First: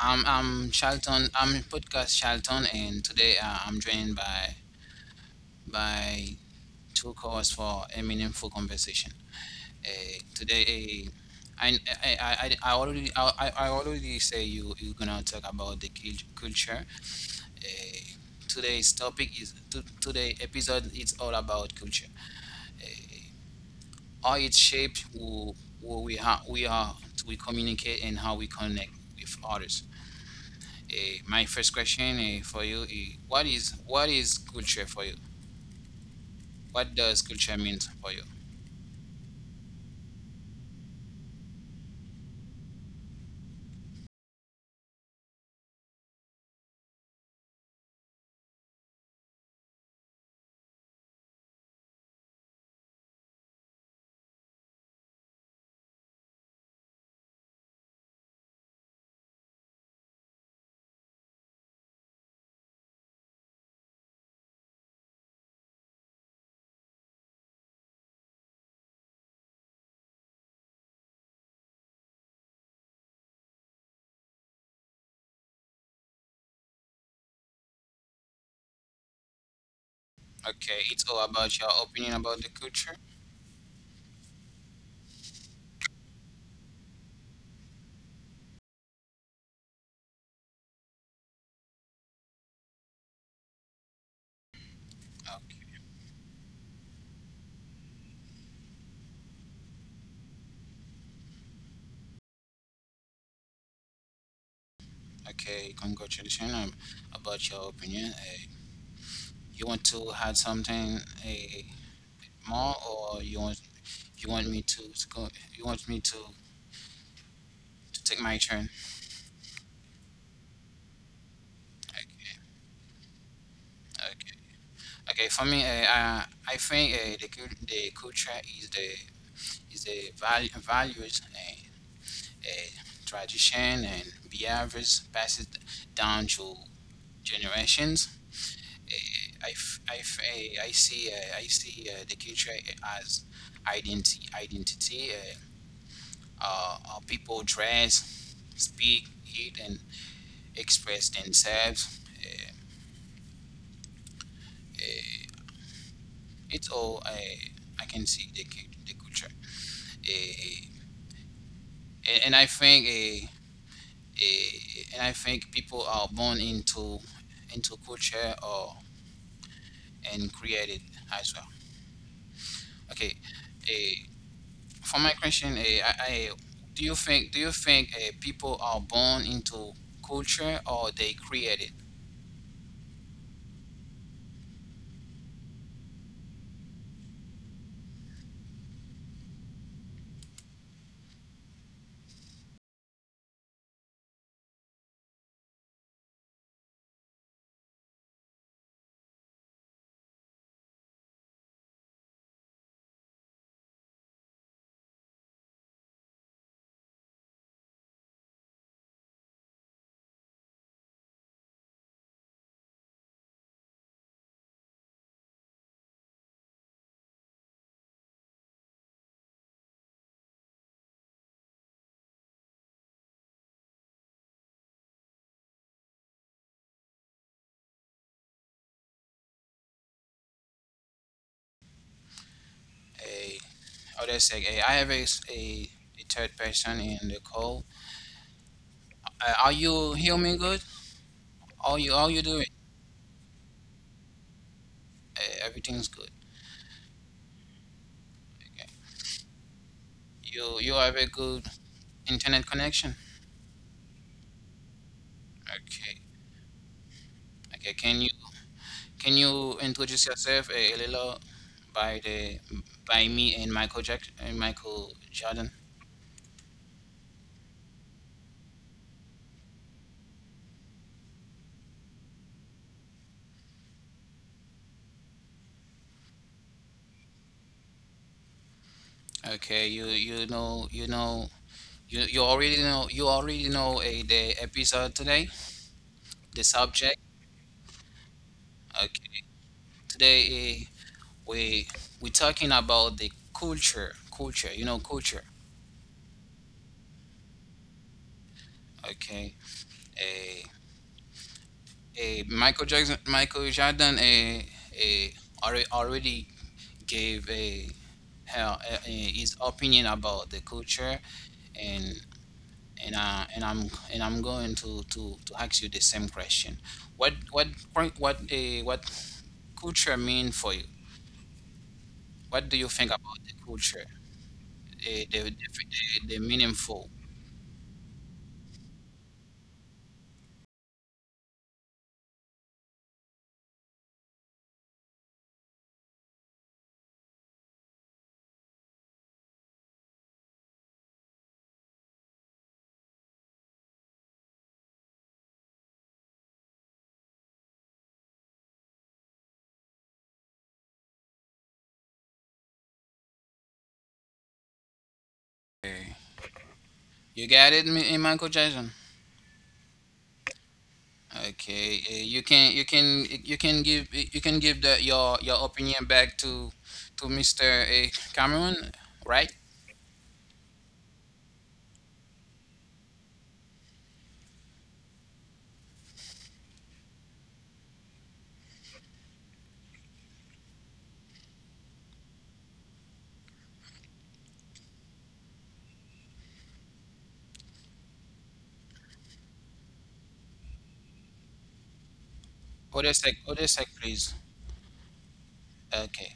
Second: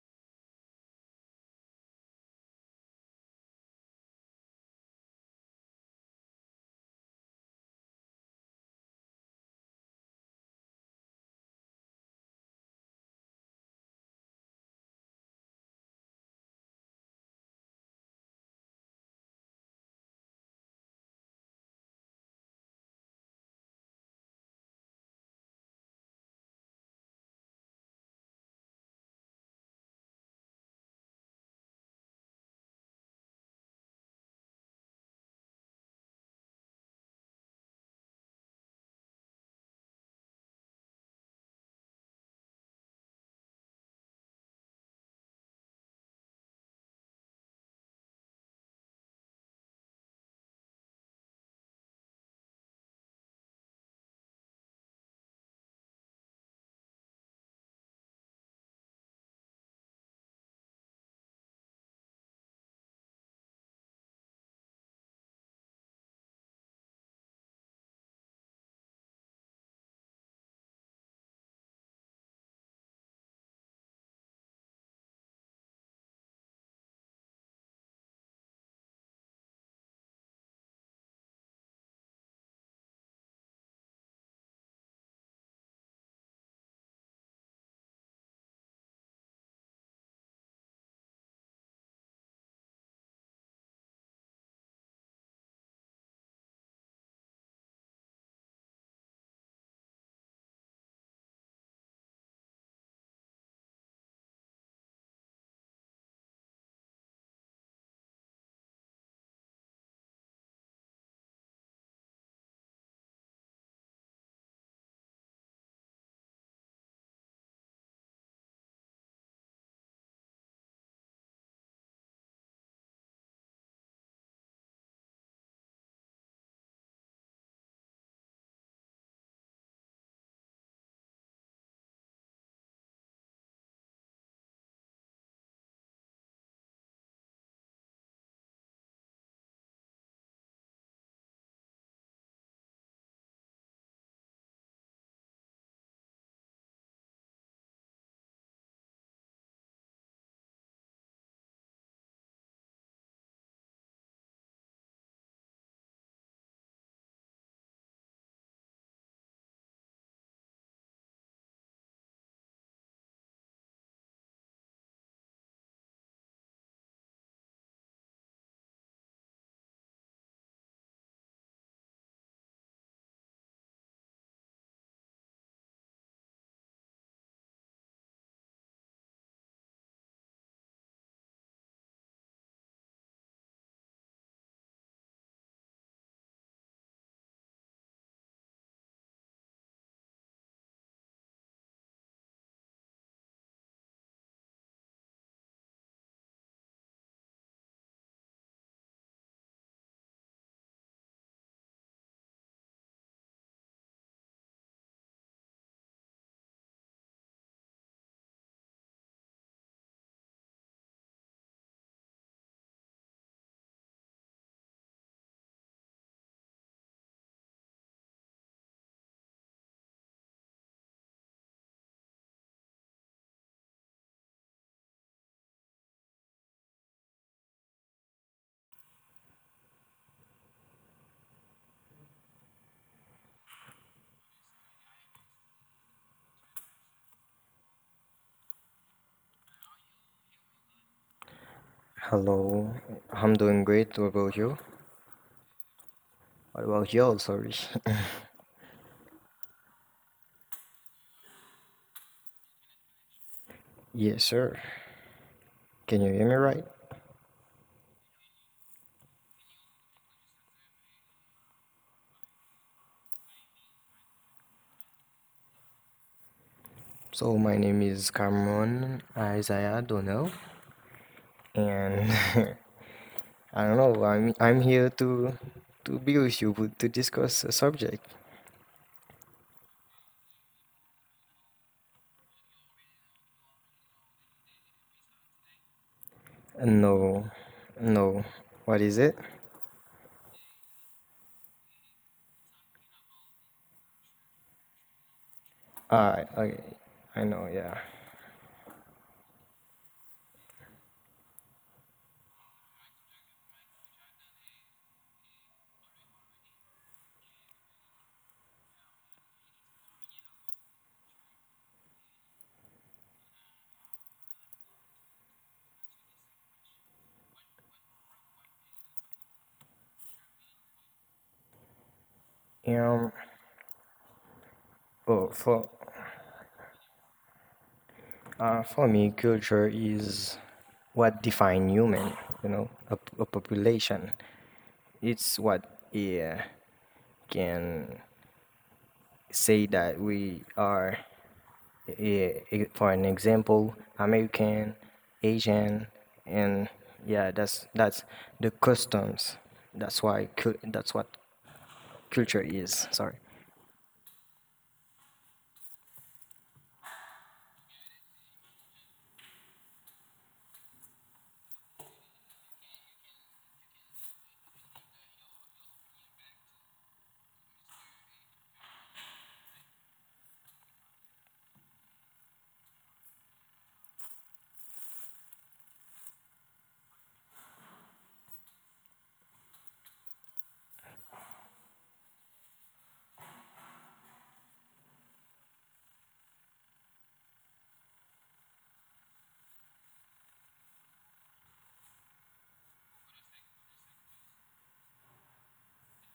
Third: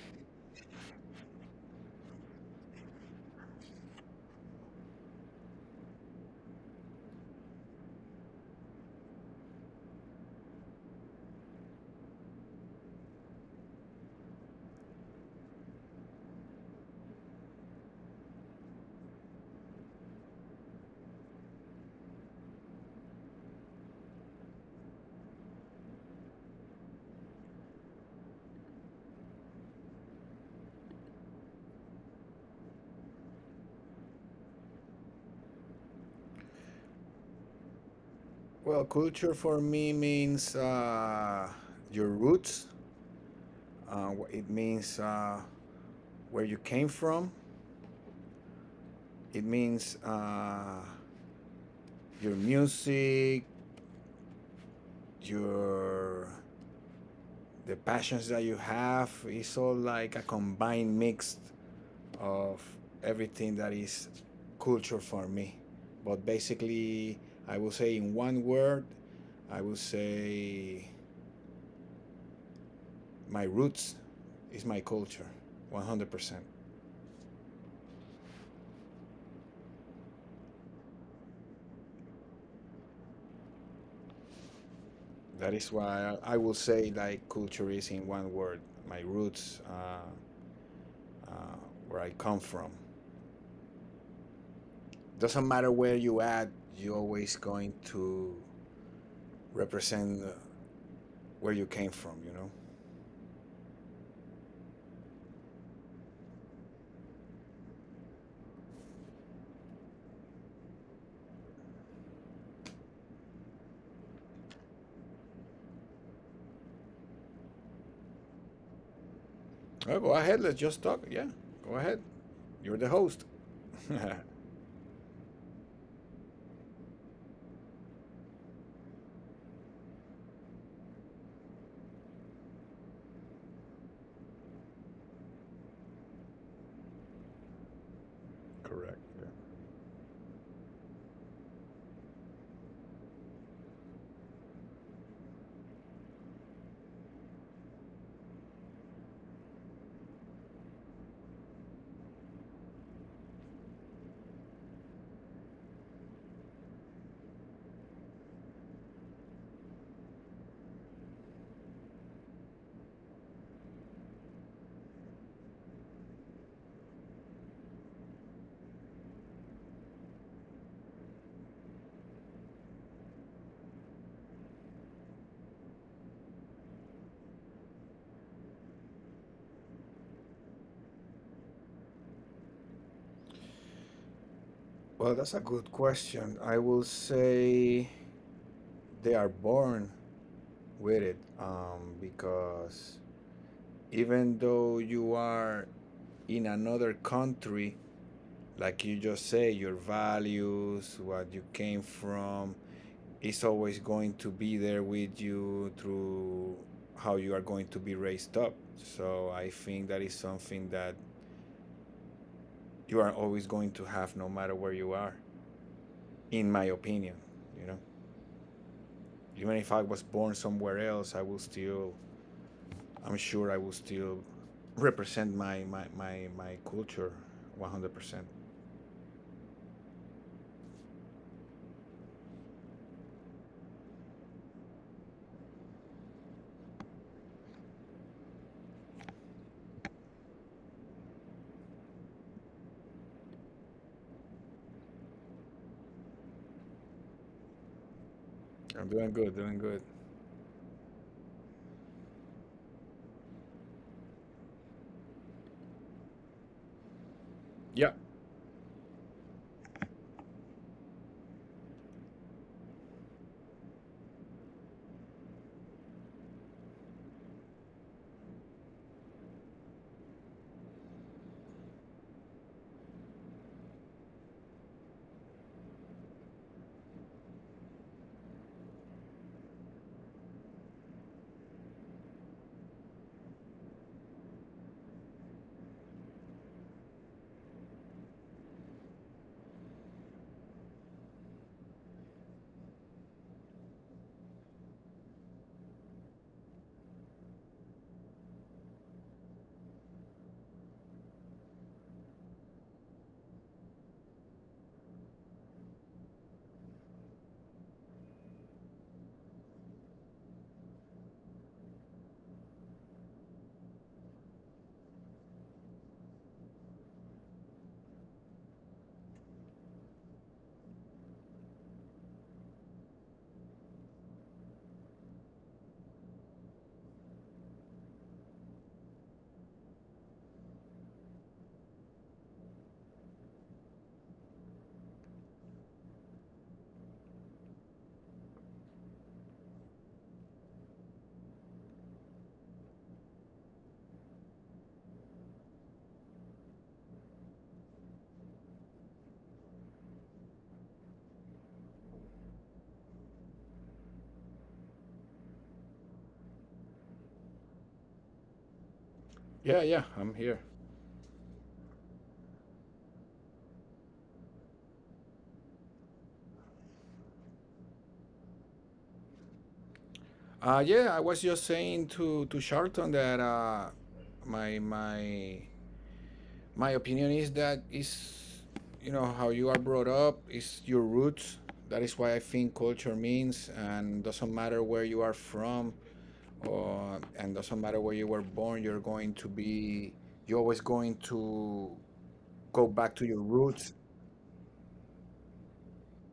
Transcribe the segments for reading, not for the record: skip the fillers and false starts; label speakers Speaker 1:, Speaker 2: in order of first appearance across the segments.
Speaker 1: I'm Charlton. I'm podcast Charlton, and today I'm joined by two co-hosts for a meaningful conversation. Today, uh, I, I already say you're gonna talk about the cul- culture. Uh, today episode is all about culture, how it shapes who we are to we communicate and how we connect with others. Uh, my first question for you is what is culture for you? What does culture mean for you?
Speaker 2: Well, culture for me means your roots. It means where you came from. It means your music, your the passions that you have. It's all like a combined mix of everything that is culture for me. But basically, I will say in one word, I will say my roots is my culture, 100%.
Speaker 1: Okay, it's all about your opinion about the culture.
Speaker 2: That is why I will say like culture is in one word, my roots, uh, where I come from. Doesn't matter
Speaker 1: Okay,
Speaker 2: where you at, you always going to represent where you came from, you know?
Speaker 1: okay, congratulations, about your opinion. You want to add something uh, more, or you want me to go? You want me to take my turn?
Speaker 2: Oh, go ahead, let's just talk. Yeah, go ahead.
Speaker 1: Okay,
Speaker 2: You're the host.
Speaker 1: okay,
Speaker 2: Correct.
Speaker 1: okay. For me, I think the culture is the values. A tradition and behaviors passed down through generations.
Speaker 2: Yeah.
Speaker 1: I see the culture as identity. How people dress, speak, eat, and express themselves. Uh, it's all I can see the culture. Eh, and I think uh, people are born into culture or. And created as well. Okay, eh, for my question, do you think people are born into culture or they create it?
Speaker 2: Well, that's a good question. I will say they are born with it because even though you are in another country, like you just say, your values, what you came from, is always going to be there with you through how you are going to be raised up. So I think that is something that you are always going to have no matter where you are, in my opinion. You know, even if I was born somewhere else, I will still, I'm sure I will still represent my culture 100%.
Speaker 1: Eh, or they say, I have a third person in the call. Are you hear me good? Are you doing?
Speaker 3: Hello, I'm doing great. What about you?
Speaker 1: Everything's good.
Speaker 3: What about you? Sorry.
Speaker 1: Okay.
Speaker 2: I'm doing good, doing good.
Speaker 1: You have a good internet connection.
Speaker 3: Yes, sir. Can
Speaker 1: Okay.
Speaker 3: you hear me right?
Speaker 1: Okay.
Speaker 2: Yeah,
Speaker 1: Can you introduce yourself a little by the by me and Michael Jack and Michael Jordan.
Speaker 3: So my name is Cameron Isaiah Donnell, and I don't know. I'm here to be with you but to discuss a subject.
Speaker 1: Okay, you know you already know the episode today, the subject.
Speaker 3: No, no. What is it?
Speaker 1: Okay, today, we we talking about the culture. You know culture.
Speaker 3: Ah, okay. I know. Yeah.
Speaker 1: Okay, uh, Michael Jackson, Michael Jordan, uh, already gave his opinion about the culture and and I'm going to ask you the same question. What what what culture mean for you? What do you think
Speaker 3: Um.
Speaker 1: about the culture?
Speaker 3: Oh,
Speaker 1: The meaningful.
Speaker 3: for me, culture is what define human. You know, a, a population. It's what, yeah, can say that we are, yeah, for an example, american, asian, and yeah, that's the customs, that's why that's what culture is. Sorry.
Speaker 1: Okay, you got it, Michael Jackson.
Speaker 2: yeah, yeah, I'm here.
Speaker 1: Okay, you can you can you can give your opinion back to Mr. Cameron, right?
Speaker 2: Yeah, I was just saying to Sharton that my my my opinion is that is you know how you are brought up is your roots. That is why I think culture means, and doesn't matter where you are from, or and doesn't matter where you were born. You're going to be you're always going to go
Speaker 1: Other
Speaker 2: back
Speaker 1: sec,
Speaker 2: to your
Speaker 1: Odesek, sec,
Speaker 2: roots.
Speaker 1: please. Okay.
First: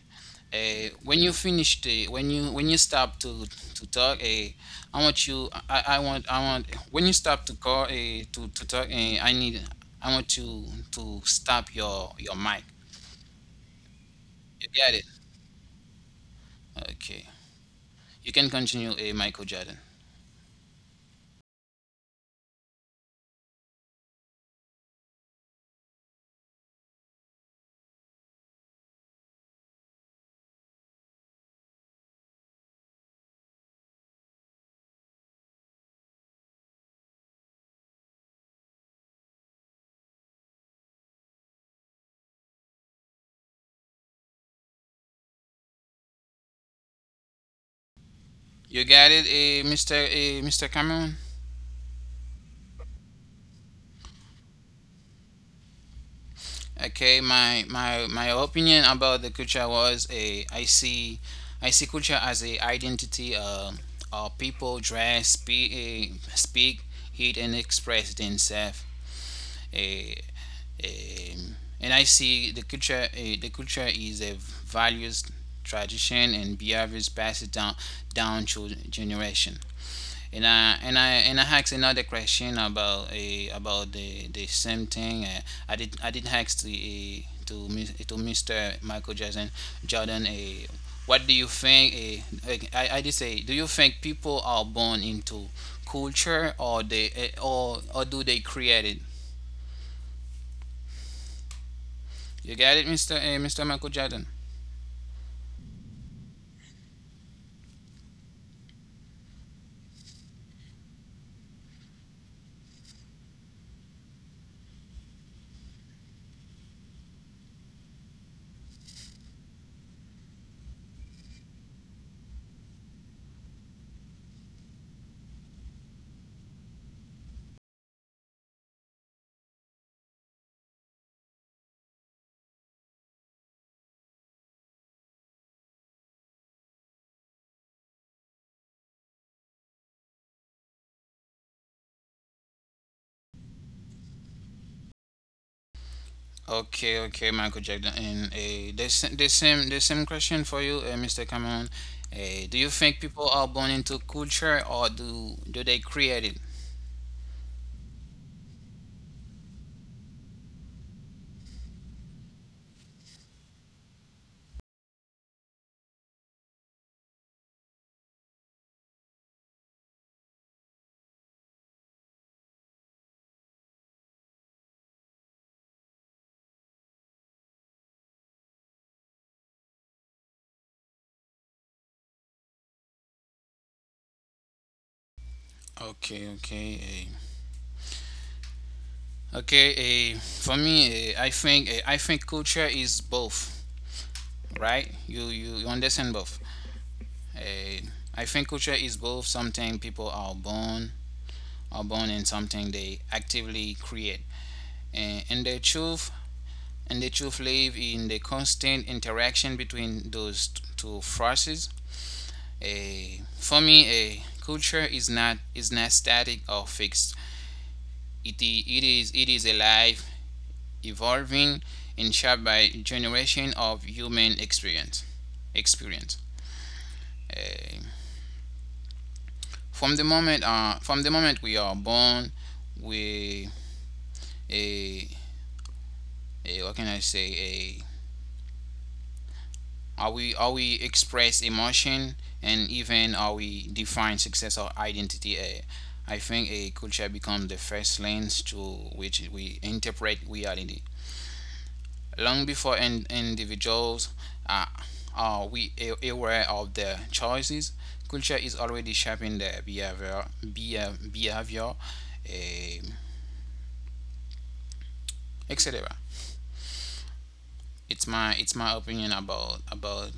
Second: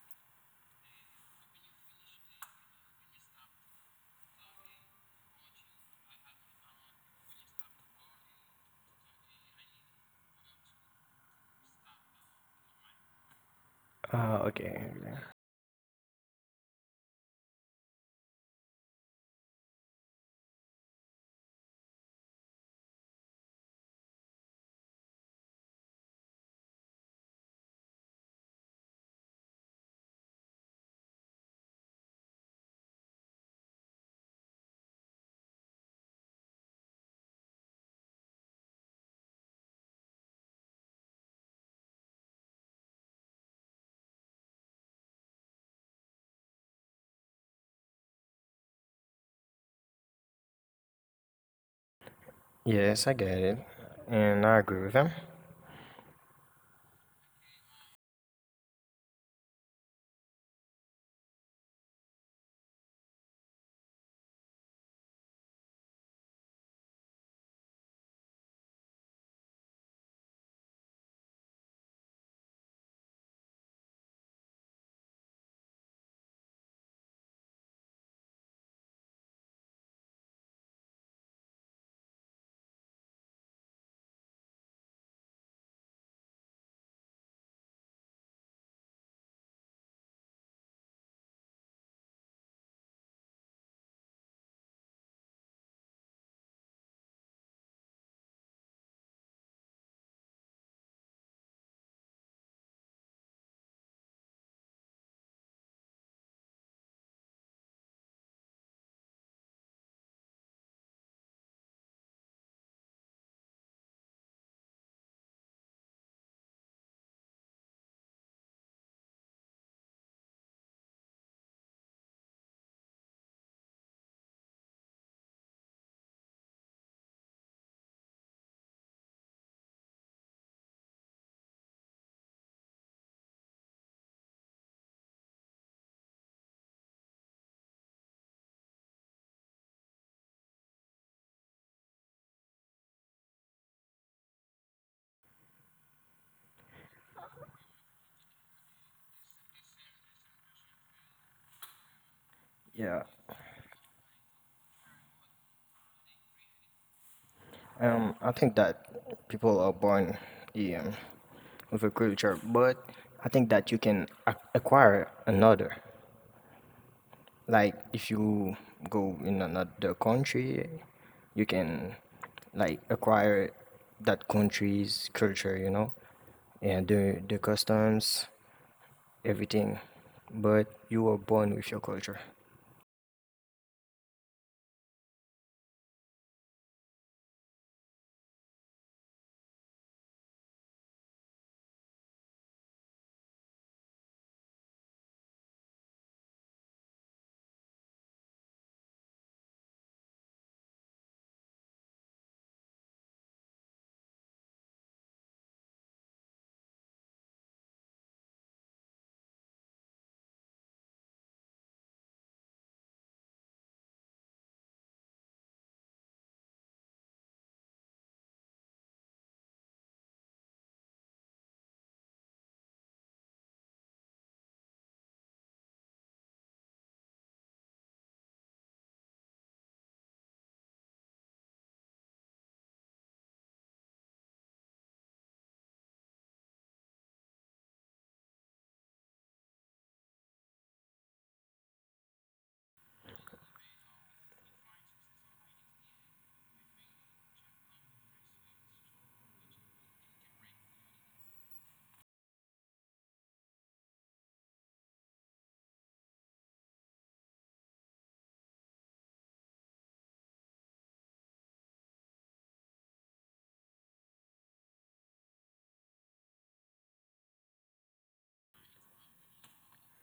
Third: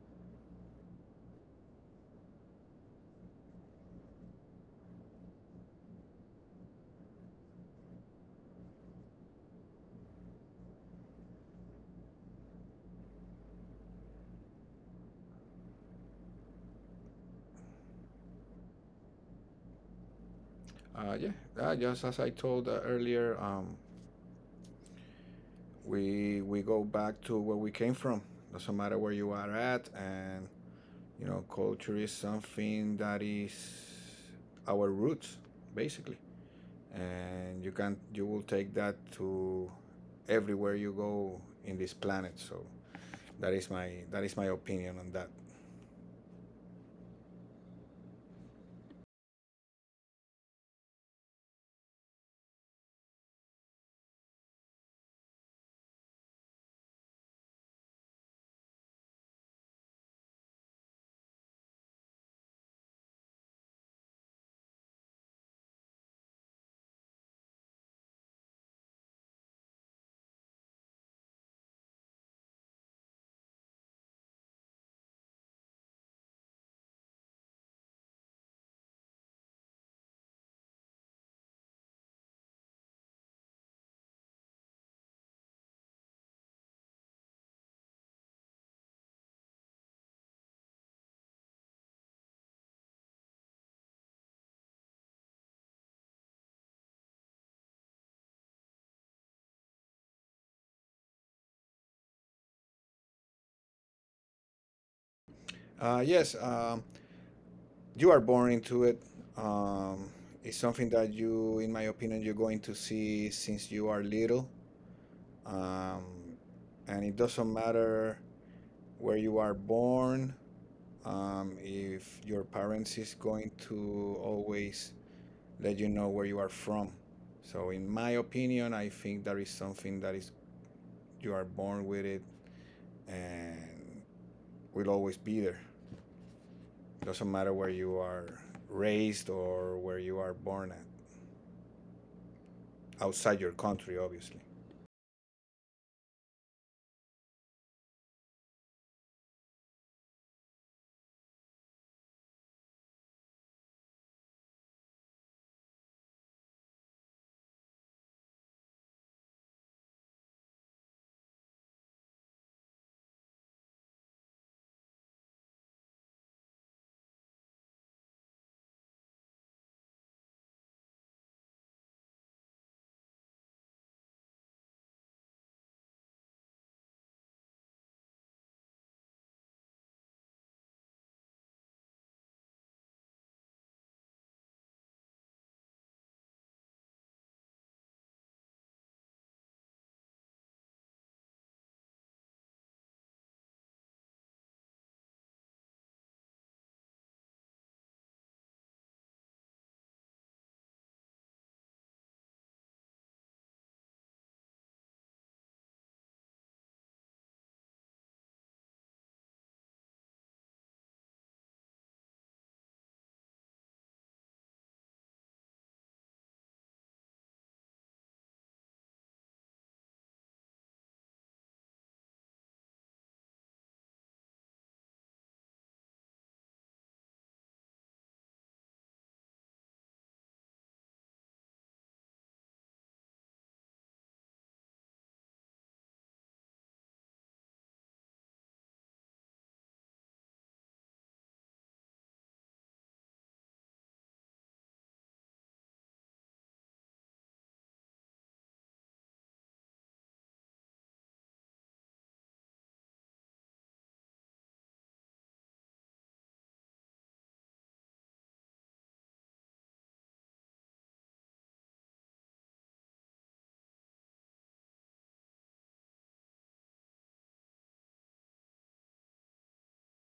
Speaker 1: When you finish the when you stop to talk, I want you I want when you stop to call to talk, I need I want you to stop your mic. You
Speaker 3: Okay.
Speaker 1: got it? Okay. You can continue, Michael Jordan.
Speaker 2: Yeah, just as I told earlier, we go back to where we came from. Doesn't matter where you are at, and you know, culture is something that is our roots, basically, and you will take that to everywhere you go in this planet. So that is my opinion on that.
Speaker 1: You got it, Mr. Cameron.
Speaker 3: Yes, I get it and I agree with him.
Speaker 1: Okay, my opinion about the culture was a I see culture as a identity, people dress, speak, uh, speak, eat, and express themselves. A, a, and I see the culture is a values, tradition, and behaviors passed down through generation, and I asked another question about a about the same thing. I did ask the, to Mr. Michael Jackson Jordan. What do you think? Like, I did say, do you think people are born into culture or do they create it? You get it, Mr. Michael Jordan.
Speaker 2: Yes, you are born into it. Um, it's something that you, in my opinion, you're going to see since you are little. Um, and it doesn't matter where you are born if your parents is going to always let you know where you are from. So in my opinion, I think that is something that is you are born with it and will always be there. It doesn't matter where you are raised or where you are born at, outside your country, obviously.
Speaker 1: Okay, okay, Michael Jackson. And the same question for you, Mr. Cameron. Do you
Speaker 3: Yeah,
Speaker 1: think people are born into culture or do they create it?
Speaker 3: I think that people are born, yeah, with a culture, but I think that you can acquire another, like if you go in another country, you can like acquire that country's culture, you know, and the customs, everything, but you were born with your culture.
Speaker 1: Okay, okay, eh. okay. Eh. For me, I think culture is both, right? You understand both. Eh, I think culture is both something people are born and something they actively create. And, and the truth and the truth live in the constant interaction between those two forces. For me, a culture is not static or fixed. It is alive, evolving, and shaped by generation of human experience. Experience. Eh, from the moment we are born, we a a what can I say a Are we how we express emotion and even how we define success or identity. I think a culture becomes the first lens to which we interpret reality. Long before individuals uh, are we aware of their choices, culture is already shaping their behavior, eh, etc. It's my opinion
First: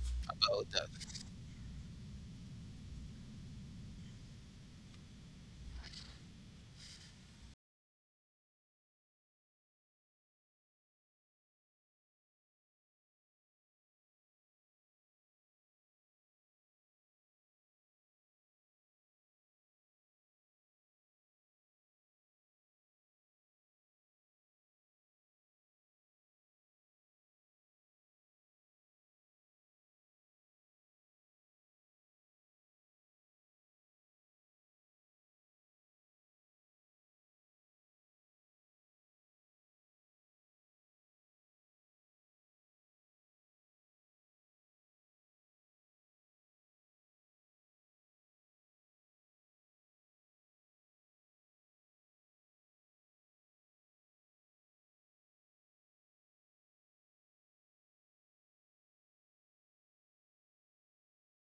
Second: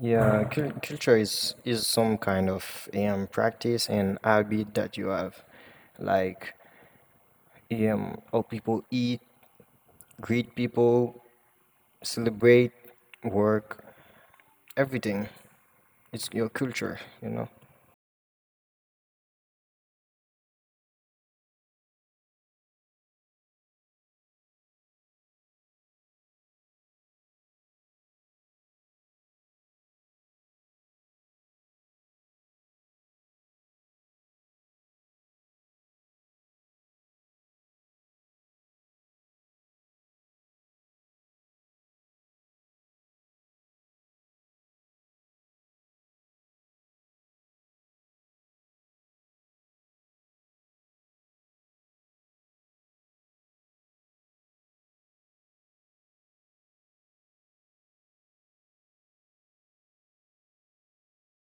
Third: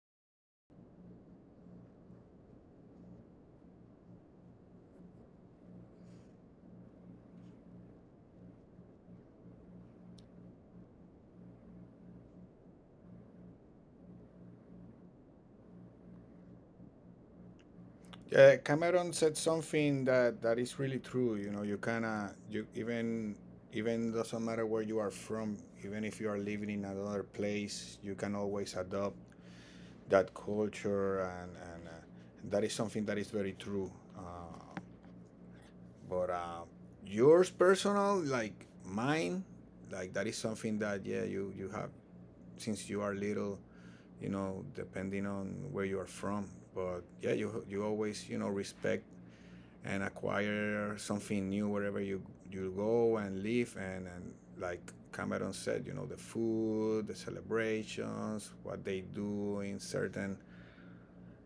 Speaker 3: Yeah,
Speaker 1: about that.
Speaker 3: culture is some kind of practice and habit that you have, like how people eat, greet people, celebrate, work, everything. It's your culture, you know.
Speaker 2: Yeah, Cameron said something that is really true. You know, you kinda you even even doesn't matter where you are from, even if you are living in another place, you can always adopt that culture and and that is something that is very true uh, but yours personal like mine like that is something that, yeah, you have since you are little, you know, depending on where you are from, but yeah, you always, you know, respect and acquire something new wherever you you go and live, and like Cameron said, you know, the food, the celebrations, what they do in certain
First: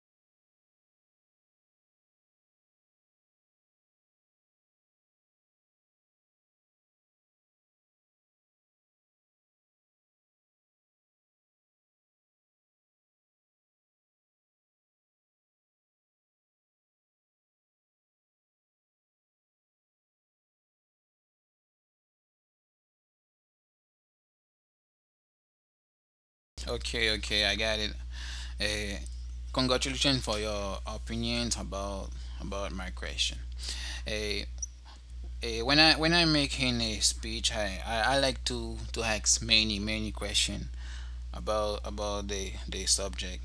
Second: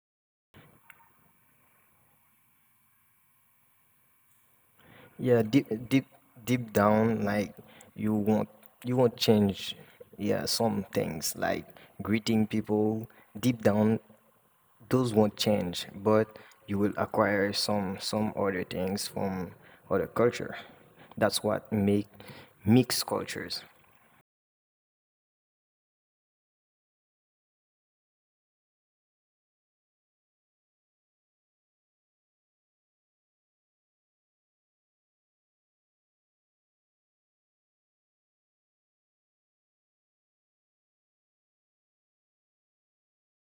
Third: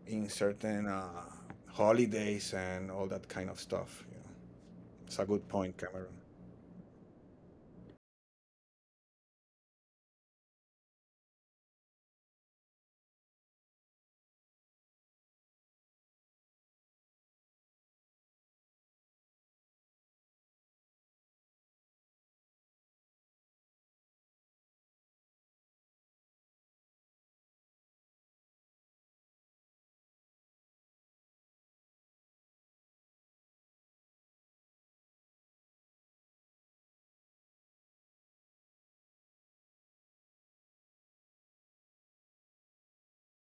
Speaker 2: in certain holidays and all that kind of stuff. You know. It's a
Speaker 3: Yeah,
Speaker 2: good
Speaker 3: deep
Speaker 2: point, Cameron.
Speaker 3: deep deep down, like you want you want change. Yeah, some things like greeting people deep down, those won't change, but you will acquire some other things from other culture. That's what make mixed cultures.
Speaker 1: Okay, okay, I got it. Uh, Congratulations for your opinions about my question. Uh, when I when I'm making a speech, I like to ask many questions about the subject.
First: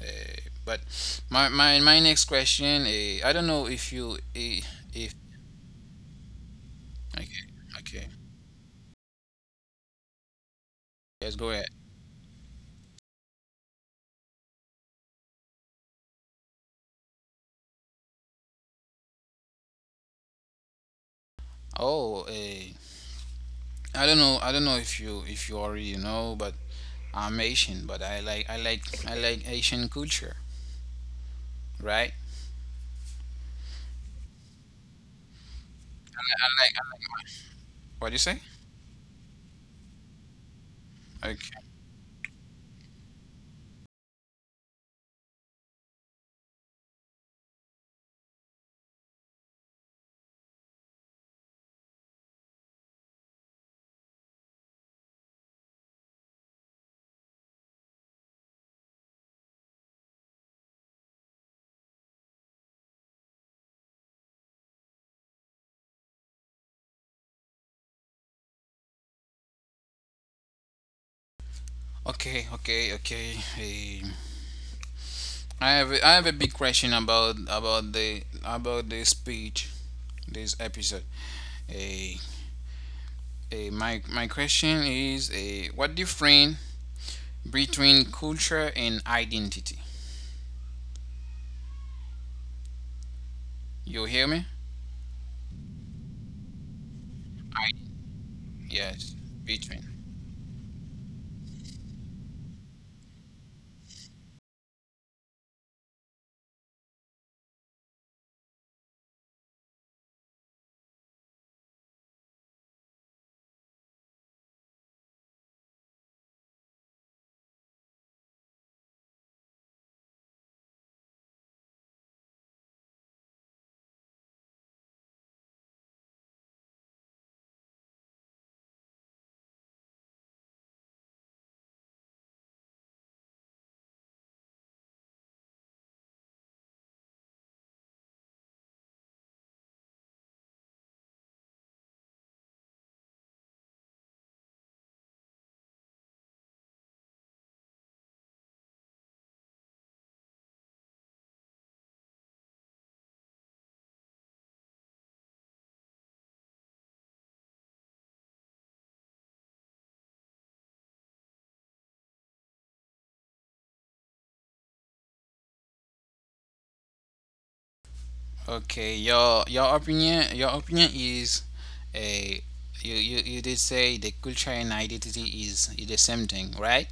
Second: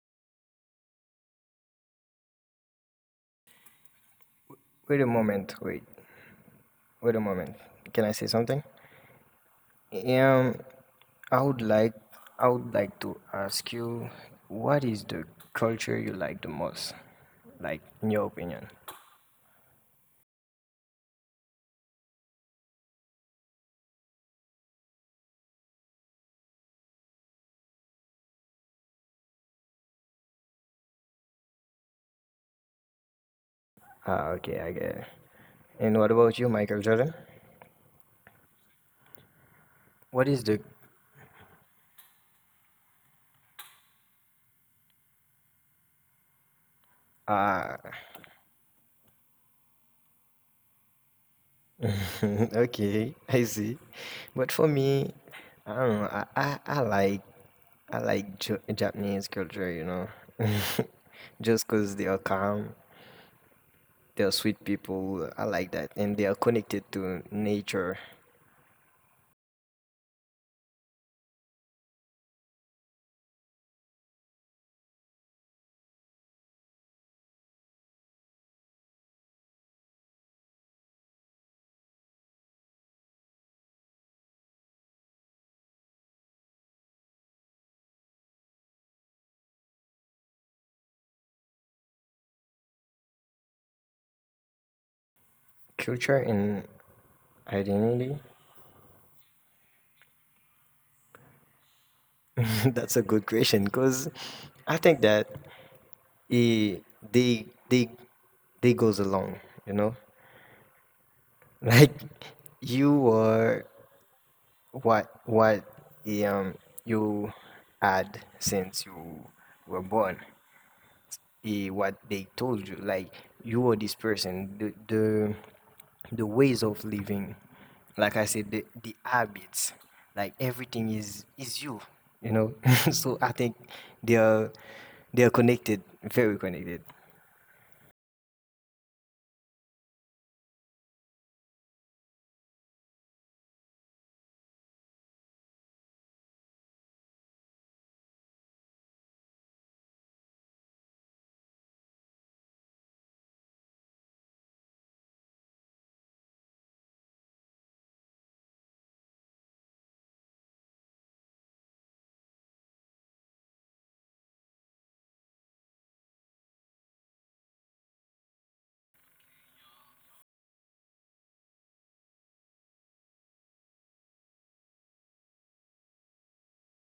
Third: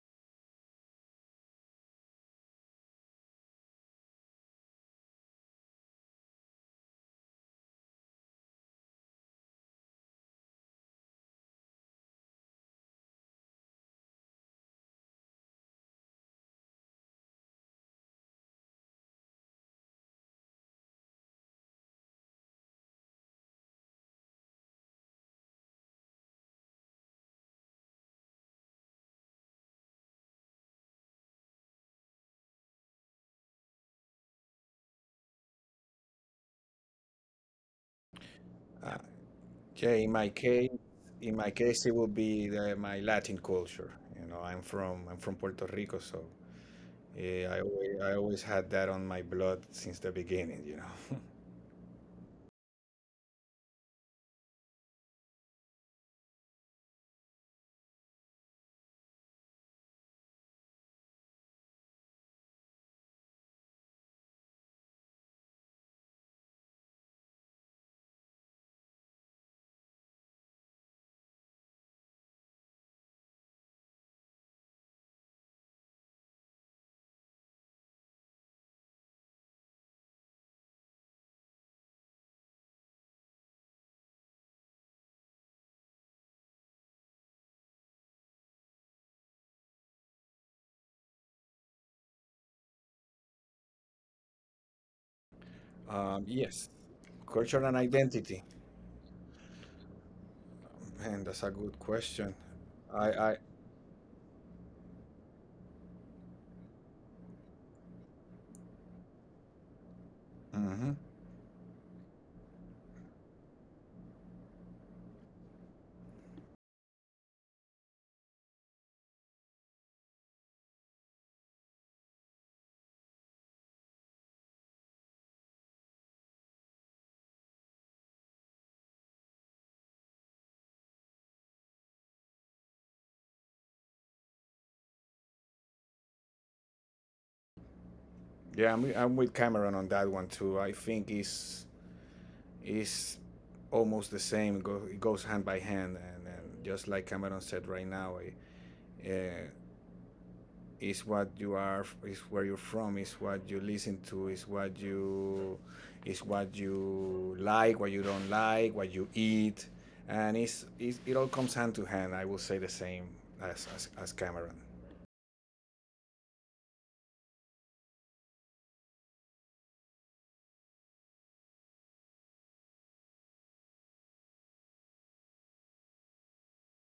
Speaker 1: But my next question, I don't know if you
Speaker 3: Wait a
Speaker 1: if
Speaker 3: moment, wait, wait a
Speaker 1: okay,
Speaker 3: moment. Can
Speaker 1: okay,
Speaker 3: I say something? Yeah.
Speaker 1: let's
Speaker 3: I
Speaker 1: go
Speaker 3: would
Speaker 1: ahead.
Speaker 3: like I would like to ask you, what is the culture you like the most? Like, in your opinion.
Speaker 1: Oh, I don't know if you already know, but I'm Asian, but I like Asian culture, right?
Speaker 3: Ah, okay, I get it. And what about you,
Speaker 1: I
Speaker 3: Michael
Speaker 1: like,
Speaker 3: Jordan?
Speaker 1: what do you say?
Speaker 2: Okay,
Speaker 3: What is the?
Speaker 2: in
Speaker 1: Okay,
Speaker 2: my case, it would be the, my Latin culture. You know, I'm from Puerto Rico, so
Speaker 3: Ah,
Speaker 2: I always had that on my blood since the beginning. You know.
Speaker 3: okay, I see. But for me, I don't know, I like Japanese culture, you know. Just because they are calm, they are sweet people. I like that. And they are connected to nature.
Speaker 1: okay, okay, okay. Hey, I have a big question about the speech this episode. Hey, hey, my question is a what difference between culture and identity? You hear me?
Speaker 3: Culture
Speaker 2: um,
Speaker 3: and.
Speaker 2: yes, culture
Speaker 1: I
Speaker 2: and
Speaker 3: Identity?
Speaker 2: identity.
Speaker 1: Yes, between.
Speaker 2: Man, that's a good question.
Speaker 3: That's a
Speaker 2: I,
Speaker 3: good
Speaker 2: I,
Speaker 3: question because I think that it, they they goes along, you know,
Speaker 2: mhm.
Speaker 3: like you are, what eh, um you had since you were born. Eh, what they told you, like you are this person, the ways of living, like I said, the habits, like everything is you, you know. So I think they are they are connected, very connected.
Speaker 2: Yeah, I'm with Cameron on that one too. I think it's is almost the same. It goes hand by hand, and just like Cameron said right now, uh, is what you are, is where you're from, is what you listen to, is what you like, what you don't like, what you eat, and it's it all comes hand to hand. I will say the same as Cameron.
Speaker 1: Okay, your opinion is a you, you you did say the culture and identity is the same thing, right?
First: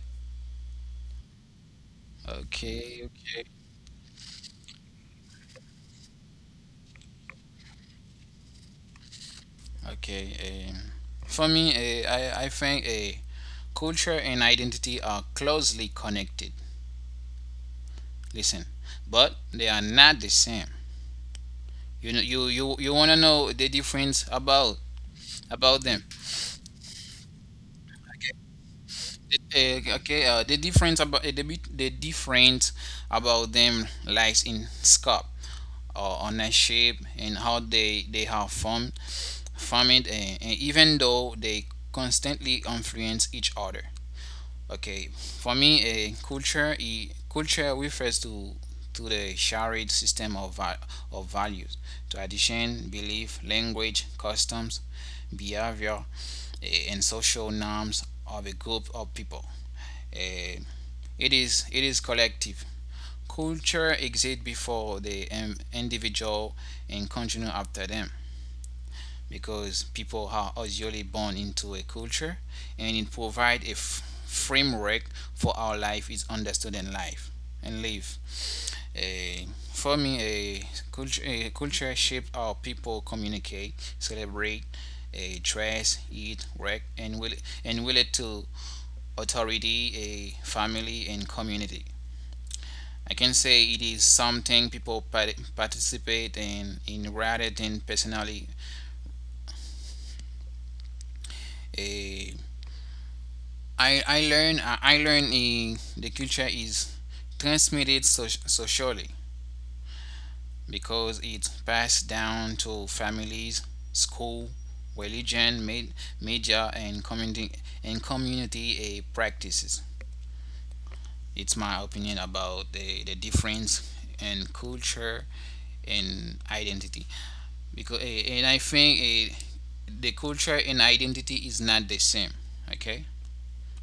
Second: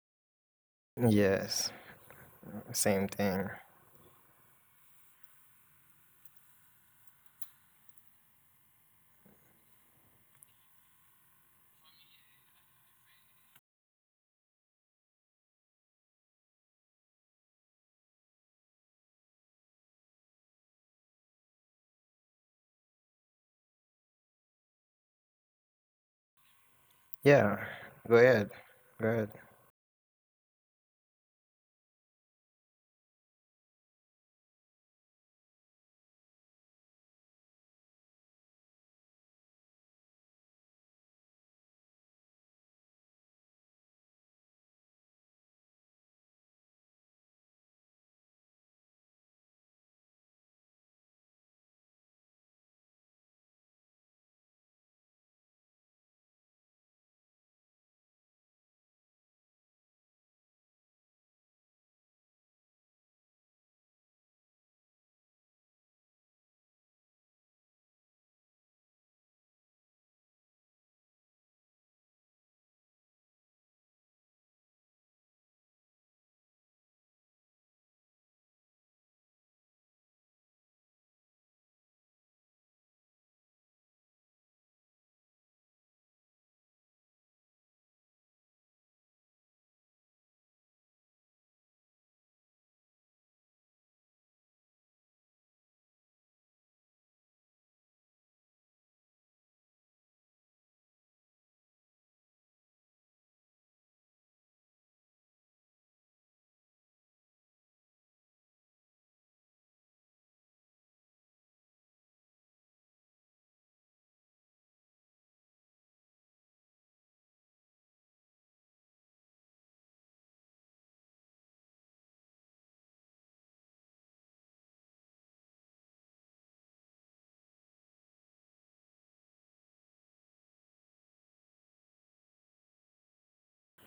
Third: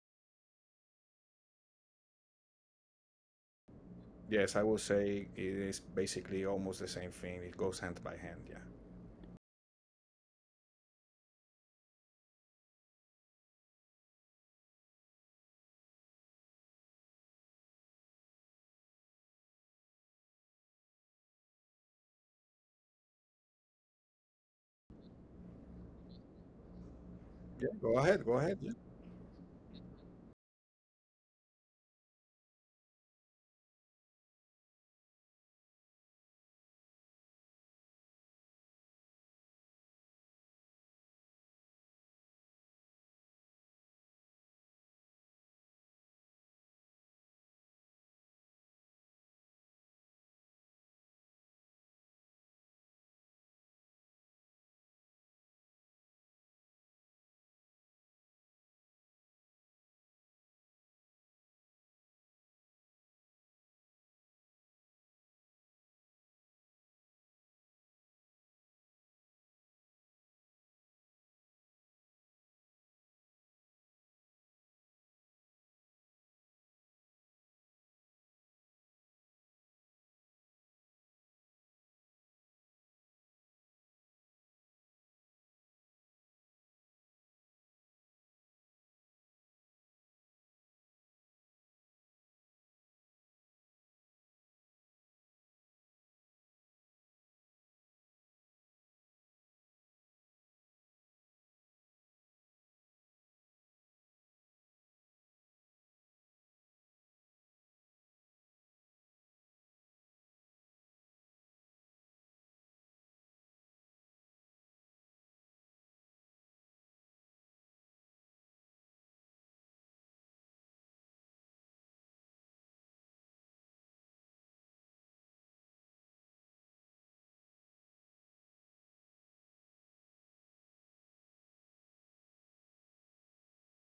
Speaker 3: Yes,
Speaker 1: Okay,
Speaker 3: same
Speaker 1: okay.
Speaker 3: thing.
Speaker 2: Yes, I will say it is basically almost the same thing. It goes hand by hand. Yeah.
Speaker 1: Okay. Um, for me, I think culture and identity are closely connected. Listen, but they are not the same. You know, you wanna know the difference about them.
Speaker 3: Yeah,
Speaker 2: Yeah. Go
Speaker 3: go
Speaker 2: ahead. Go
Speaker 3: ahead,
Speaker 2: ahead. Yeah.
Speaker 3: go ahead.
Speaker 1: Okay, the difference about the difference about them lies in scope or ownership and how they have formed, formed, and even though they constantly influence each other. Okay, for me, culture refers to the shared system of values, tradition, belief, language, customs, behavior, and social norms of a group of people. Eh, it is collective. Culture exists before the, individual and continue after them because people are usually born into a culture and it provides a framework for how life is understood and live. Eh, for me, a culture shapes how people communicate, celebrate, a dress, eat, work, and relate to authority, a family, and community. I can say it is something people participate in rather than personally. eh, the culture is transmitted socially because it's passed down to families, school, religion, media, and community practices. It's my opinion about the difference in culture and identity, because and I think, the culture and identity is not the same. Okay,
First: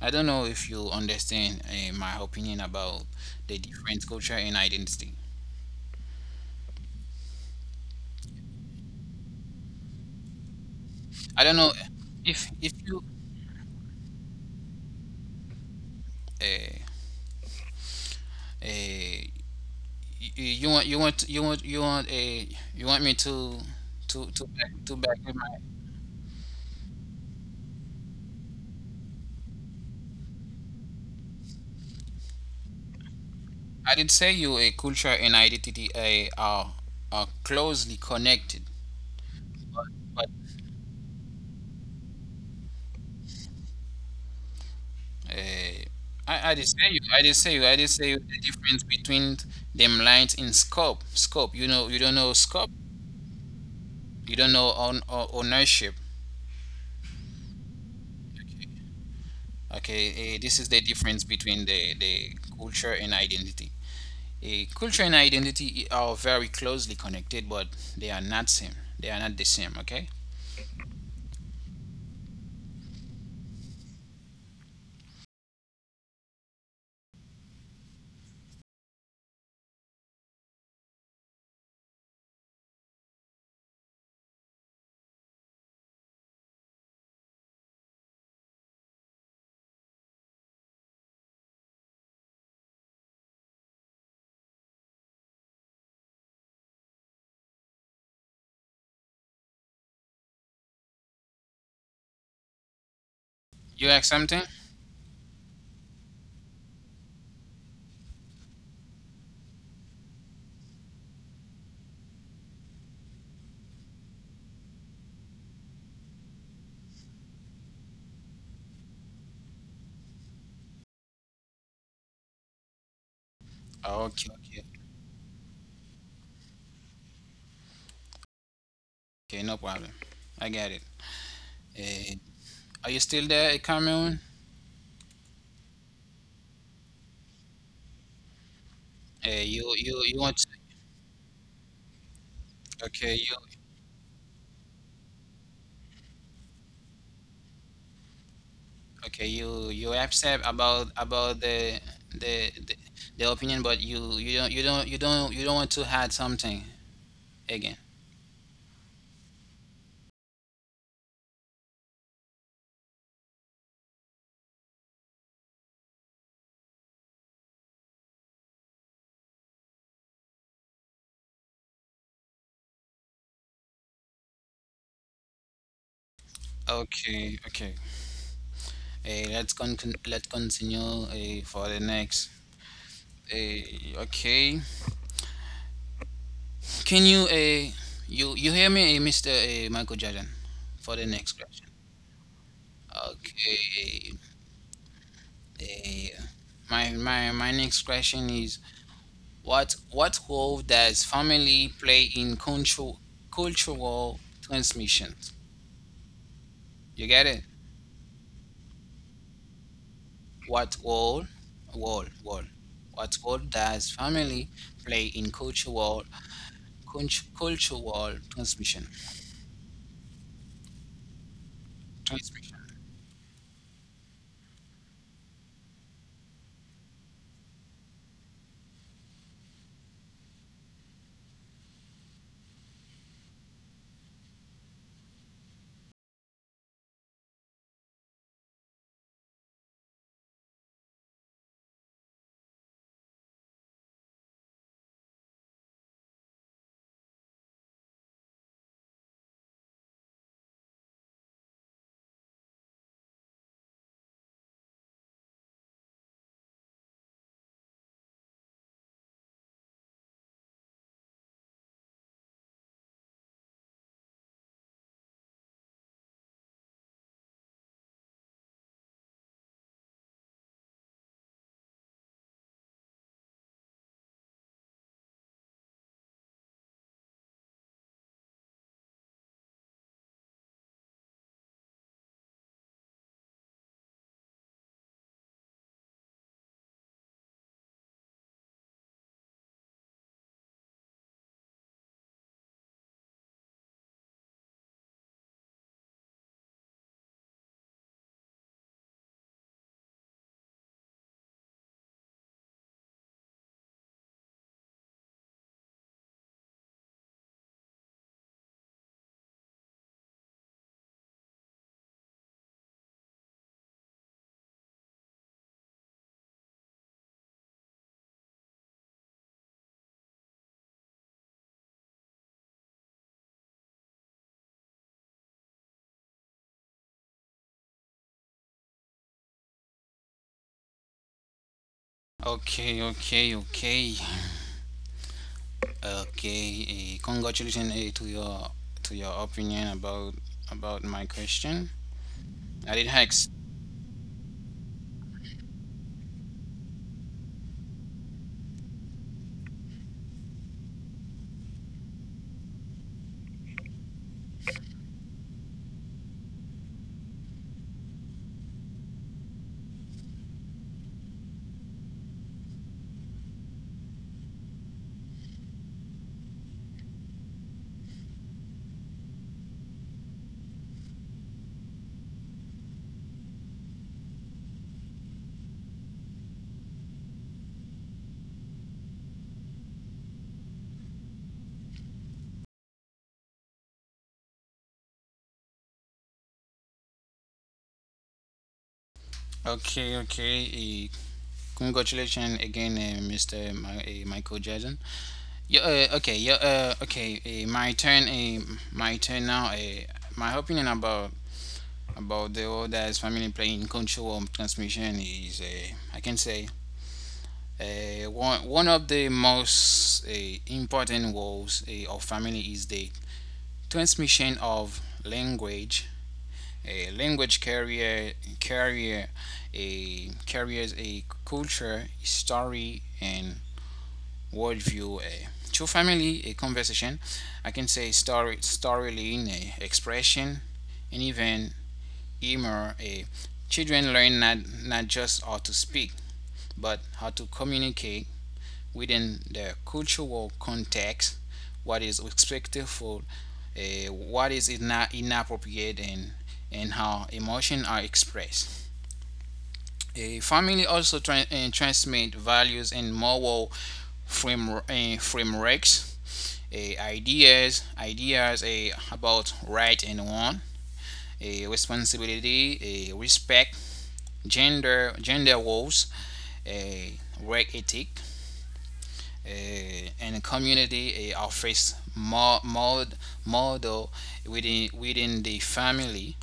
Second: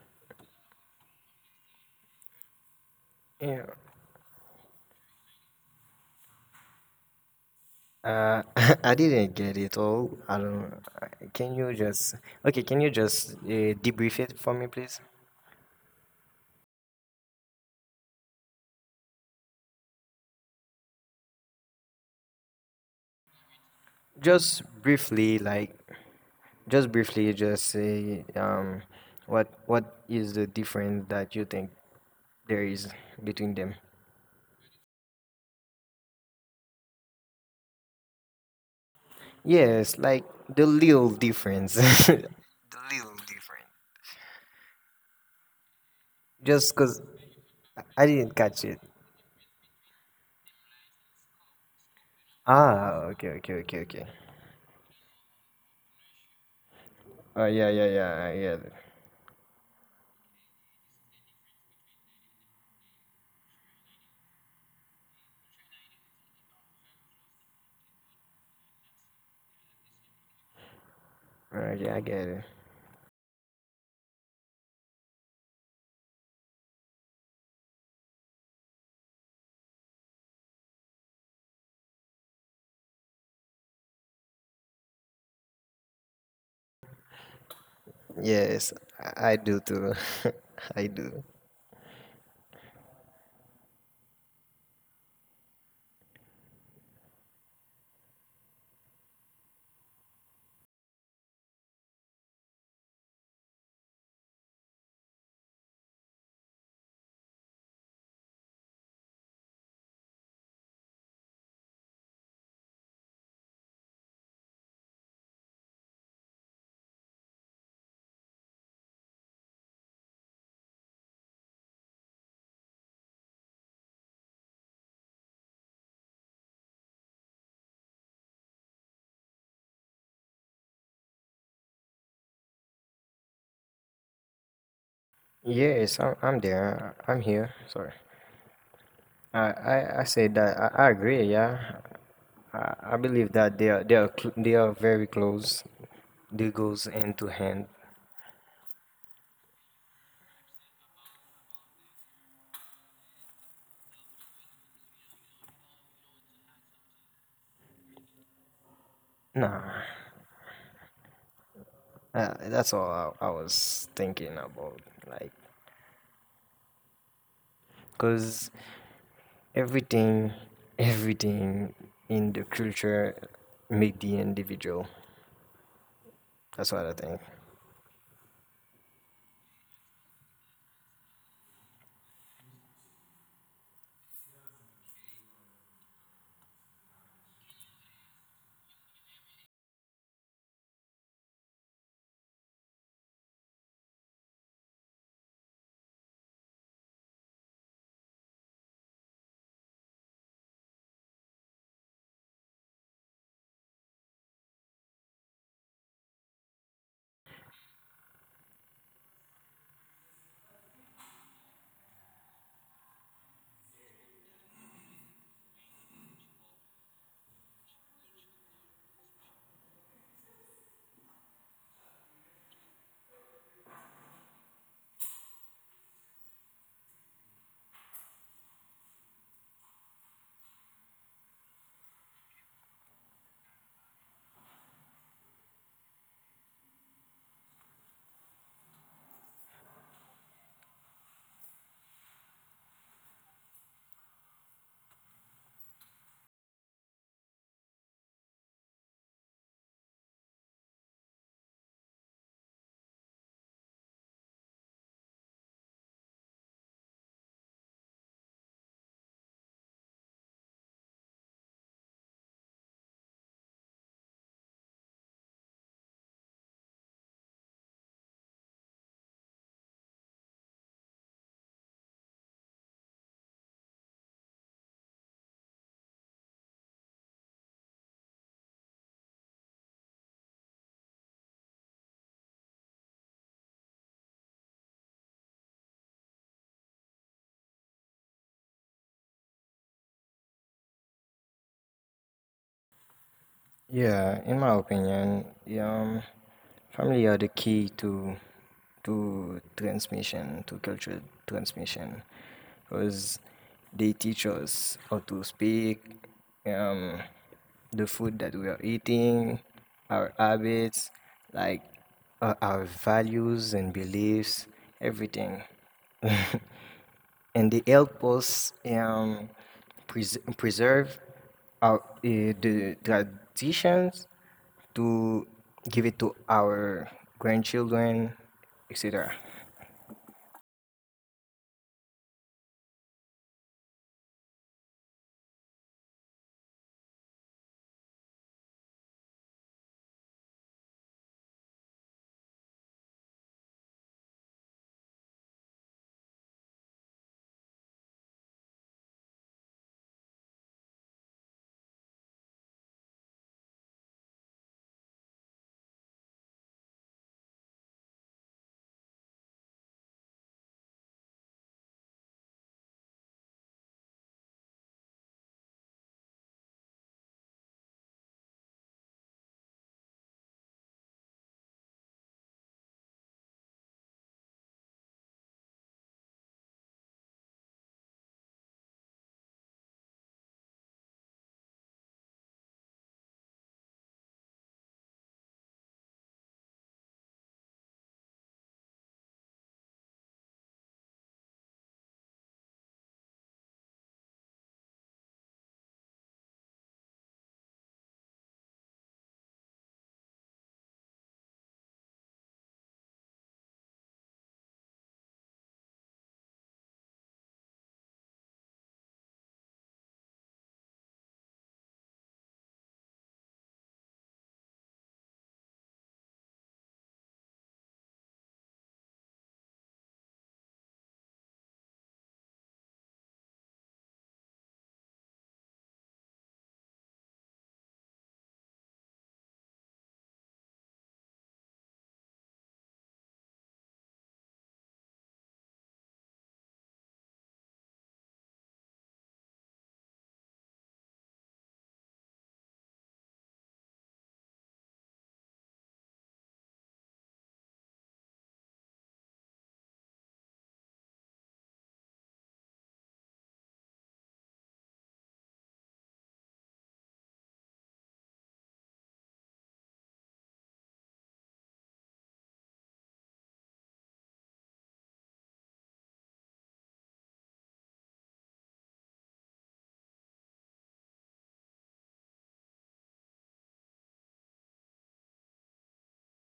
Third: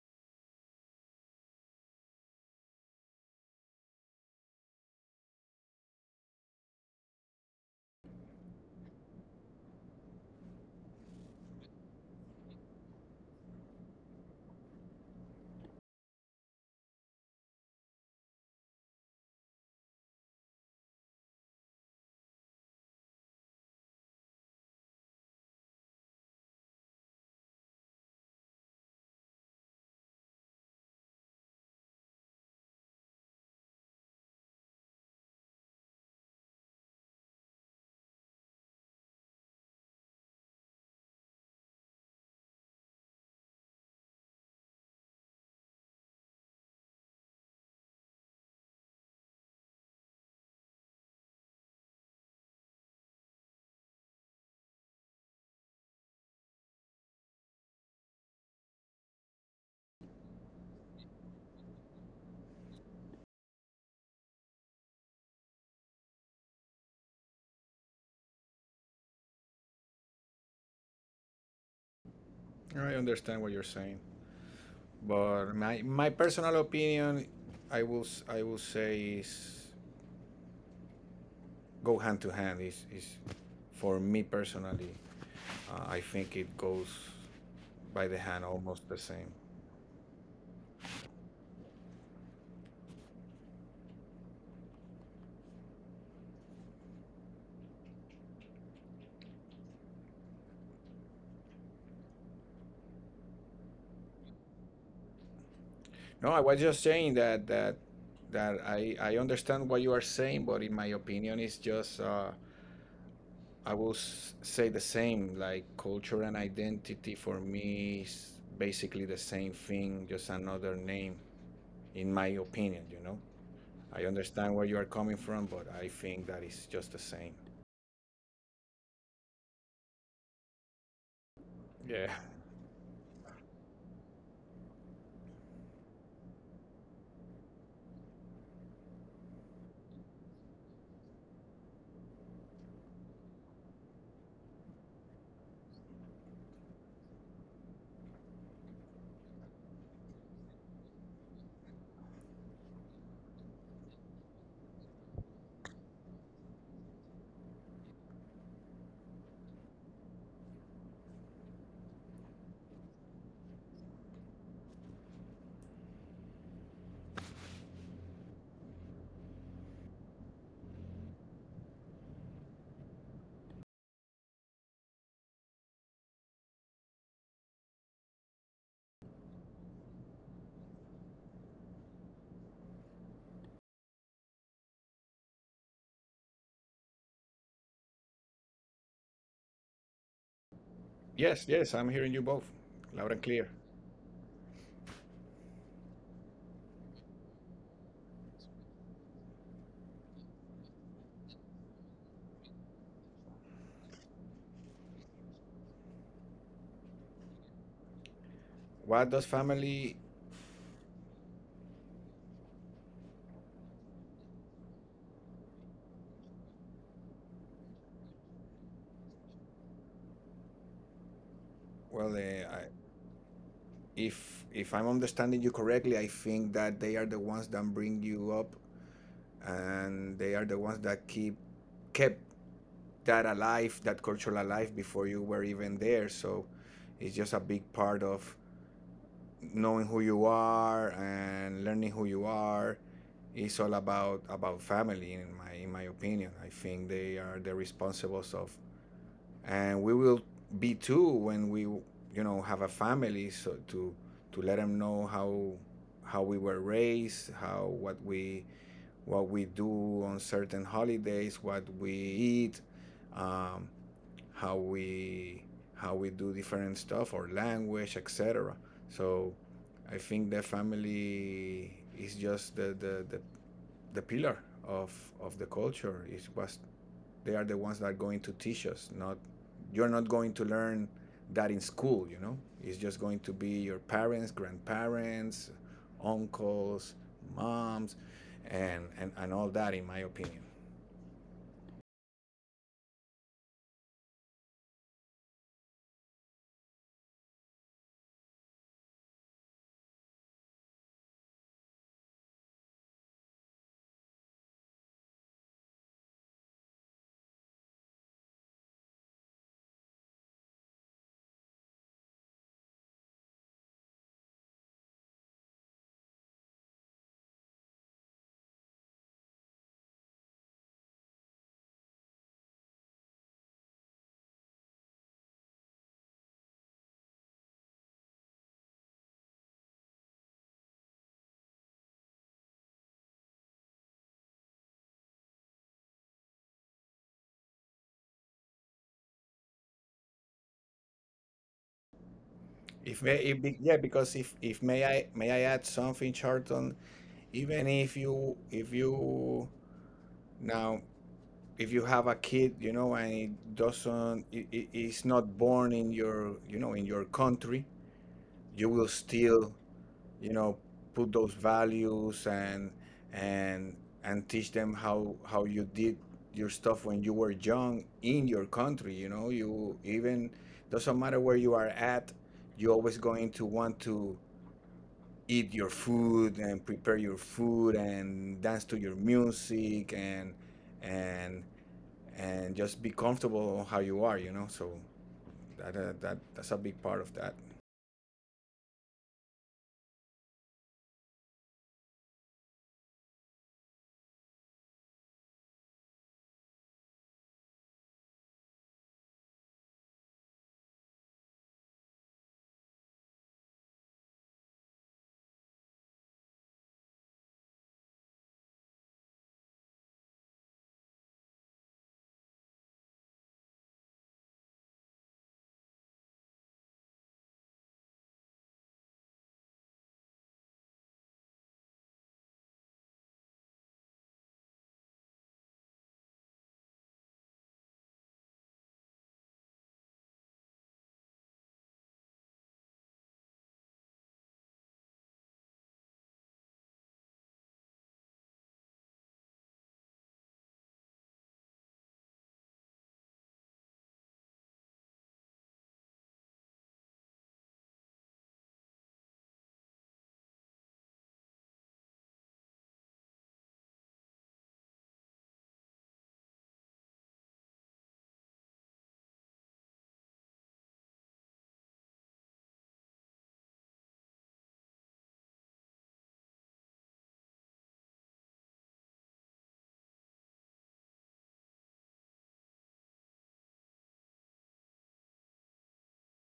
Speaker 1: I don't know if you understand my opinion about the
Speaker 3: Yeah.
Speaker 1: different culture and identity.
Speaker 3: Uh, I didn't get it all, I don't,
Speaker 1: I
Speaker 3: can
Speaker 1: don't
Speaker 3: you
Speaker 1: know
Speaker 3: just? Okay,
Speaker 1: if
Speaker 3: can you
Speaker 1: you
Speaker 3: just, debrief it for me please?
Speaker 1: uh, uh, y- y- you want you want you want you want a you want me to
Speaker 3: Just
Speaker 1: to back in
Speaker 3: briefly,
Speaker 1: my.
Speaker 3: like. Just briefly, just say, what is the difference that you think there is between them?
Speaker 1: I did say you a culture and identity are closely connected, but,
Speaker 3: Yes, like
Speaker 1: but,
Speaker 3: the little difference. The little difference.
Speaker 1: uh, I did
Speaker 3: Just
Speaker 1: say
Speaker 3: because
Speaker 1: you I did say you I did
Speaker 3: I
Speaker 1: say you
Speaker 3: didn't
Speaker 1: the
Speaker 3: catch it.
Speaker 1: difference between them lines in scope. You know you don't know scope.
Speaker 3: Ah, okay, okay, okay, okay.
Speaker 1: You don't know own, ownership.
Speaker 3: Oh, yeah, yeah, yeah, I get it.
Speaker 1: Okay, this is the difference between the culture and identity. Culture and identity are very closely connected, but they are not same. They are not the same. Okay,
Speaker 3: Okay, I get it.
Speaker 2: I understand what you're saying. But my personal opinion, I will say is go hand to hand. Is for me personally, I think it goes by the hand
Speaker 3: Yes,
Speaker 2: almost the same.
Speaker 3: I do too. I do.
Speaker 1: you ask something.
Speaker 2: No, I was just saying that that that I understand what you are saying, but in my opinion, it's just say the same. Like culture and identity for me is basically the same thing, just another name, in my opinion. You know.
Speaker 1: Ah,
Speaker 2: I
Speaker 1: okay,
Speaker 2: understand
Speaker 1: okay,
Speaker 2: where you are coming from, but I think that is just the same.
Speaker 1: okay, no problem. I get it.
Speaker 2: Yeah.
Speaker 1: Uh, are you still there, Cameron?
Speaker 3: Yes, I'm there. I'm here. Sorry.
Speaker 1: Uh,
Speaker 3: I,
Speaker 1: you
Speaker 3: I,
Speaker 1: you
Speaker 3: I
Speaker 1: you
Speaker 3: said
Speaker 1: want?
Speaker 3: that, I agree. Yeah, I
Speaker 1: Okay,
Speaker 3: believe
Speaker 1: you
Speaker 3: that they are they are very close. They goes hand to hand.
Speaker 1: okay you you upset about the the the, the opinion, but you don't you don't you don't you don't want to add something again.
Speaker 3: Nah, that's all I was thinking about. Like, cause everything, everything in the culture make the individual. That's what I think.
Speaker 1: Okay, okay. Eh, let's con let's continue, for the next. Okay. Can you, you you hear me, Mr. Michael Jordan, for the next
Speaker 2: Yes,
Speaker 1: question?
Speaker 2: yes, I'm hearing you both, loud and clear.
Speaker 1: Okay. Eh, my next question is what role does family play in control cultural transmissions? You get it?
Speaker 2: What does family?
Speaker 1: What role? Role. What role does family play in cultural cultural transmission.
Speaker 2: Well,
Speaker 1: Transmission.
Speaker 2: if I'm understanding you correctly, I think that they are the ones that bring you up, and they are the ones that keep kept that alive, that culture alive before you were even there. So, it's just a big part of knowing who you are and learning who you are is all about family. In my in my opinion, I think they are the responsible of, and we will be too when we, you know, have a family, so to let them know how we were raised, how what we do on certain holidays, what we eat, um, how we how we do different stuff or language, etc. So I think the family is just the pillar of the culture. It was they are the ones that are going to teach us. Not you're not going to learn that in school, you know. It's just going to be your parents, grandparents, uncles, moms, and and all that, in my opinion.
Speaker 3: Yeah, in my opinion, yeah, family are the key to transmission, to cultural transmission, because they teach us how to speak, um, the food that we are eating, our habits, like our values and beliefs, everything. And they help us, preserve our, the traditions, to give it to our grandchildren, etc.
Speaker 1: Okay, okay, okay, okay. Congratulations to your opinion about my question.
Speaker 2: If
Speaker 1: I
Speaker 2: may,
Speaker 1: did
Speaker 2: if, be-
Speaker 1: hacks.
Speaker 2: yeah, Because if may I may I add something, Charlton, even if you now if you have a kid, you know, and it doesn't it's not born in your, you know, in your country, you will still, you know, put those values and and and teach them how you did your stuff when you were young in your country. You know, you even doesn't matter where you are at, you always going to want to eat your food and prepare your food and dance to your music and and and just be comfortable how you are, you know. So that that's a big part of that.
Speaker 1: Okay, okay. Eh, congratulations again, Mr. Michael Jackson. Yeah. Okay. Yeah. Okay. My turn now. My opinion about the others family playing control of transmission is I can say one of the most important roles of family is the transmission of language. A language carrier carrier a carriers a culture, story, and worldview. Through family, a conversation, I can say story, storyline, expression, and even humor. Children learn not just how to speak, but how to communicate within the cultural context, what is expected for what is inappropriate, and how emotions are expressed. A family also transmit values and moral frameworks, ideas about right and wrong, a responsibility, a respect, gender roles, a work ethic, and a community offers model within the family,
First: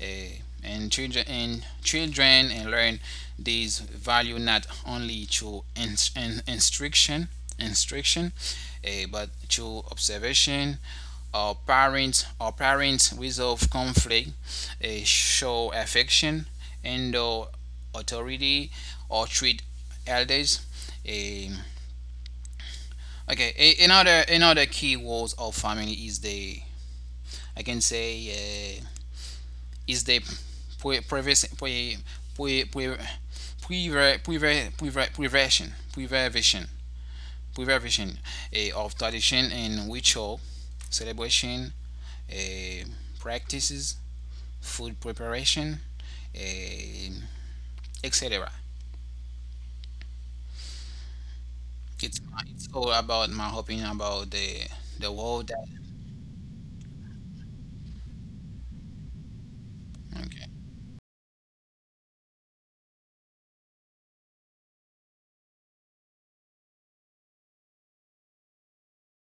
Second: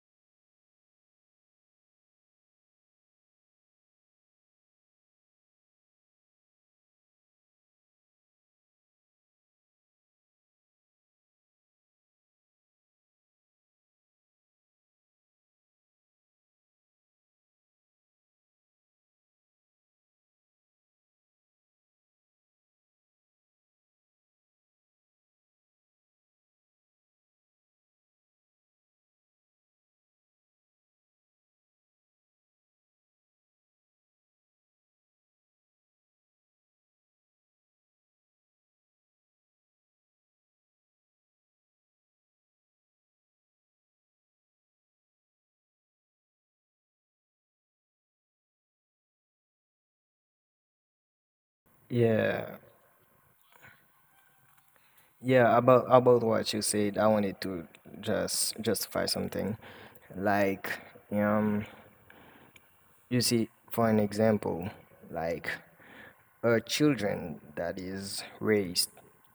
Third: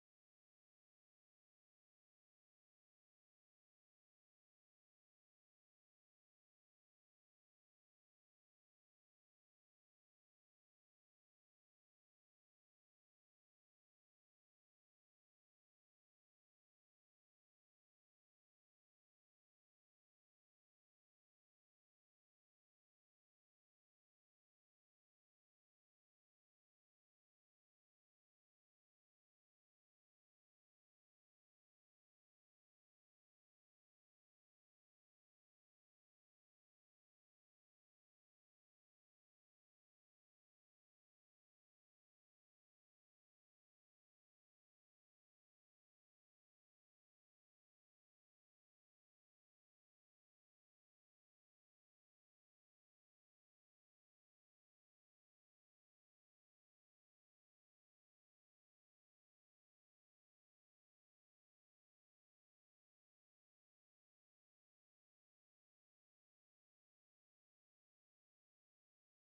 Speaker 1: eh, and children and children and learn these value not only through inst- in, instruction instruction but through observation. Our parents resolve conflict, show affection and authority, or treat elders eh, Okay, another key words of family is the, I can say is the pre- previs- pre- pre- pre- prever- prever- prever- preversion preservation preservation of tradition and ritual, celebration, uh, practices, food preparation uh, etc. It's
Speaker 3: Yeah,
Speaker 1: it's all about my opinion about the world
Speaker 3: yeah.
Speaker 1: that.
Speaker 3: About what you said, I wanted to just justify something,
Speaker 1: Okay,
Speaker 3: like um, you see, for an example, like a children that is raised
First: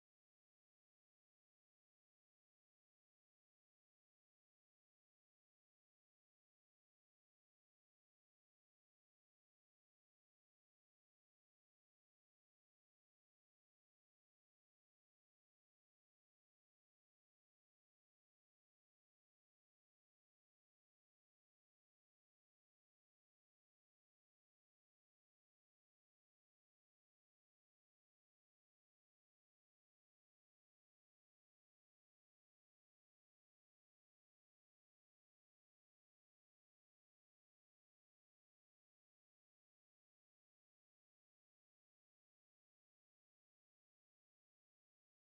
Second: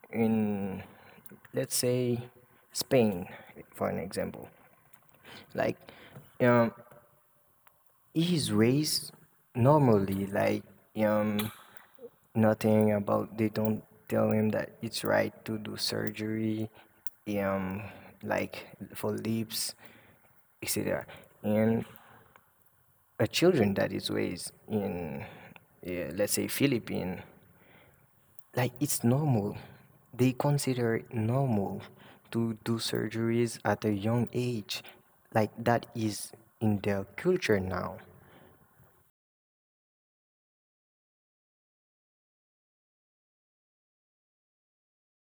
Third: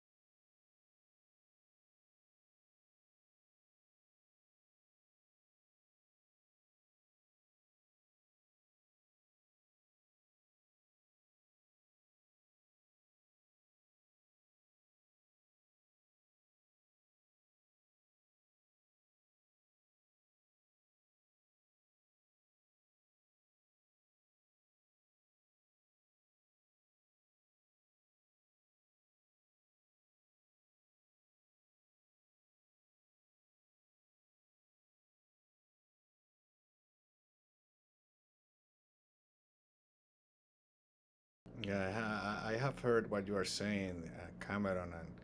Speaker 3: in, let's say, Spain, for an example, like um, he is raised normally, like, um, nothing about. They don't tell him that it's right to do surgery, um, like for lips, etc. And a children that is raised in, yeah, let's say Philippine, like it's normal. They consider it normal to do surgeries at a young age. Like that is in their culture now.
Speaker 2: I have heard what you are saying, Cameron, and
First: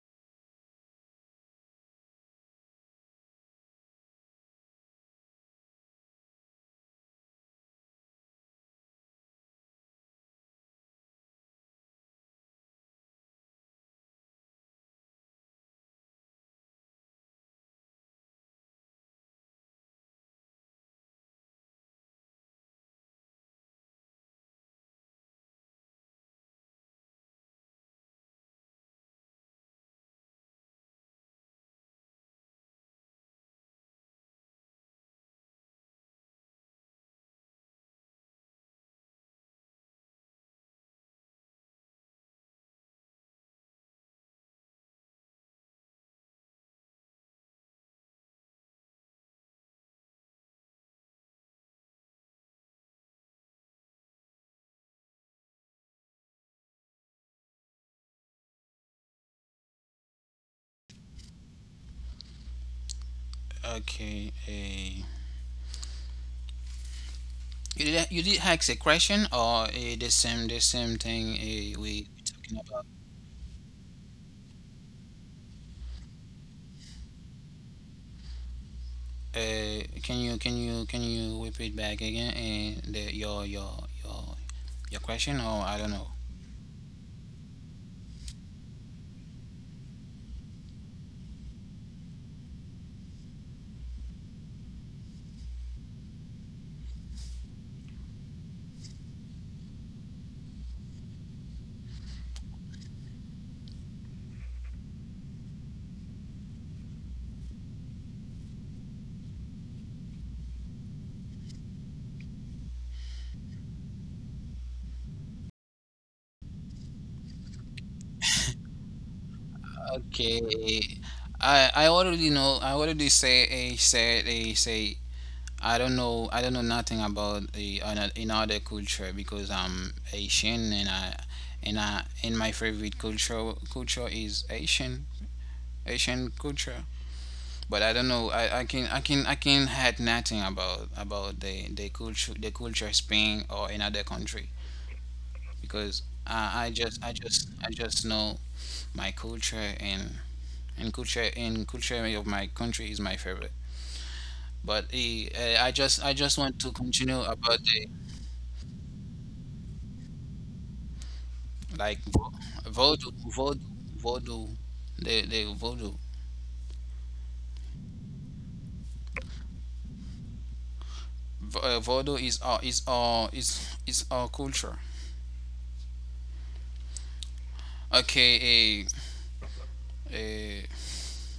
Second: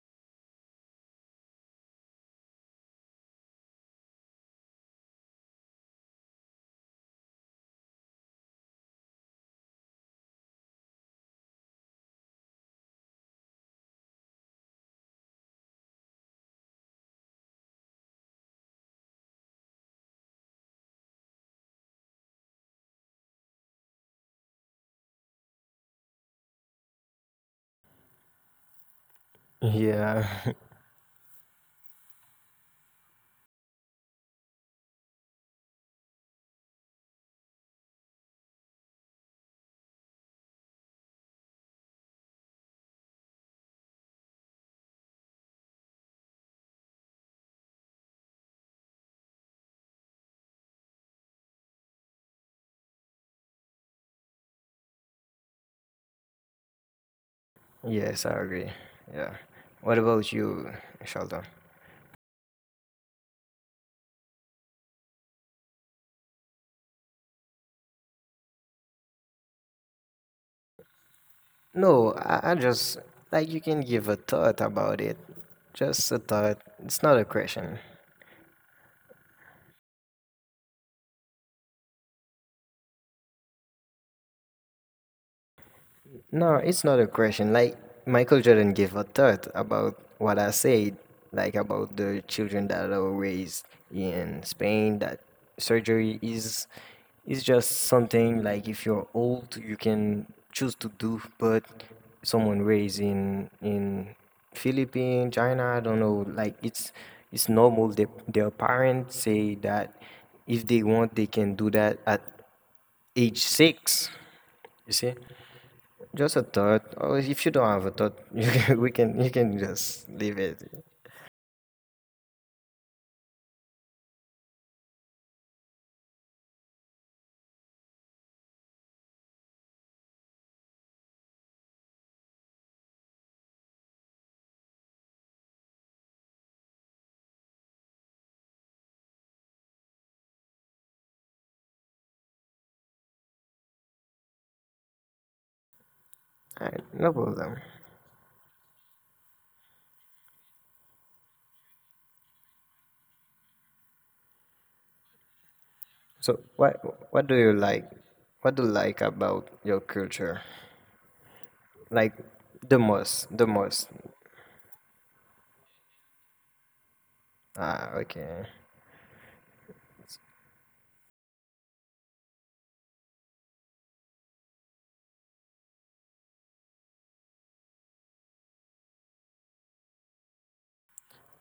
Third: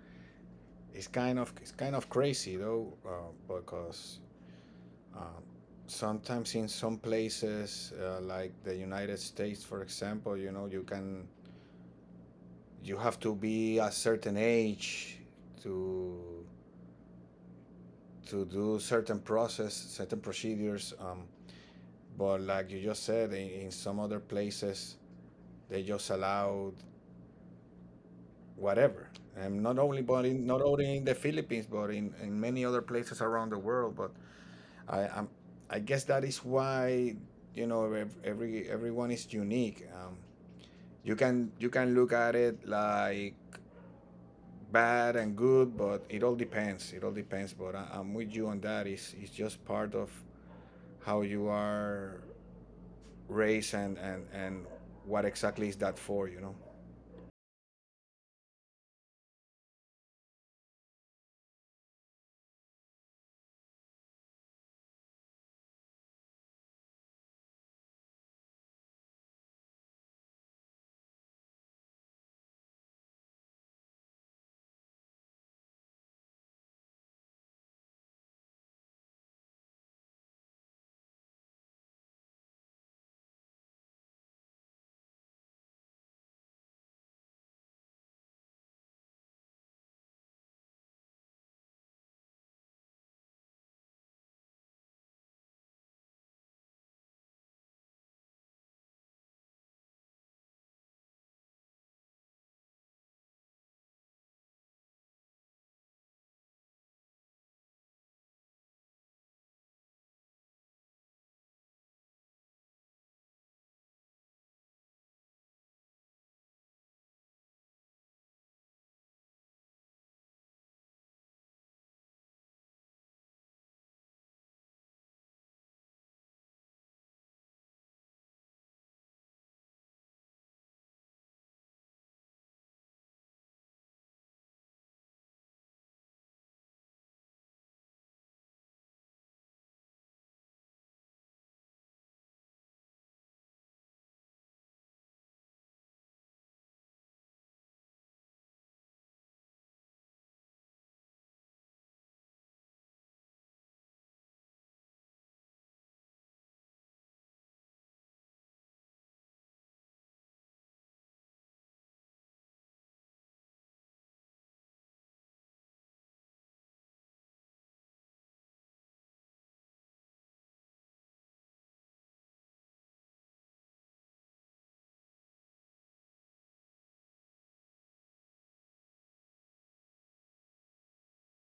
Speaker 2: it's kind of crazy though, because uh, sometimes in some places, like the United States, for example, you know, you have to be a certain age to to do certain process, certain procedures. But like you just said, in some other places they just allowed whatever. And
Speaker 3: Yeah.
Speaker 2: not only in the Philippines, but in many other places around the world. But I I'm, I guess that is why, you know, every everyone is unique. You can you can look at it like bad and good, but it all depends. It all depends. But I'm with you on that. It's just part of how you are race, and what exactly is that for, you know?
Speaker 3: Yes, I agree. Yeah. What about you, Sheldon?
Speaker 1: okay. Uh, you did ask a question, or the same thing we
Speaker 3: No,
Speaker 1: talking
Speaker 3: I
Speaker 1: about?
Speaker 3: just, like, you can give a thought about it. Just a thought. It's not a question.
Speaker 1: Can you can you can you repeat back again, the, your your question, or I don't know.
Speaker 3: No, it's not a question. Like Michael Jordan gave a thought about what I said, like about the children that are raised in Spain. That surgery is just something like, if you're old, you can choose to do, but someone raised in Philippines, China, I don't know. Like it's normal. They, their parents say that if they want, they can do that at age six. You see? Just a thought, or if you don't have a thought, you can, we can, you can just leave
Speaker 1: Okay,
Speaker 3: it.
Speaker 1: I already know. I already say a said a say. I don't know. I don't know nothing about the another culture because I'm Asian, and I and I and my favorite culture is Asian culture. But I don't know. I, I can had nothing about about the culture, the culture Spain or another country, because
Speaker 3: Alright,
Speaker 1: I, I
Speaker 3: no
Speaker 1: just I
Speaker 3: problem.
Speaker 1: just I just know my culture, and culture of my country is my favorite. But
Speaker 3: So,
Speaker 1: I just
Speaker 3: what
Speaker 1: want to
Speaker 3: what do you
Speaker 1: continue
Speaker 3: like?
Speaker 1: about the,
Speaker 3: What do you like about your culture? Like,
Speaker 1: like
Speaker 3: the most, the
Speaker 1: voodoo
Speaker 3: most.
Speaker 1: voodoo voodoo, the voodoo.
Speaker 3: Ah, okay.
Speaker 1: Voodoo is our is our is our culture. Okay, eh, eh,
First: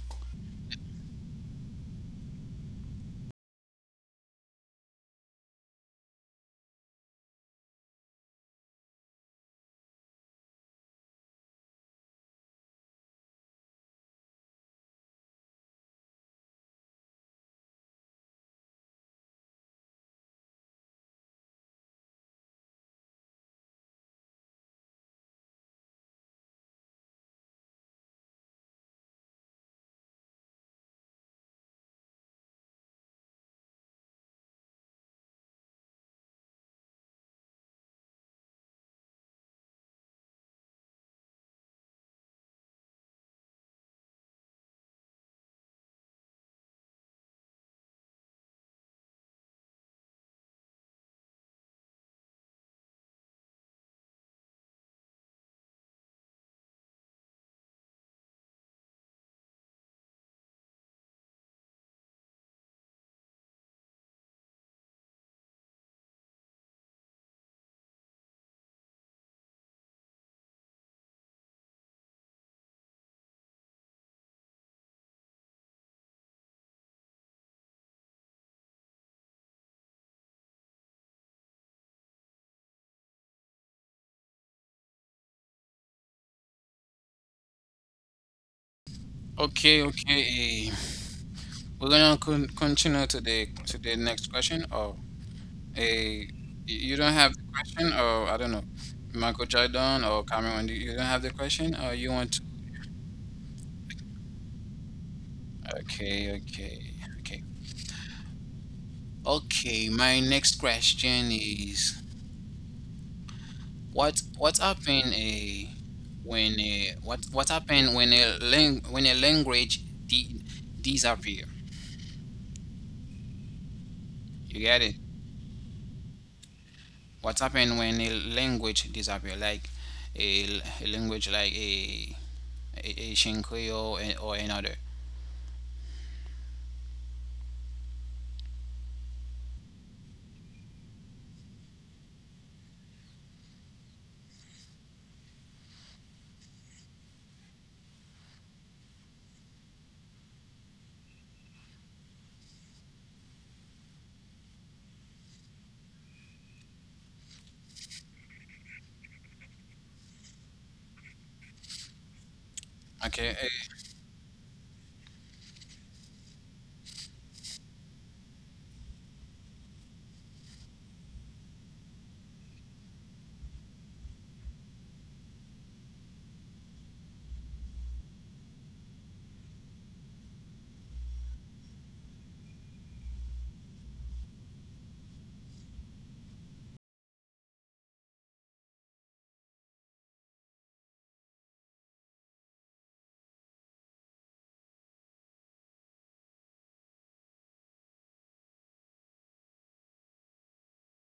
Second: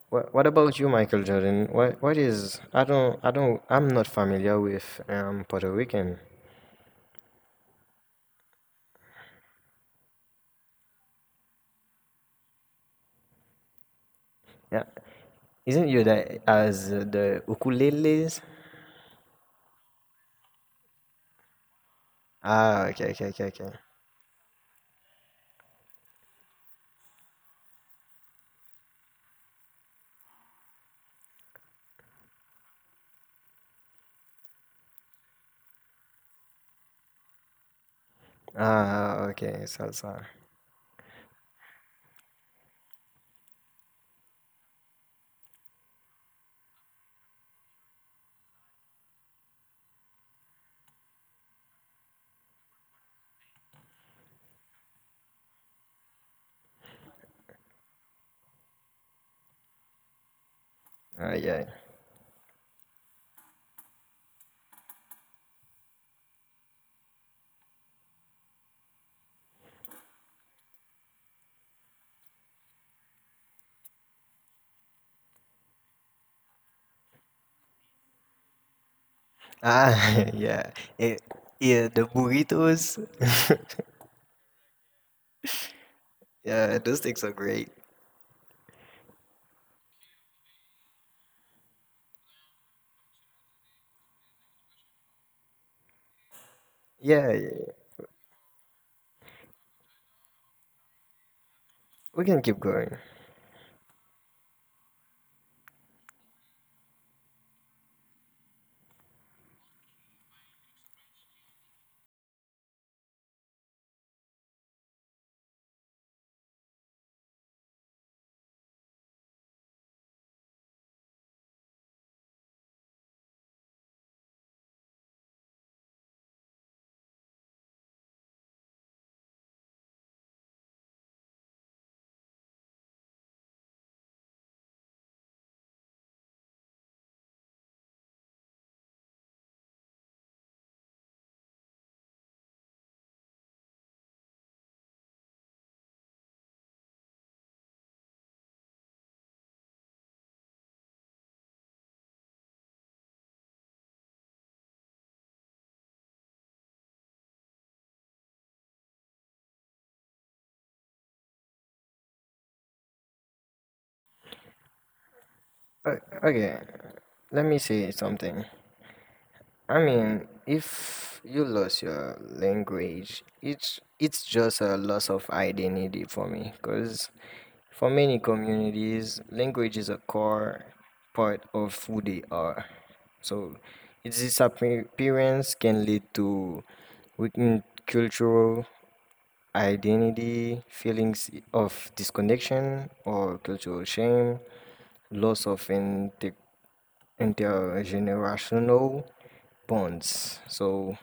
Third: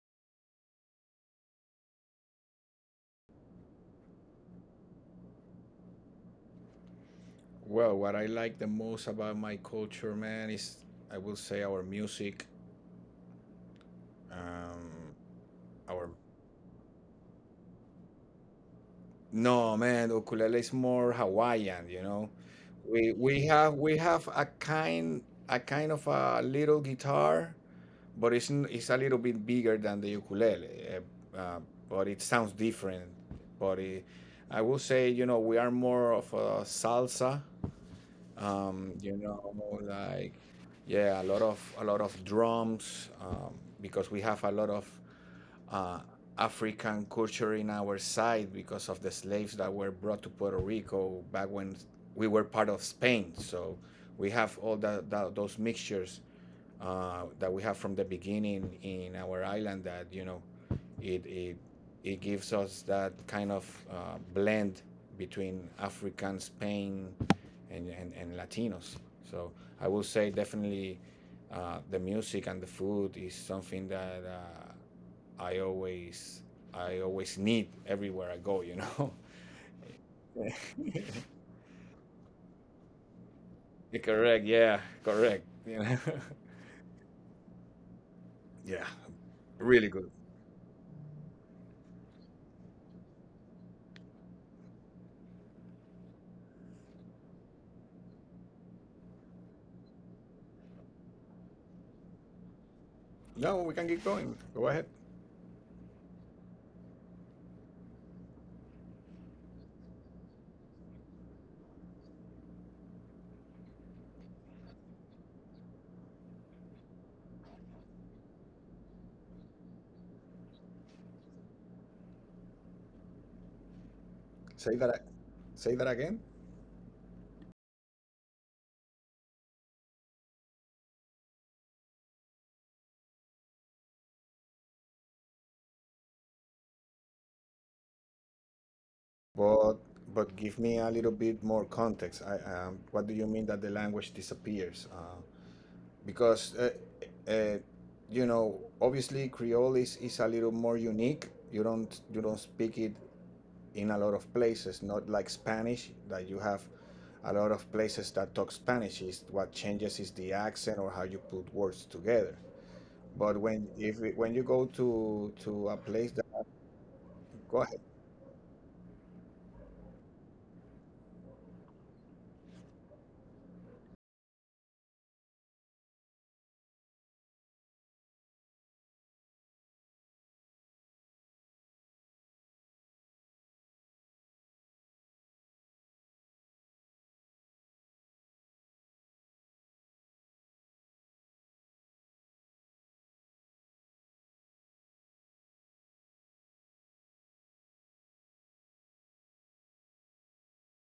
Speaker 3: What about you, Michael Jordan? What is? I don't I'm not familiar with, Puerto Rican.
Speaker 2: Well, what I like the most about my culture, man, is I will say our music,
Speaker 3: Yeah,
Speaker 2: um,
Speaker 3: isn't you
Speaker 2: our
Speaker 3: that as, the ukuleles?
Speaker 2: no, man, ukulele is more Hawaiian, you know.
Speaker 3: Ah, okay, okay, okay, okay.
Speaker 2: We have a kind of a little guitar, but it's a little bit bigger than the ukulele, but it sounds different. But it, I will say, you know, we are more of a salsa, you
Speaker 3: Ah,
Speaker 2: know,
Speaker 3: okay, salsa.
Speaker 2: like, yeah, a lot of drums, because we have a lot of uh, African culture in our side because of the slaves that were brought to Puerto Rico back when we were part of Spain. So we have all that, that those mixtures that we have from the beginning in our island that, you know,
Speaker 3: Ah,
Speaker 2: it
Speaker 3: yeah.
Speaker 2: it gives us that kind of blend between African, Spain, and Latinos. So I will say definitely the music and the food is something that I always need everywhere I go. You know.
Speaker 3: Ah, yeah. It, yeah, the burritos.
Speaker 2: Correct? Yeah, correct. Yeah, correct.
Speaker 3: Yeah, those things are great.
Speaker 2: Yeah,
Speaker 1: okay,
Speaker 2: really
Speaker 1: okay.
Speaker 2: good.
Speaker 1: Eh. We're gonna continue to the next question. Or, a you don't have
Speaker 3: Yeah,
Speaker 1: the
Speaker 3: yeah, yeah.
Speaker 1: question, or I don't know, Michael Jordan or Cameron. You don't have the question, or you
Speaker 3: We
Speaker 1: want to?
Speaker 3: can keep going.
Speaker 2: No, we can keep going. Go ahead.
Speaker 1: Okay, okay, okay, okay. My next question is, what happened a when a, what happened when a when a language disappear? You
Speaker 2: Say
Speaker 1: get
Speaker 2: that.
Speaker 1: it?
Speaker 2: Say that again.
Speaker 1: What happened when a language disappear? Like a language like Asian Creole, and, or another.
Speaker 2: But but give me a little bit more context. I What do you mean that the language disappears? Because uh, you know, obviously Creole is a little more unique. You don't speak it in a lot of places. Not like Spanish that you have a lot of places that talk Spanish. Is what changes is the accent or how you put words together.
Speaker 1: Okay,
Speaker 2: But
Speaker 1: eh,
Speaker 2: when if it- when you go to a place that
Speaker 3: Okay, let me
Speaker 2: go ahead.
Speaker 3: say something. I mean, if you lose your language, it's just a loss of identity for me. Because for many communities, language is a core part of who they are. So, its disappearance can lead to weakened cultural identity, feelings of disconnection or cultural shame, loss of integrity, intergenerational bonds. So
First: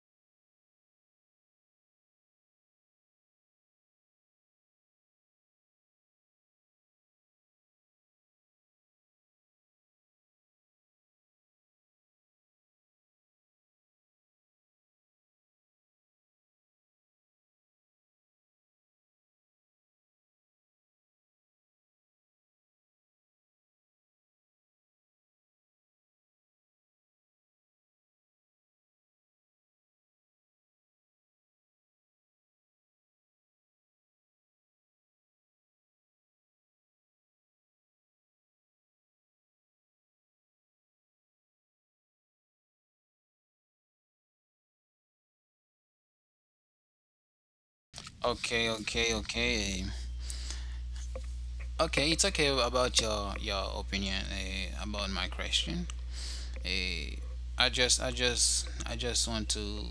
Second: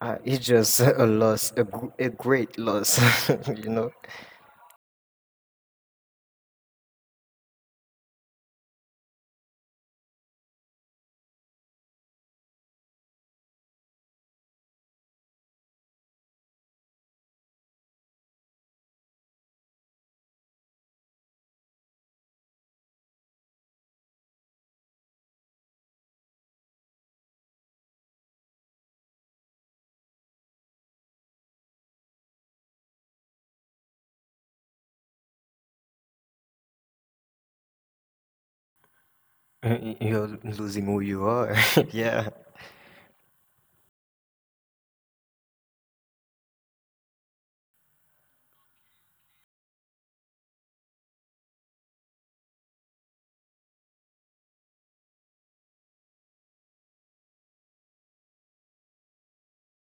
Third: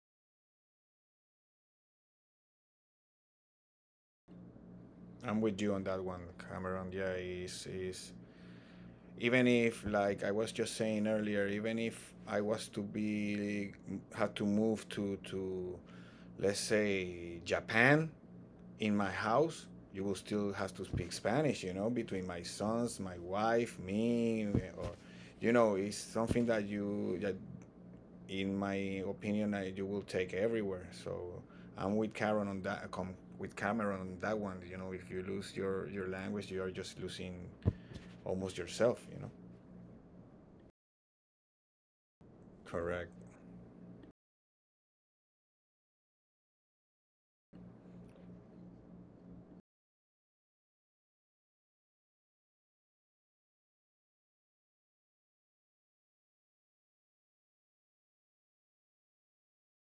Speaker 3: it's just a loss, a, a great loss, you know.
Speaker 2: I'm with you on that one, Cameron. Yeah, is even if like I was just saying earlier, even if I was to be had to move to let's say Japan in my house, you will still have to speak Spanish, you know, between my sons, my wife, me, or you know, it's something that you that in my opinion, you will take everywhere. So I'm with Cameron on that. Com, with Cameron on that one, you know, if you lose your language, you are just losing almost yourself. You know.
Speaker 3: Y- You're losing who you are. Yeah.
Speaker 2: Correct.
Speaker 1: okay. Okay, it's okay about your opinion about my question. Uh, I just want to.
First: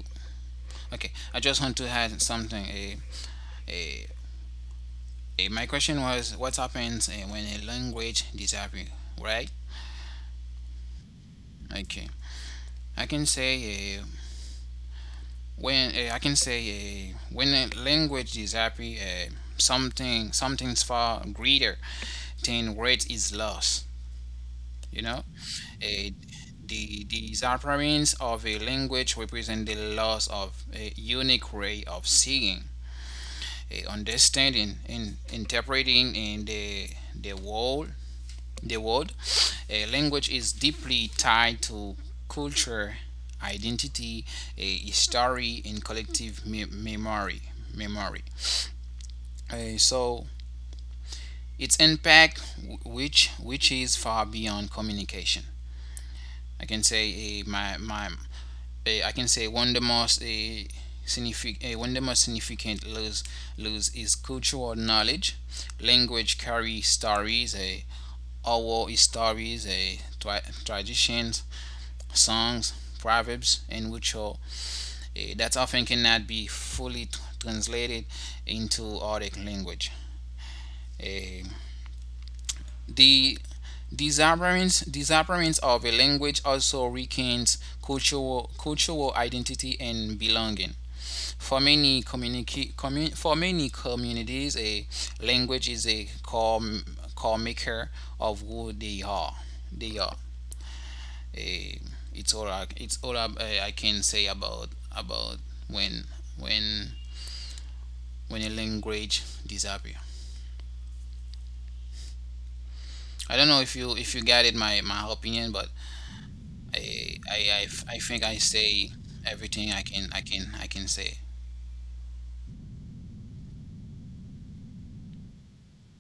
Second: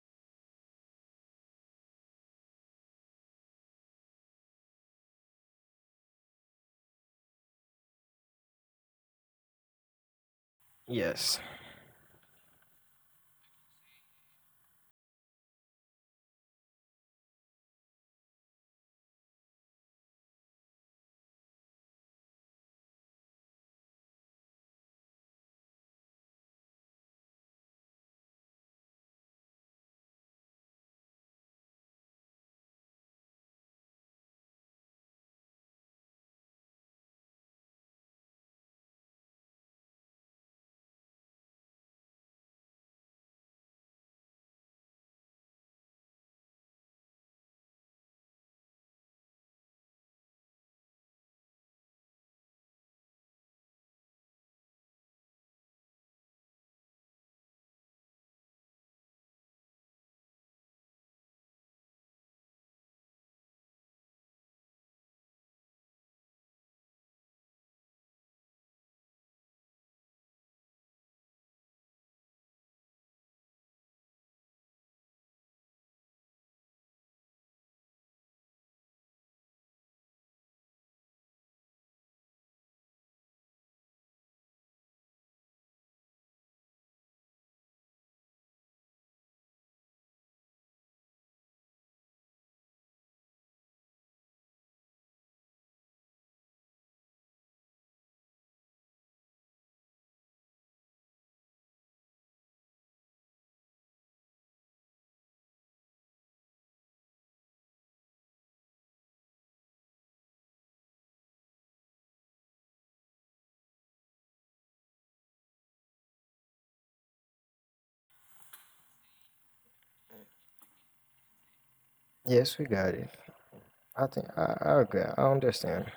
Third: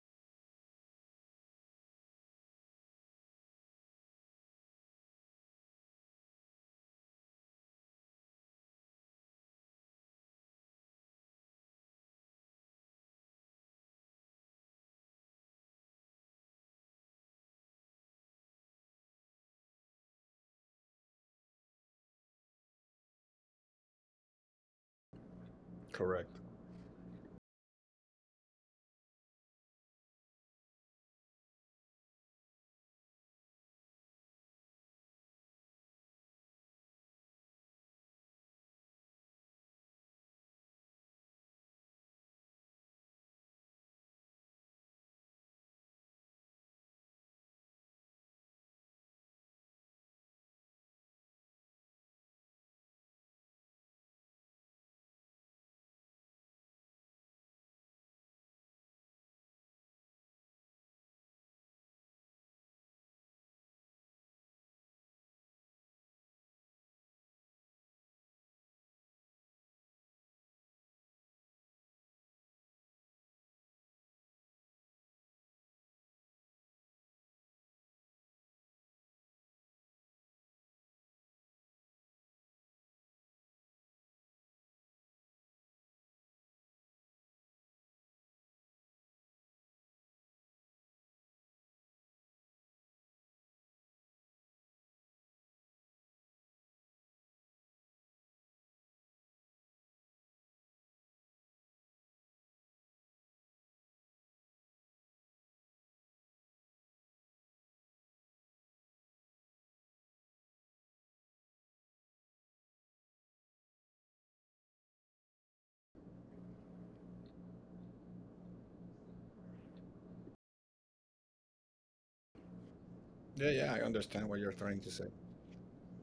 Speaker 1: Okay, I just want to add something. Uh, my question was, what happens when a language disappears? Right?
Speaker 3: Yes.
Speaker 1: Okay. I can say when I can say when a language disappears, something's far greater then weight is lost. You know,
Speaker 2: Correct.
Speaker 1: Eh, the disappearance of a language represents the loss of a unique way of seeing, a understanding, and interpreting in the world. The world, a language is deeply tied to culture, identity, a history, and collective memory. Memory. So its impact, which is far beyond communication. I can say my my I can say one of the most significant, one of the most significant laws laws is cultural knowledge. Language carry stories, oral stories, traditions, songs, proverbs, and ritual that often cannot be fully translated into other language. Uh, the disappearance of a language also weakens cultural identity and belonging. For many communities, a language is core maker of who they are. They are. A. it's all. I, It's all I, I can say about when when when a language disappears. I don't know if you got it my my opinion, but I think I say everything I can say.
Speaker 3: Yes, we got it.
Speaker 2: Yeah, yeah, I
Speaker 3: I
Speaker 2: understand
Speaker 3: think
Speaker 2: what you're trying
Speaker 3: I
Speaker 2: to
Speaker 3: agree.
Speaker 2: say.
Speaker 3: I understand.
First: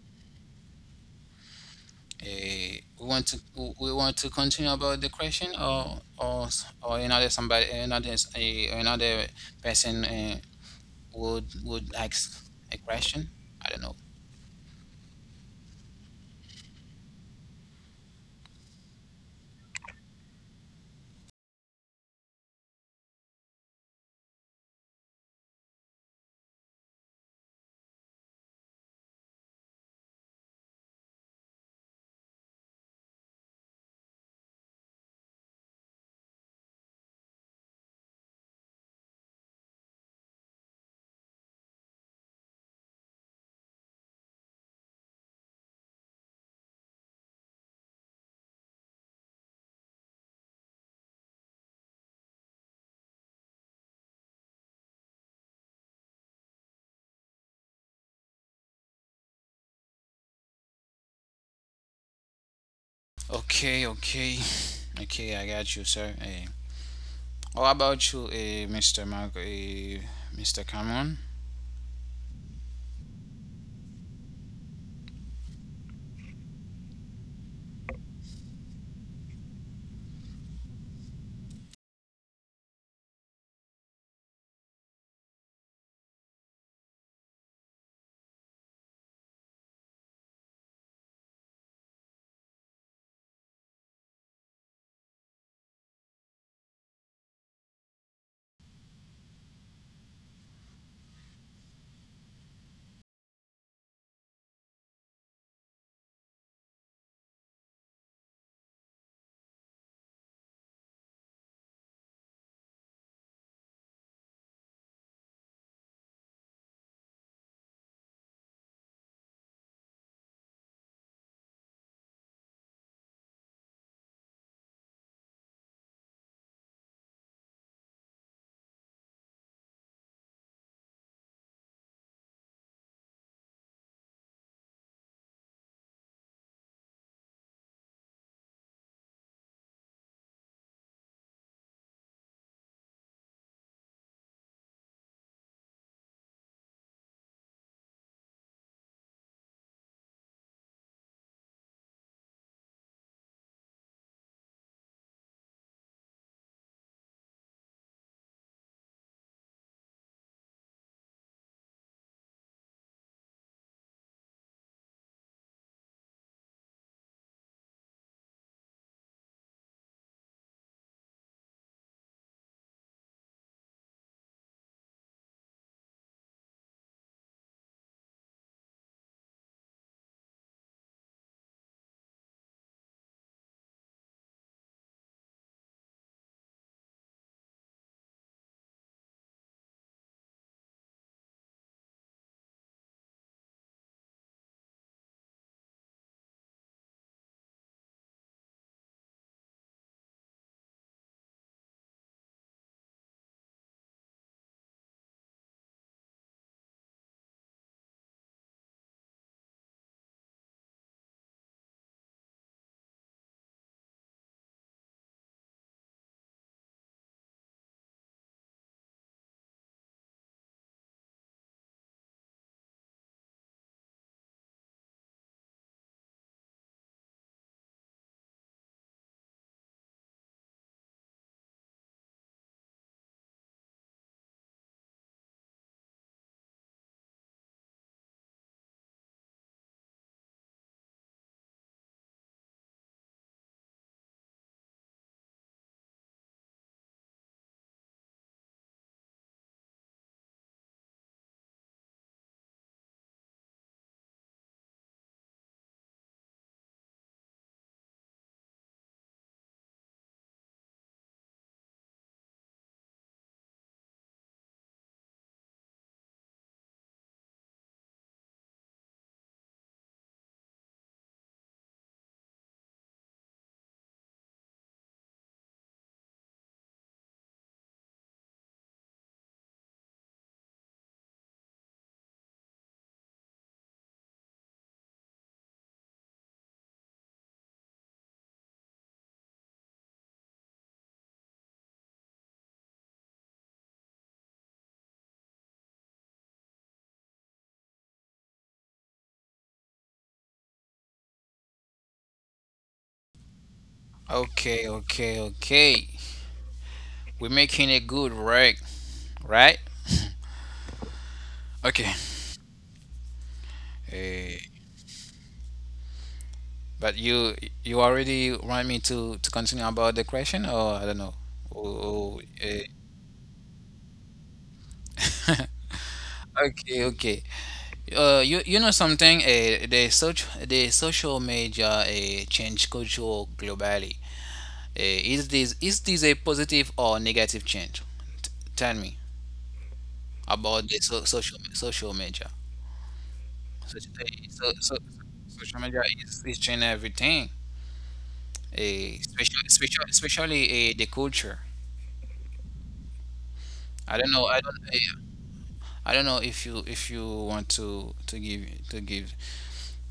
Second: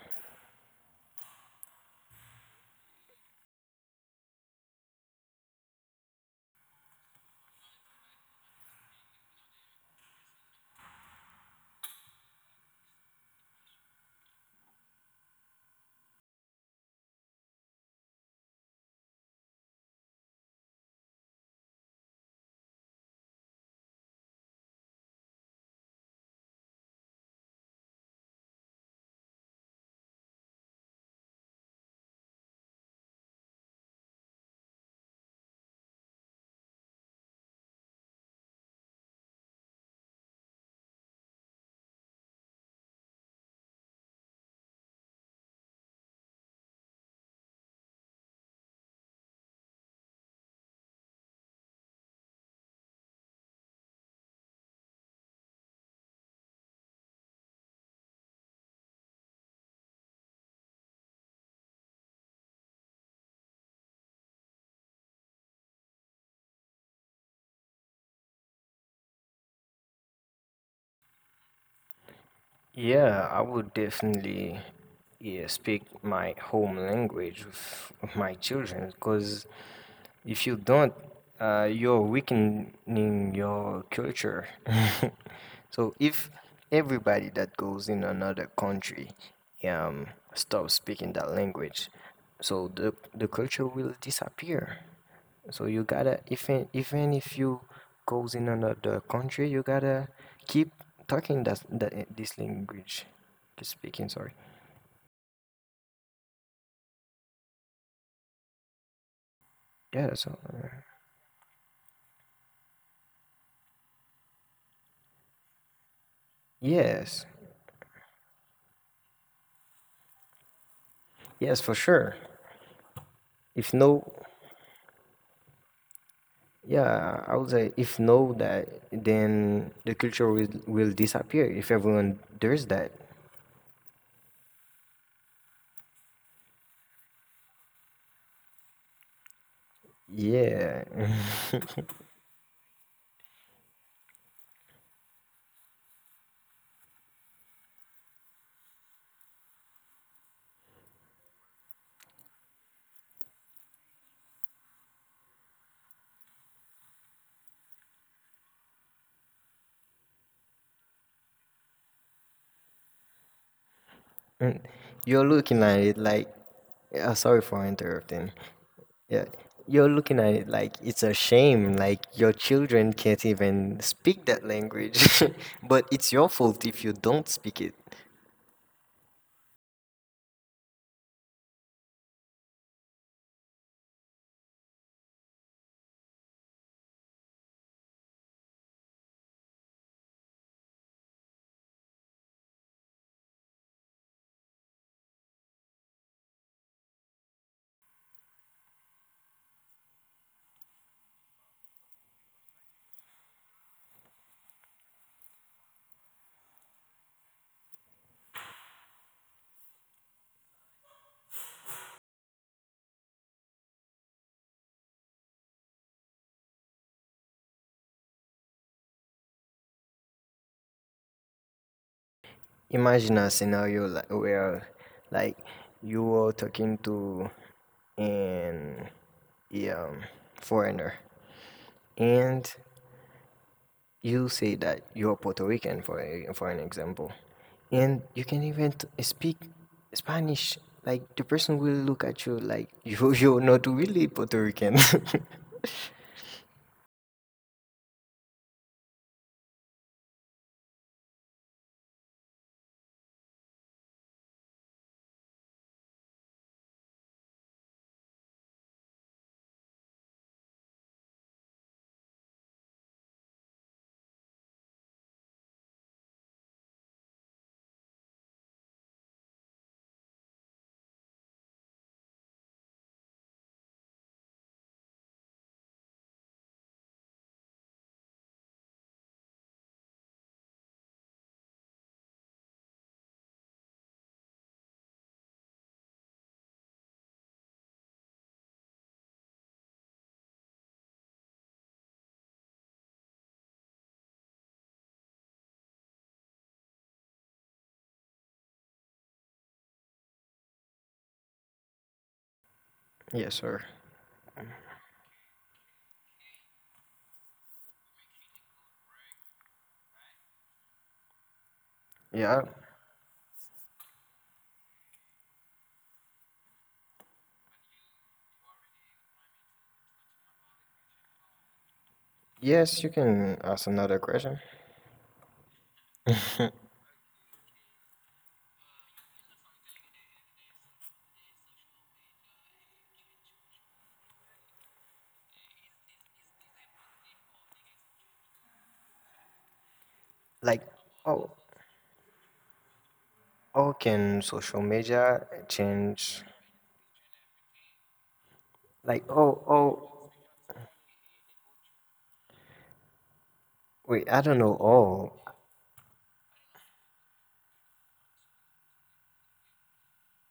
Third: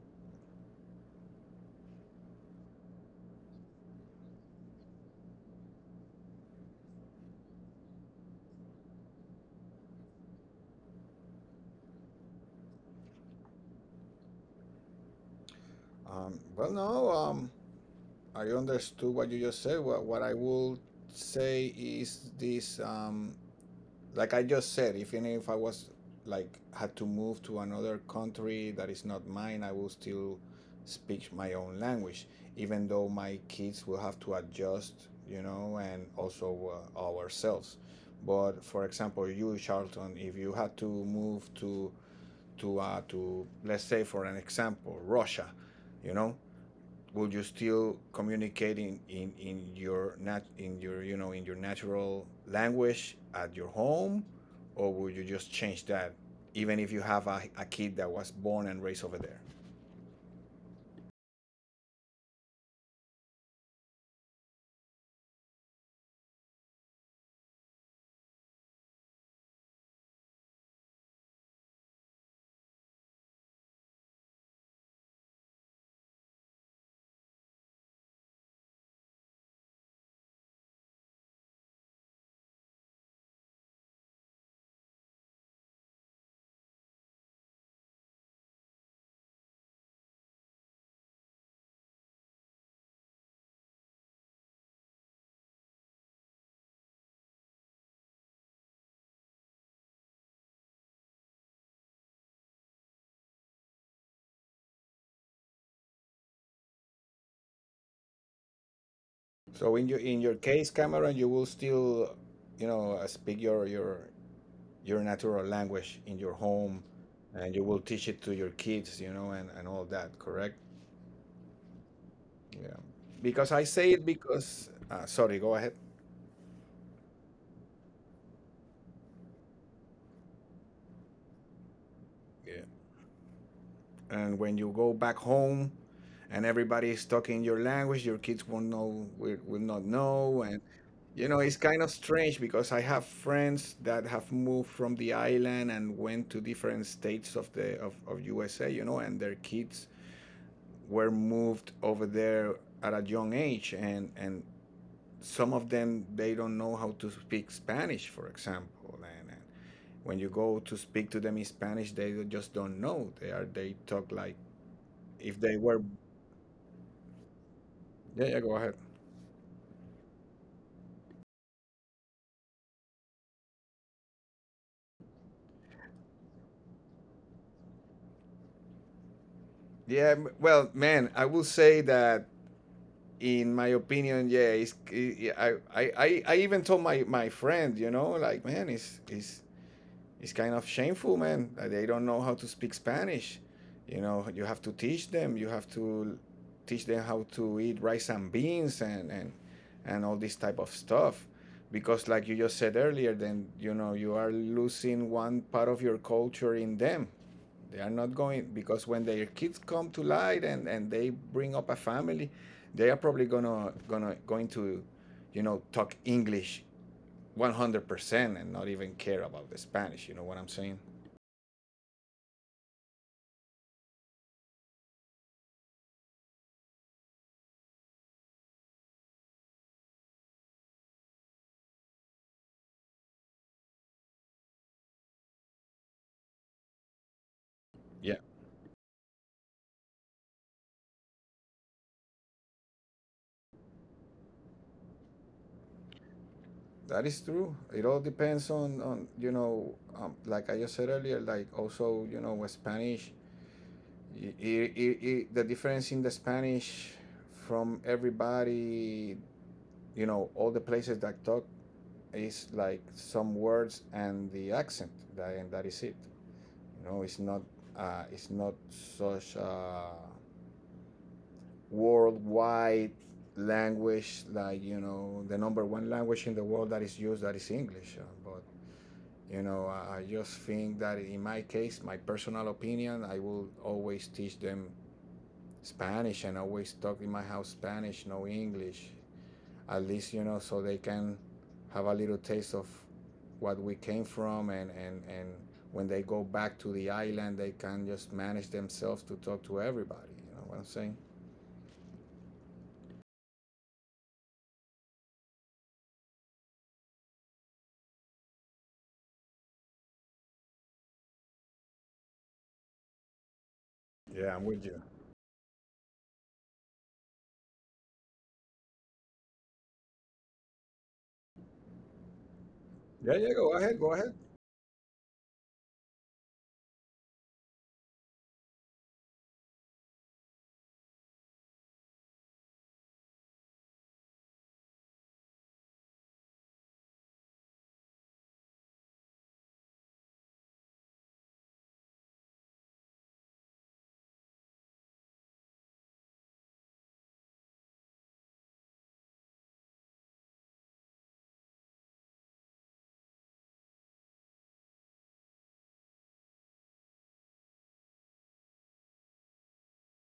Speaker 1: Uh, we want to we want to continue about the question or another somebody another, another person would ask a question. I don't know.
Speaker 2: Well, no, I understood what you just said. What I will say is this: like I just said, if even if I was like had to move to another country that is not mine, I will still speak my own language, even though my kids will have to adjust, you know, and also ourselves. But for example, you, Charlton, if you had to move to let's say for an example, Russia, you know, would you still communicate in your nat in your you know in your natural language at your home, or would you just change that even if you have a kid that was born and raised over there.
Speaker 1: Okay, okay, okay. I got you, sir. What about you, Mr. Mark, Mr. Cameron?
Speaker 3: Yeah, I would definitely, yeah, speak my home language with my children, because if you don't, you're weakening your culture. So if everybody that goes in another country, um, stops speaking that language, so the culture will disappear. So you gotta, even even if you goes in another country, you gotta keep talking that, this language, keep speaking. Sorry.
Speaker 2: So in your in
Speaker 3: Yeah.
Speaker 2: your
Speaker 3: So
Speaker 2: case, Cameron, you will still, you know, speak your your natural language in your home,
Speaker 3: yes,
Speaker 2: and you will teach it to your kids, you know, and all that. Correct?
Speaker 3: yes for sure.
Speaker 2: Yeah. Because I
Speaker 3: If
Speaker 2: say it
Speaker 3: no,
Speaker 2: because sorry, go ahead.
Speaker 3: yeah, I would say if no that, then the culture will disappear if everyone does that.
Speaker 2: And when you go back home and everybody is talking your language, your kids won't know, will not know. And
Speaker 3: Yeah.
Speaker 2: you know, it's kind of strange because I have friends that have moved from the island and went to different states of the of USA, you know, and their kids were moved over there at a young age, and some of them they don't know how to speak Spanish, for example, and when you go to speak to them in Spanish, they just don't know. They are, they talk like
Speaker 3: Mm, you're
Speaker 2: if they
Speaker 3: looking at
Speaker 2: were.
Speaker 3: it like, sorry for
Speaker 2: Yeah,
Speaker 3: interrupting.
Speaker 2: yeah, go ahead.
Speaker 3: Yeah, you're looking at it like it's a shame, like your children can't even speak that language, but it's your fault if you don't speak it.
Speaker 2: Yeah, m- well, man, I will say that in my opinion, yeah, it's, I even told my friend, you know, like, man, it's kind of shameful, man. Like, they don't know how to speak Spanish. You know, you have to teach them. You have to teach them how to eat rice and beans and all this type of stuff. Because, like you just said earlier, then you know you are losing one part of your culture in them. They are not going because when their kids come to light and they bring up a family, they are probably gonna gonna going to, you know, talk English 100% and not even care about the Spanish. You know what I'm saying?
Speaker 3: Imagine a scenario like, where, like, you are talking to an, yeah, foreigner, and you say that you're Puerto Rican for a, for an example, and
Speaker 2: Yeah.
Speaker 3: you can even speak Spanish. Like the person will look at you like you you're not really Puerto Rican.
Speaker 2: That is true. It all depends on you know, like I just said earlier, like also, you know, with Spanish, the difference in the Spanish from everybody, you know, all the places that talk is like some words and the accent, that, and that is it. You know, it's not such a worldwide language like you know the number one language in the world that is used that is English, but you know I just think that in my case, my personal opinion, I will always teach them Spanish and always talk in my house Spanish, no English, at least, you know, so they can have a little taste of what we came from, and when they go back to the island, they can just manage themselves to talk to everybody. You know what I'm saying?
Speaker 3: Yes, sir.
Speaker 1: Okay, okay, okay. We're making a good work, right? Okay.
Speaker 3: Yeah.
Speaker 2: Yeah, I'm
Speaker 1: Uh,
Speaker 2: with you.
Speaker 1: But you already want me to continue about the question, or I don't know. Oh, oh,
Speaker 3: Yes, you
Speaker 1: eh.
Speaker 2: Yeah,
Speaker 3: can
Speaker 2: yeah, go
Speaker 3: ask
Speaker 2: ahead,
Speaker 3: another
Speaker 2: go ahead.
Speaker 3: question.
Speaker 1: okay, okay. You you know something? The social the social media change culture globally. Is this is this a positive or negative change? T- Tell me
Speaker 3: Like,
Speaker 1: about the
Speaker 3: oh,
Speaker 1: social social media.
Speaker 3: how
Speaker 1: So,
Speaker 3: can social
Speaker 1: so, so,
Speaker 3: media
Speaker 1: social media
Speaker 3: change?
Speaker 1: is changing everything.
Speaker 3: Like, oh, oh,
Speaker 1: Especially the culture.
Speaker 3: wait, I
Speaker 1: I
Speaker 3: don't
Speaker 1: don't
Speaker 3: know.
Speaker 1: know. I don't.
Speaker 3: Oh,
Speaker 1: I don't know if you want to give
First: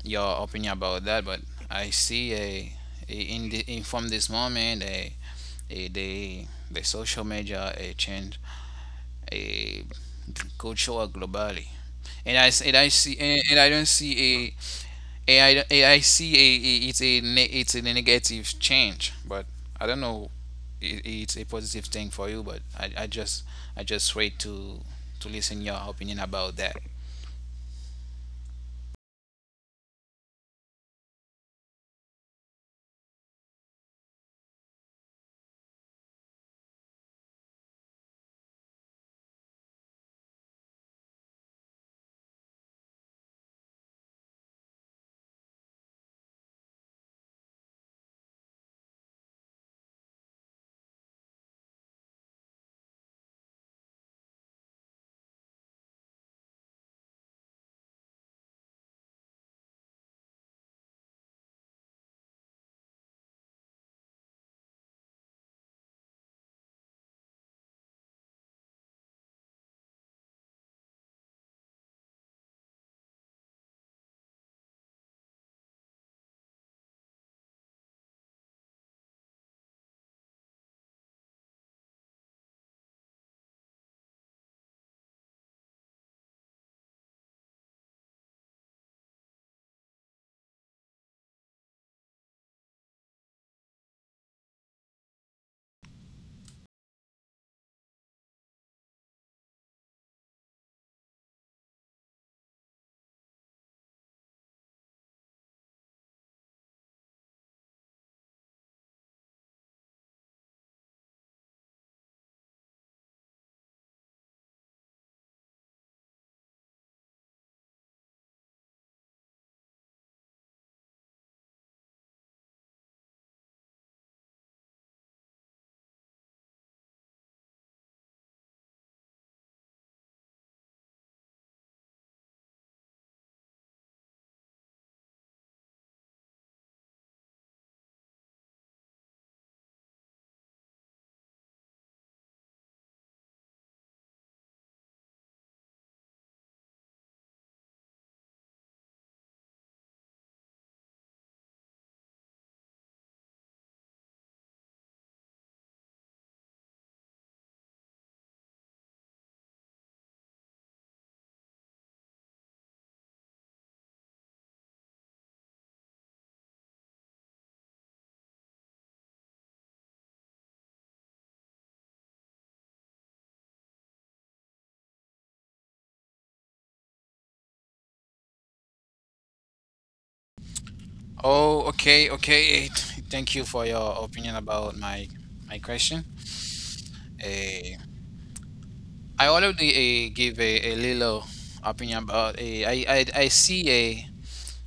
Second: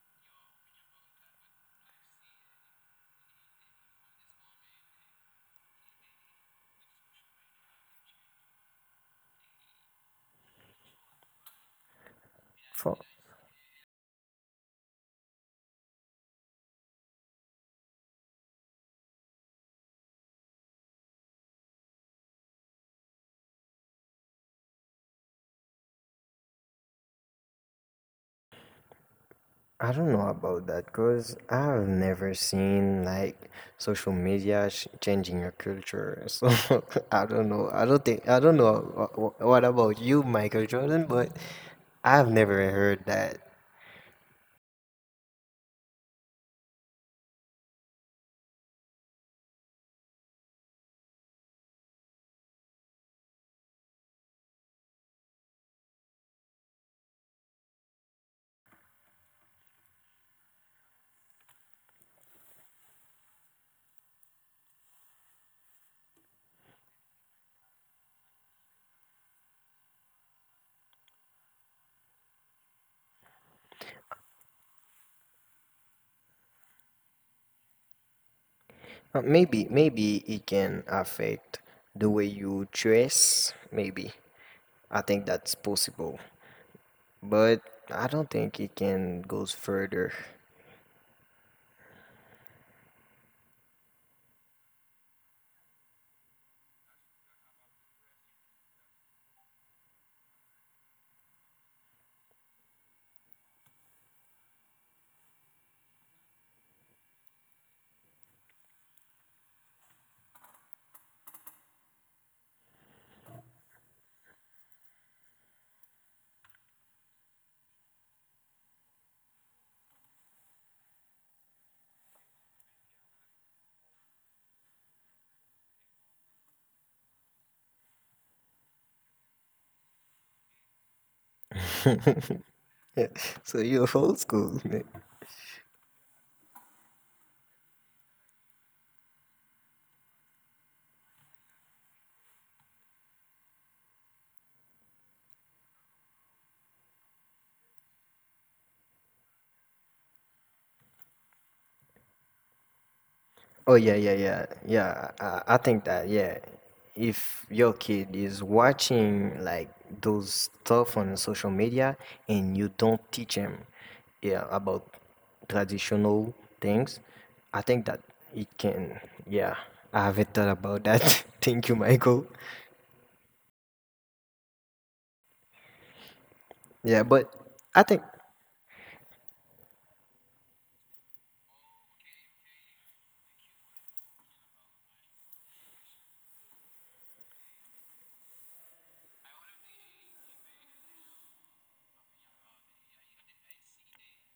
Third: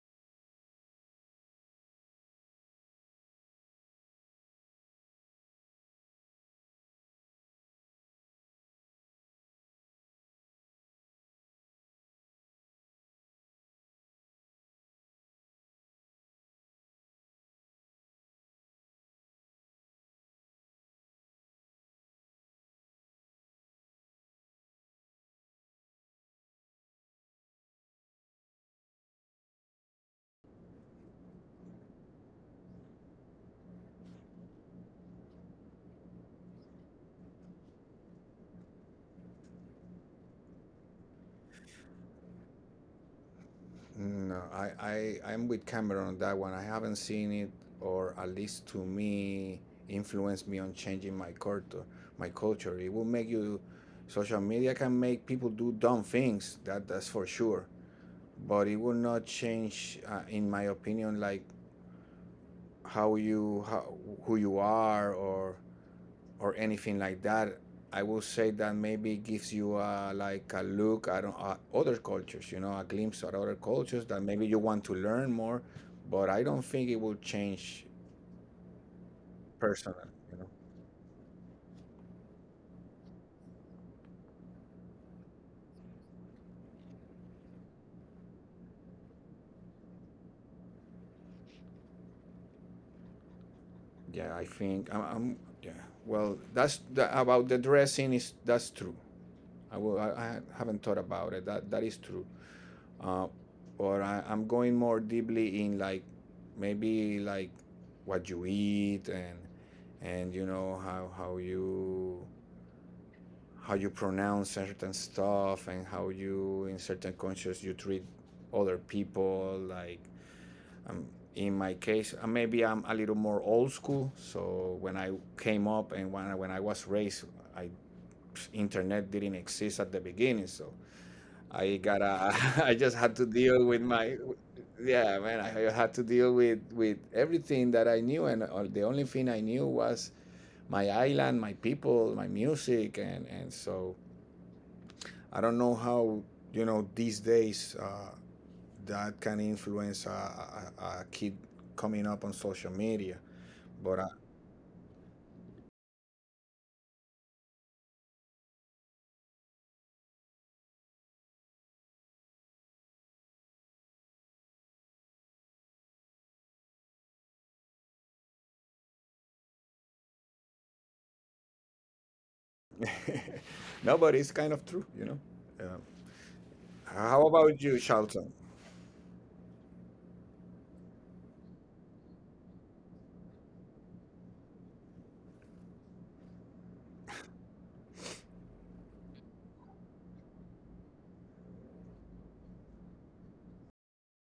Speaker 1: your opinion about that, but I see a in the in from this moment a the social media a change a culture globally, and I
Speaker 3: for
Speaker 1: see and I don't see a I don't- a- I see a it's a it's a negative change, but I don't know, it, it's a positive thing for you, but I just wait to listen your opinion about that.
Speaker 3: I don't know about that because I've never seen like social media changing your culture. So I don't know. I don't think, I don't know what about you, Michael Jordan, but I've never heard that.
Speaker 2: No, I'm with Cameron on that one. I haven't seen it, or at least to me, influence me on changing my culture. My culture. It will make you. Social media can make people do dumb things. That that's for sure. But it will not change, in my opinion, like how you how, who you are or anything like that. I will say that maybe gives you a, like a look at other cultures, you know, a glimpse at other cultures that maybe you want to learn more. But I don't think it will change
Speaker 3: Maybe,
Speaker 2: personally,
Speaker 3: maybe
Speaker 2: you
Speaker 3: it
Speaker 2: know.
Speaker 3: can affect the way you dress. Maybe. I think that's possible. But I don't think it can goes further.
Speaker 2: Yeah, I think I'm. I'm yeah. Well, that's the, about the dressing is that's true. I will. I haven't thought about it. That that is true. uh, or I'm going more deeply in like maybe like what you eat and you know how you pronounce certain stuff and how you in certain cultures you treat other people like um, in my case maybe I'm a little more old school, so when I came up and when when I was raised, I internet didn't exist at the beginning, so I gotta. I just had to
Speaker 3: So
Speaker 2: deal with
Speaker 3: you're old
Speaker 2: my.
Speaker 3: school.
Speaker 2: Yeah, man. I had to deal with everything that I knew, and all, the only thing I knew was my island, my people, my music, and so I don't know how you know these days that can influence a kid coming up on social media,
Speaker 3: Oh yeah,
Speaker 2: but
Speaker 3: yeah, yeah, yeah. I think that, yeah, if your kid is watching like those stuff on social media and you don't teach him, yeah, about traditional things, I think that it can. Yeah, I haven't thought about that. Thank you, Michael.
Speaker 2: no, but it's kind of true, you know. Yeah.
Speaker 3: Yeah,
Speaker 2: How
Speaker 3: but
Speaker 2: about you,
Speaker 3: I think,
Speaker 2: Charlton?
Speaker 1: Oh, okay, okay. Thank you for your opinion about my my question. Eh, I already give a little opinion about, I see a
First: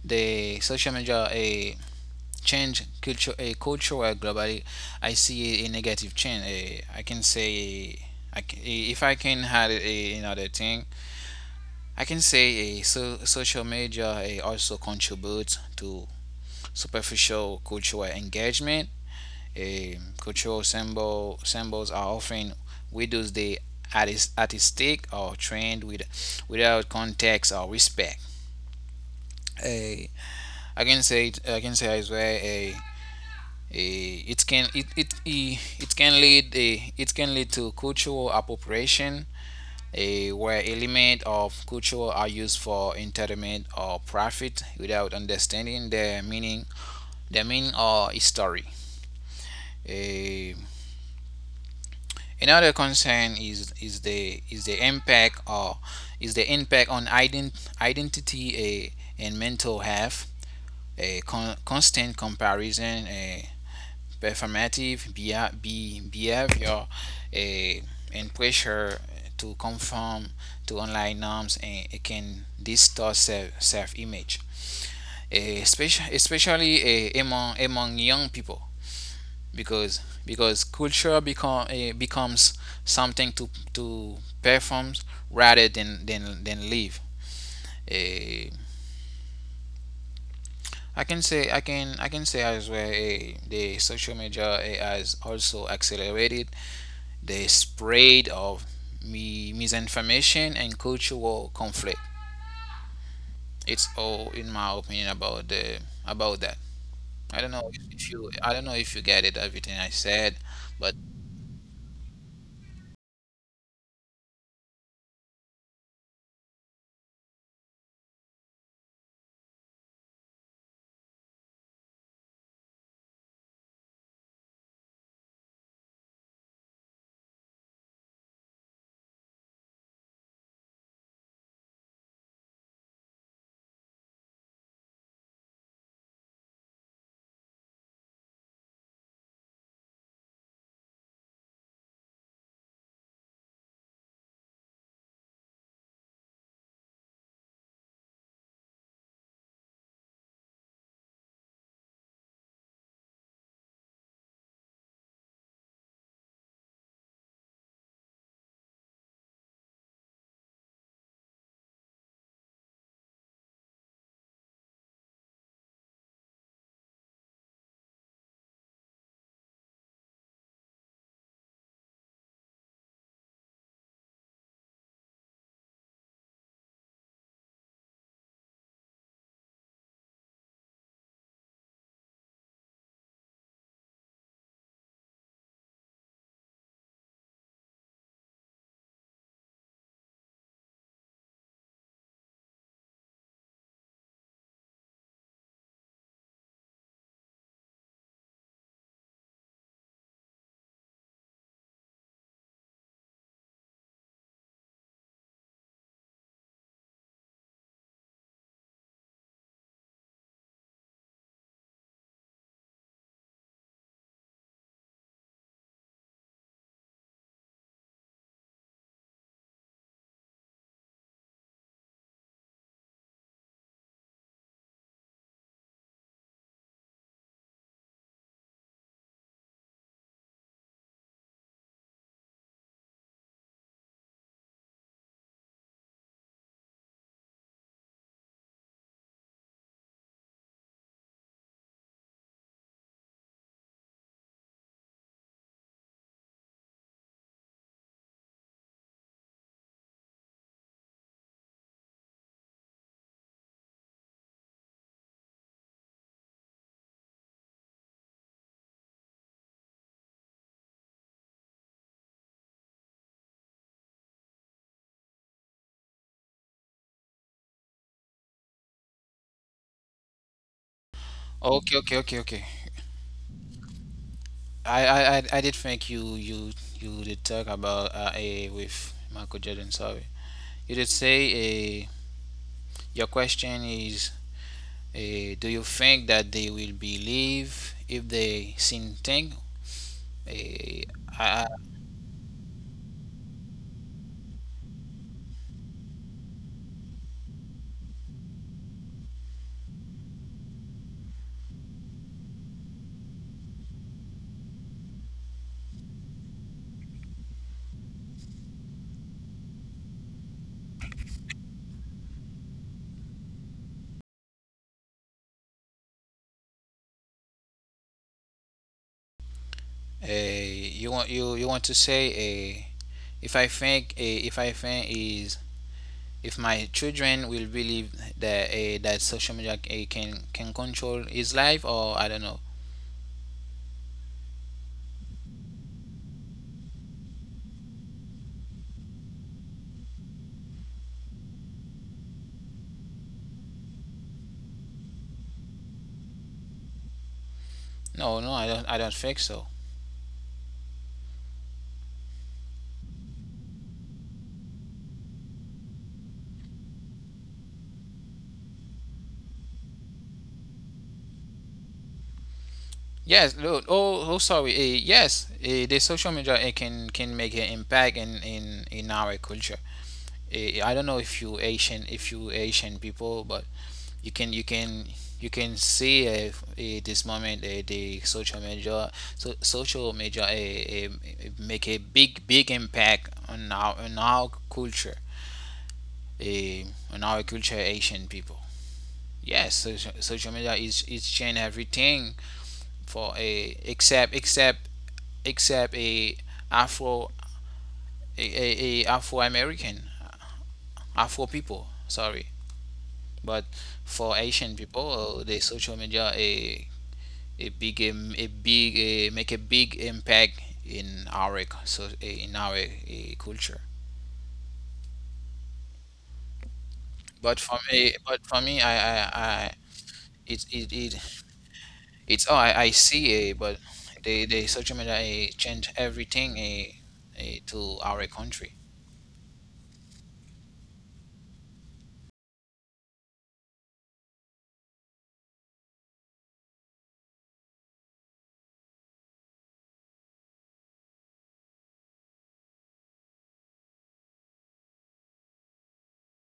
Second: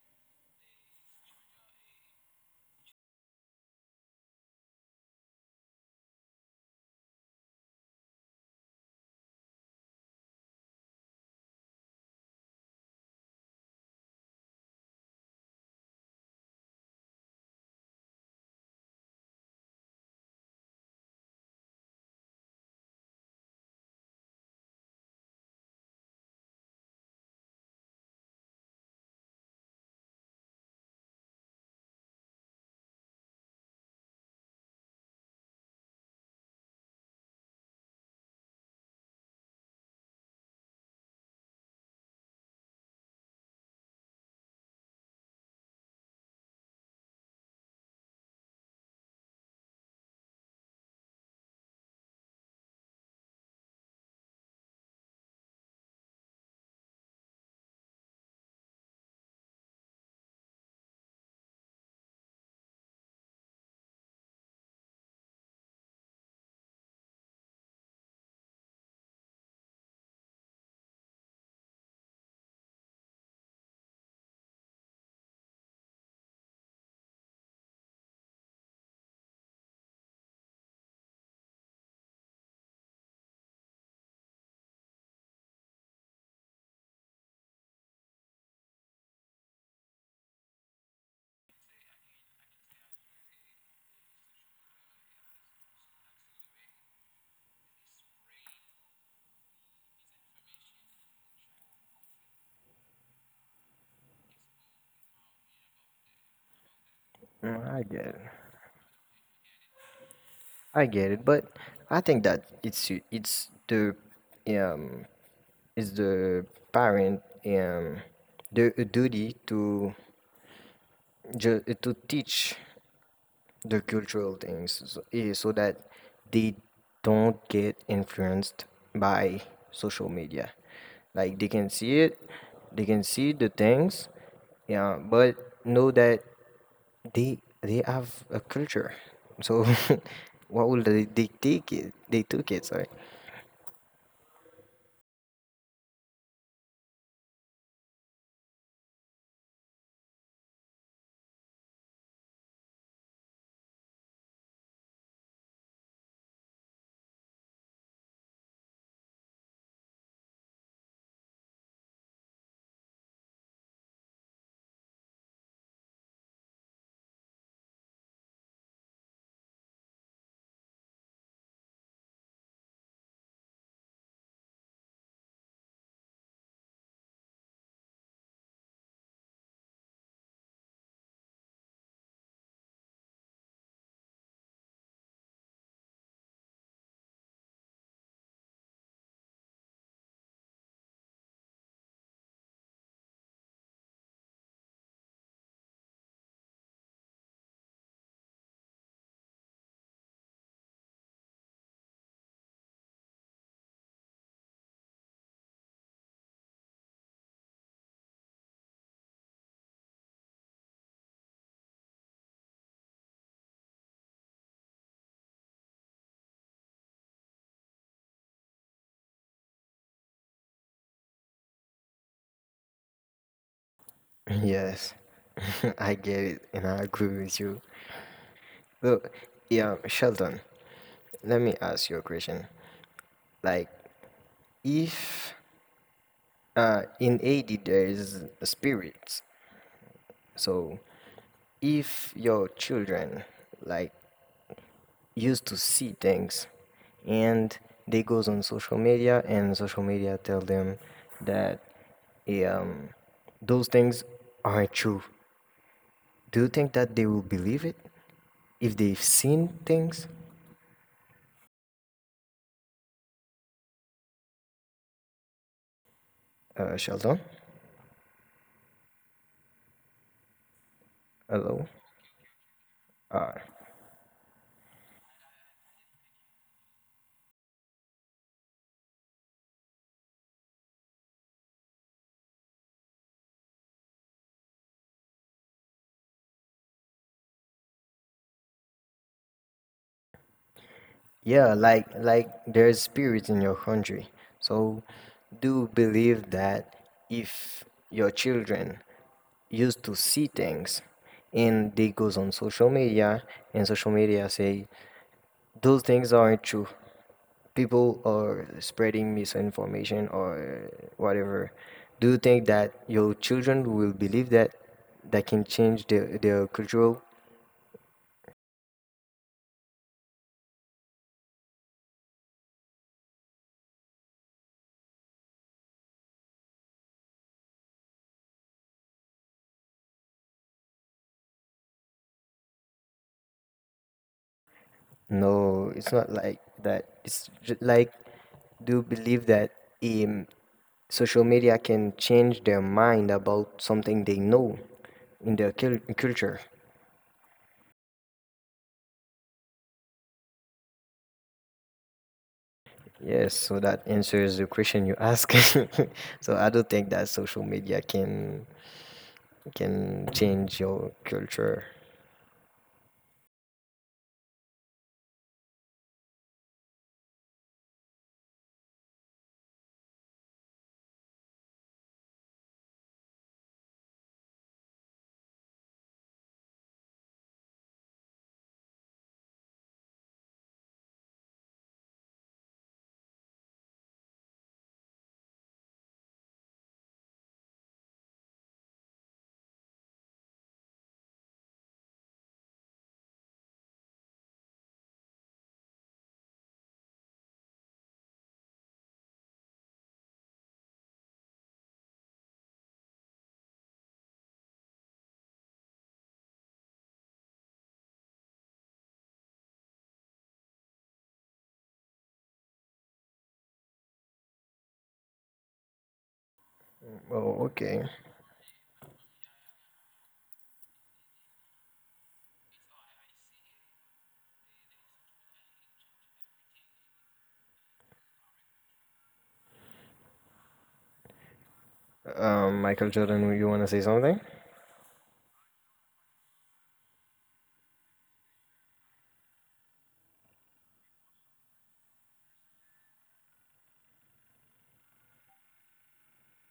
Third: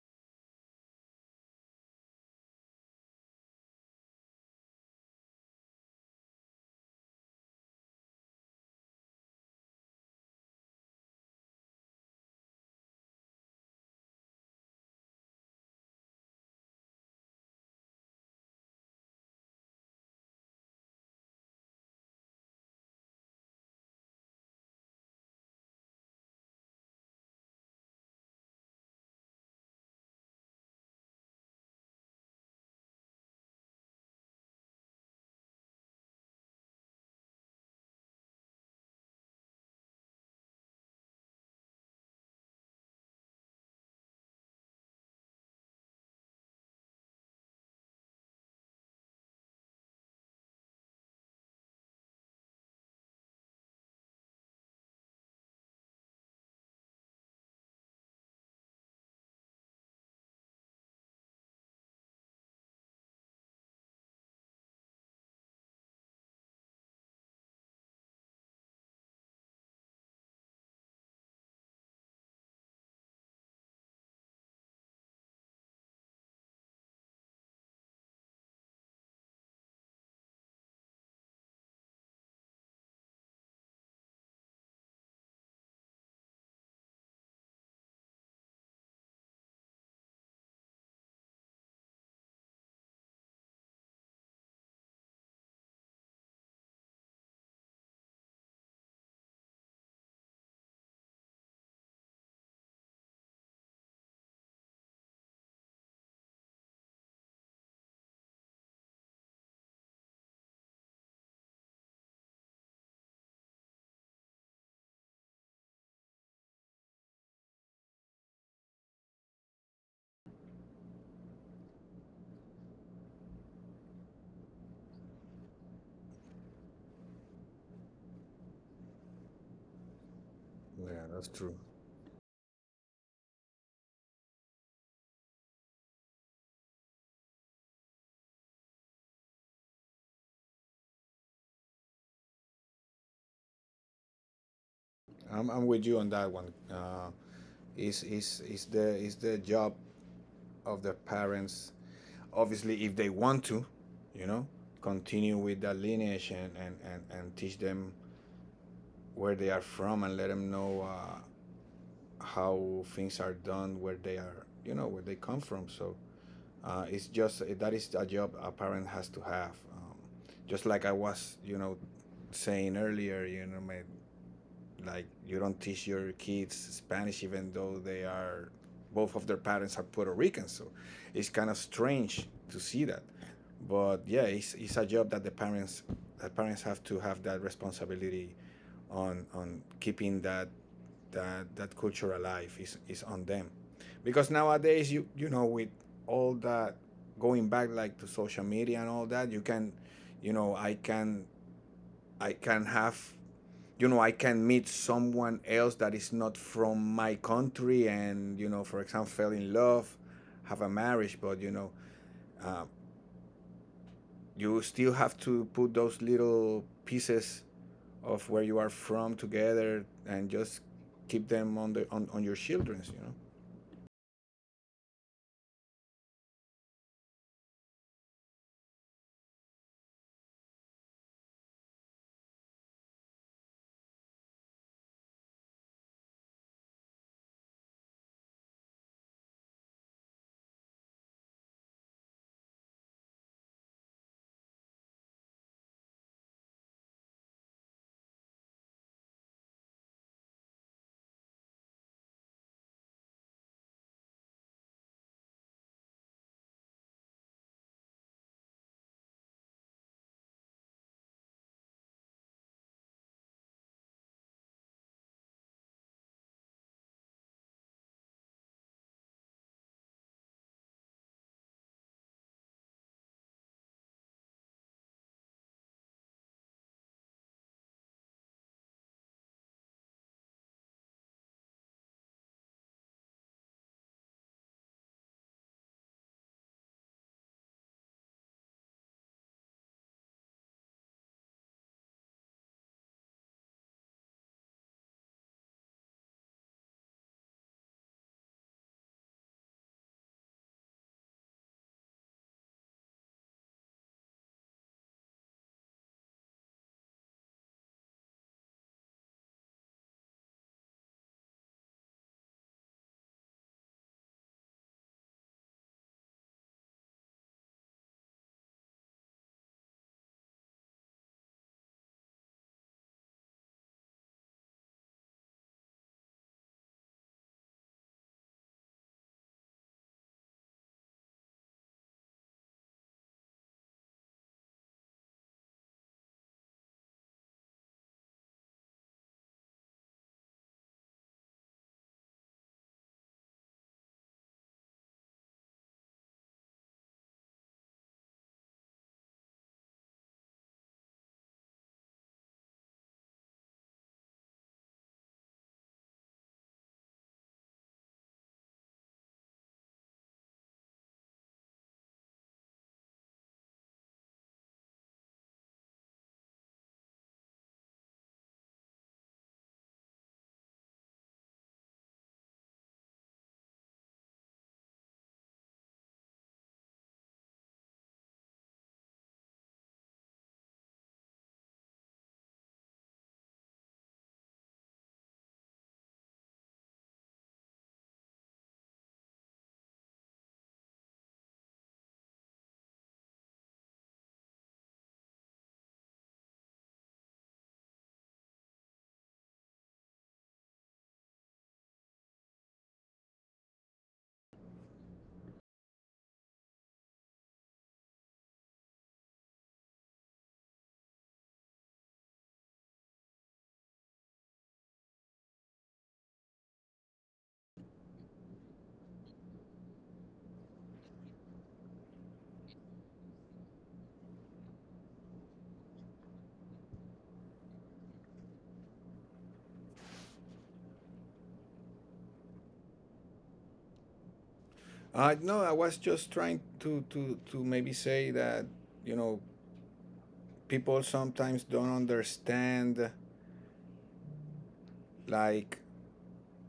Speaker 1: the social media a change culture a culture globally. I see a negative change. I can say if I can add another thing, I can say social media also contributes to superficial cultural engagement, cultural symbols are often widows the artistic or trend with, without context or respect. Eh, I can say as well a it can it can lead, it can lead to cultural appropriation, where element of culture are used for entertainment or profit without understanding their meaning, their meaning or history. Eh, Another concern is the impact or is the impact on identity and mental health. A constant comparison, a performative behavior, a and pressure to conform to online norms, and it can distort self image, especially among among young people, because because culture becomes something to perform rather than than live. Eh, I can say I can say as well, the social media has also accelerated the spread of misinformation and cultural conflict. It's all in my opinion about the about that. I don't know
Speaker 3: mm, I get
Speaker 1: if
Speaker 3: it.
Speaker 1: you, I don't know if you get it everything I said,
Speaker 3: I
Speaker 1: but.
Speaker 3: get it, but I think that it's the, um is the parent, um the, duty to, to teach the cultural things, so, so that they don't get influenced by social media.
Speaker 2: Yeah, that's
Speaker 3: Like they
Speaker 2: true.
Speaker 3: can see it, they can see the things, yeah, but know that they have a culture, so what will they take it, they took it, sorry.
Speaker 2: I'm with you on that one. Is the is the job of the parents, obviously, if they want to, you know, continue with that lineage and and teach them where they are from and let them know how things are done where they are, you know, where they come from. So it's just that is a job a parent has to have, just like I was, you know, saying earlier, you know, my like you don't teach your kids Spanish even though they are both of their parents are Puerto Rican, so it's kind of strange to see that. But yeah, it's a job that the parents, that parents have to have that responsibility on keeping that that that culture alive is on them, because nowadays you you know with all that going back like to social media and all that you can, you know, I can I can have, you know, I can meet someone else that is not from my country, and you know, for example, fell in love, have a marriage, but you know, uh, you still have to put those little pieces of where you are from together and just keep them on the on your children's, you know.
Speaker 3: Yes. I get it and I agree with you. Look, yeah, Sheldon, let me ask you a question. Like, if, in ad there is spirits, so if your children, like, used to see things, and they goes on social media and social media tell them that, eh, um, those things aren't true, do you think that they will believe it if they've seen things? Uh, Sheldon, hello.
Speaker 1: Okay.
Speaker 3: Uh,
Speaker 1: I, I did think you you you did talk about a with Michael Jordan. Sorry, you did say a. Your question is, a. Do you think that they will believe if they seen thing? A, I,
Speaker 3: yeah, like there's spirits in your country. So do believe that if your children used to see things and they goes on social media and social media say those things aren't true. People are spreading misinformation or whatever. Do you think that your children will believe that, that can change their cultural?
Speaker 1: a, you want, you want to say, a. If I think, if I think is, if my children will believe that, that social media a can control his life, or I don't know.
Speaker 3: No, it's not like that. It's like, do believe that, um, social media can change their mind about something they know in their culture.
Speaker 1: No, no, I don't, I don't think so.
Speaker 3: Yes, so that answers the question you ask. So I don't think that social media can change your culture.
Speaker 1: Yes. Oh, sorry. Yes, the social media can make an impact in our culture. I don't know if you Asian, if you Asian people, but you can you can you can see this moment the social media, so social media make a big big impact on our culture, uh, on our culture Asian people. Yes, social media is change everything for a except except except a Afro a, a, Afro American, Afro people. Sorry, but for Asian people, the social media a big, a big make a big impact in our culture.
Speaker 3: Oh, okay.
Speaker 1: But for me, I it, it it it's oh I see a but the social media change everything a to our country.
Speaker 3: Michael Jordan, you want to say something?
Speaker 2: No, I was just trying to maybe say that, you know, people sometimes don't understand like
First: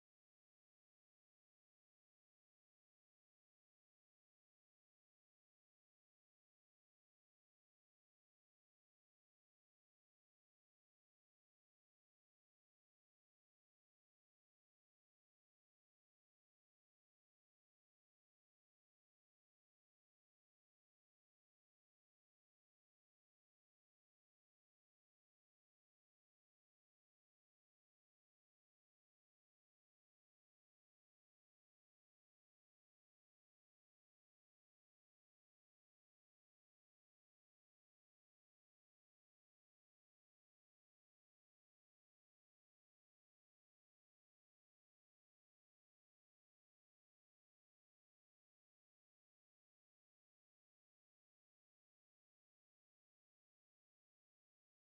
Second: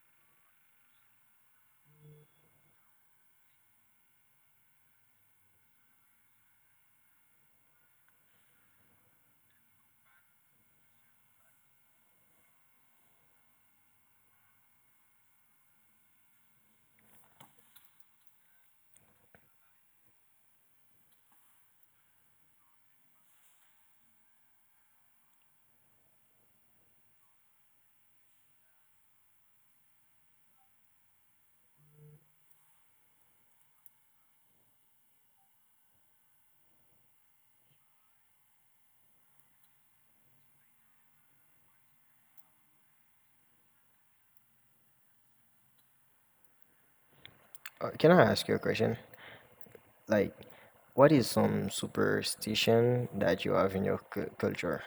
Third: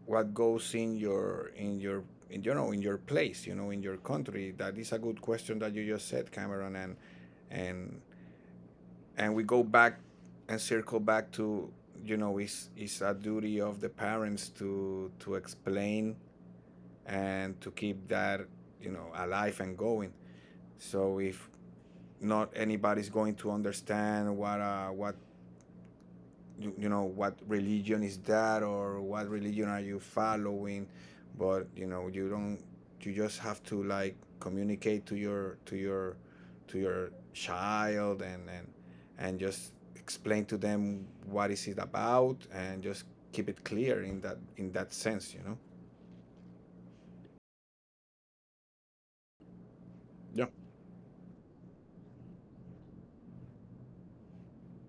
Speaker 2: what goes in you know in your place, you know, in your country. That is a good question that you just said, Cameron, and and and we go back and circle back to, you know, it's a duty of the parents to explain and to keep that, you know, alive and going. So if not, anybody's going to understand what you know, what religion is that or what religion are you following. But you know you don't, you just have to like communicate to your child and and just explain to them what is it about and just keep it clear in that sense, you know.
Speaker 3: Can I ask you a question? Like,
Speaker 2: Yeah.
Speaker 3: what is some superstition that you have in your culture?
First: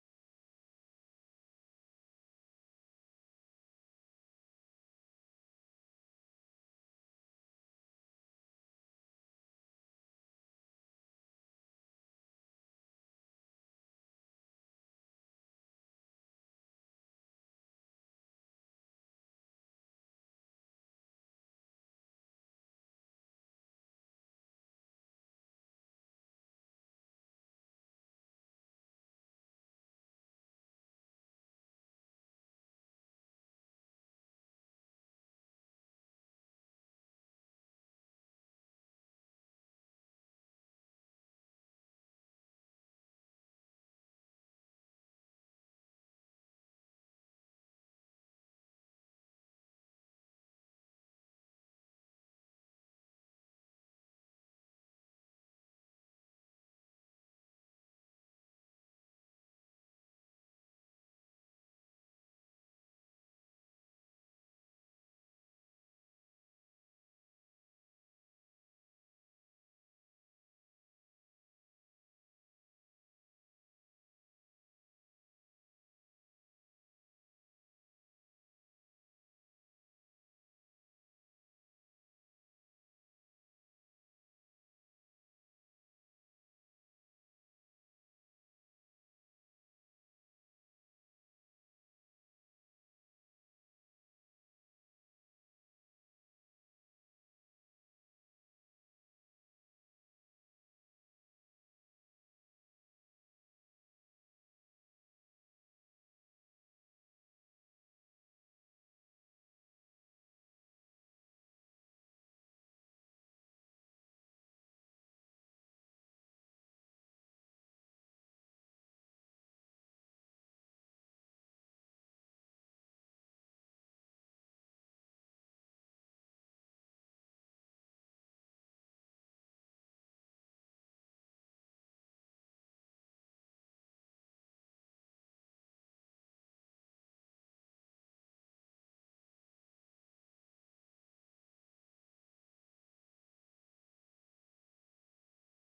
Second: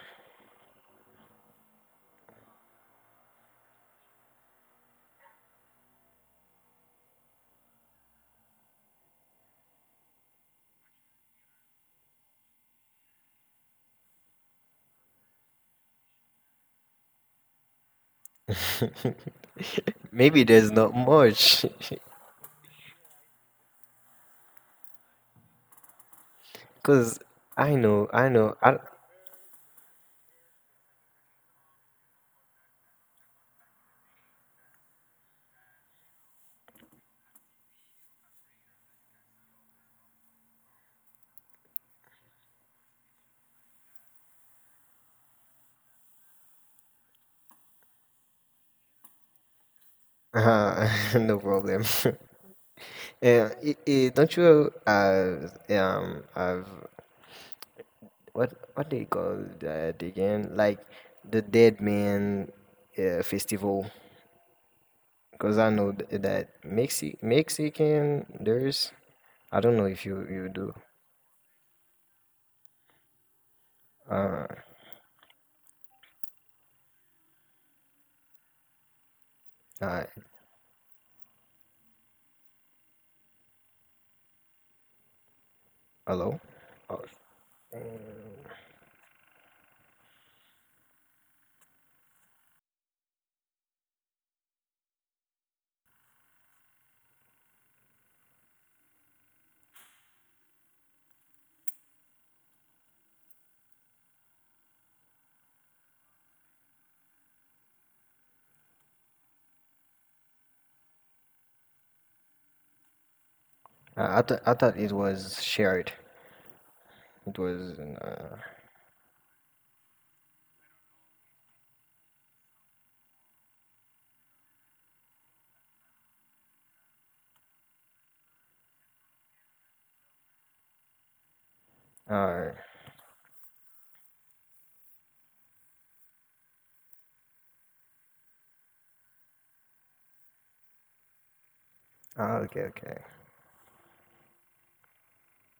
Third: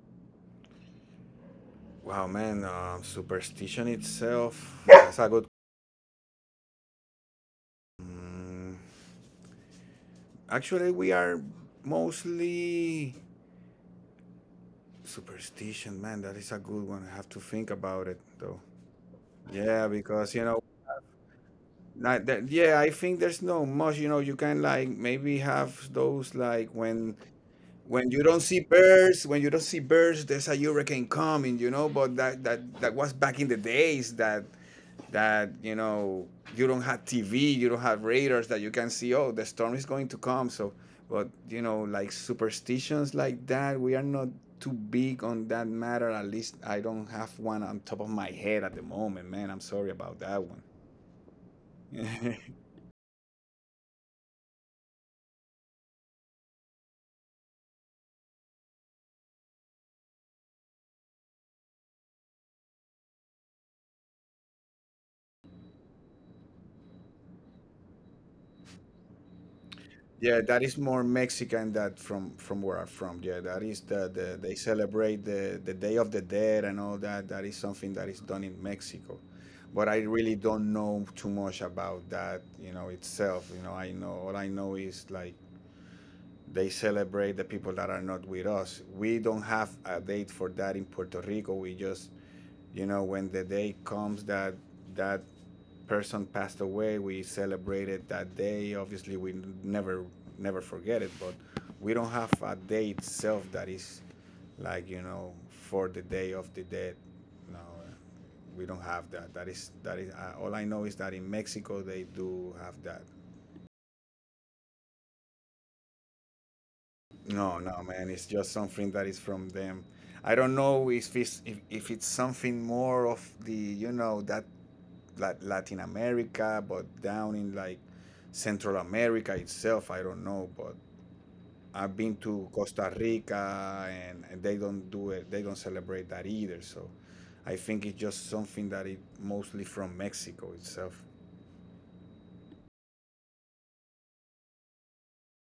Speaker 2: Wow, man, superstition itself, that's a good actually we are mostly. Superstition, man, that is a good one. I have to think about it though. Yeah, because
Speaker 3: Maybe
Speaker 2: you know,
Speaker 3: there's not much,
Speaker 2: like that, yeah, I think there's no much, you know, you can like maybe have those like
Speaker 3: because
Speaker 2: when you don't see
Speaker 3: I,
Speaker 2: birds, when you don't see birds, there's a hurricane coming, you know. But that that that was back in the days that that you know you don't have TV, you don't have radars that you can see. Oh, the storm is going to come. So, but you know, like superstitions like that, we are not too big on that matter. At least I don't have one on top of my head at the moment, man. I'm sorry about that one.
Speaker 3: uh, no problem. Yeah, it, don't you, have, what do you call that again? Like the Dead Man, Festival, because I know that Mexi, Mexican, there's, I don't know if you
Speaker 2: Yeah,
Speaker 3: you
Speaker 2: that
Speaker 3: do.
Speaker 2: is more Mexican that from where I'm from. Yeah, that is the
Speaker 3: Uh,
Speaker 2: they celebrate the Day of the Dead and all that. That is something that is done in Mexico, but I
Speaker 3: uh
Speaker 2: really don't know too much about that. You know itself. You know, I know all I know is like
Speaker 3: hello.
Speaker 2: they
Speaker 3: Oh,
Speaker 2: celebrate the people that are not with us. We don't have a date for that in Puerto Rico. We just, you know, when the day comes that that person passed away, we celebrated that day. Obviously, we never never forget it, but we don't have a day itself that is like you know for the day of the dead. No, we don't have that. That is all I know is that in Mexico they do have that.
Speaker 3: I, th I thought it was shared. It
Speaker 2: No,
Speaker 3: was,
Speaker 2: no, man. It's just something that is from them. I don't know if it's if it's something more of the you know that like Latin America, but down in like Central America itself, I don't know. But I've been to
Speaker 3: uh,
Speaker 2: Costa Rica, and they don't do it. They don't celebrate that either. So I think it's just something that it mostly from Mexico itself.
Speaker 3: ah, okay, okay.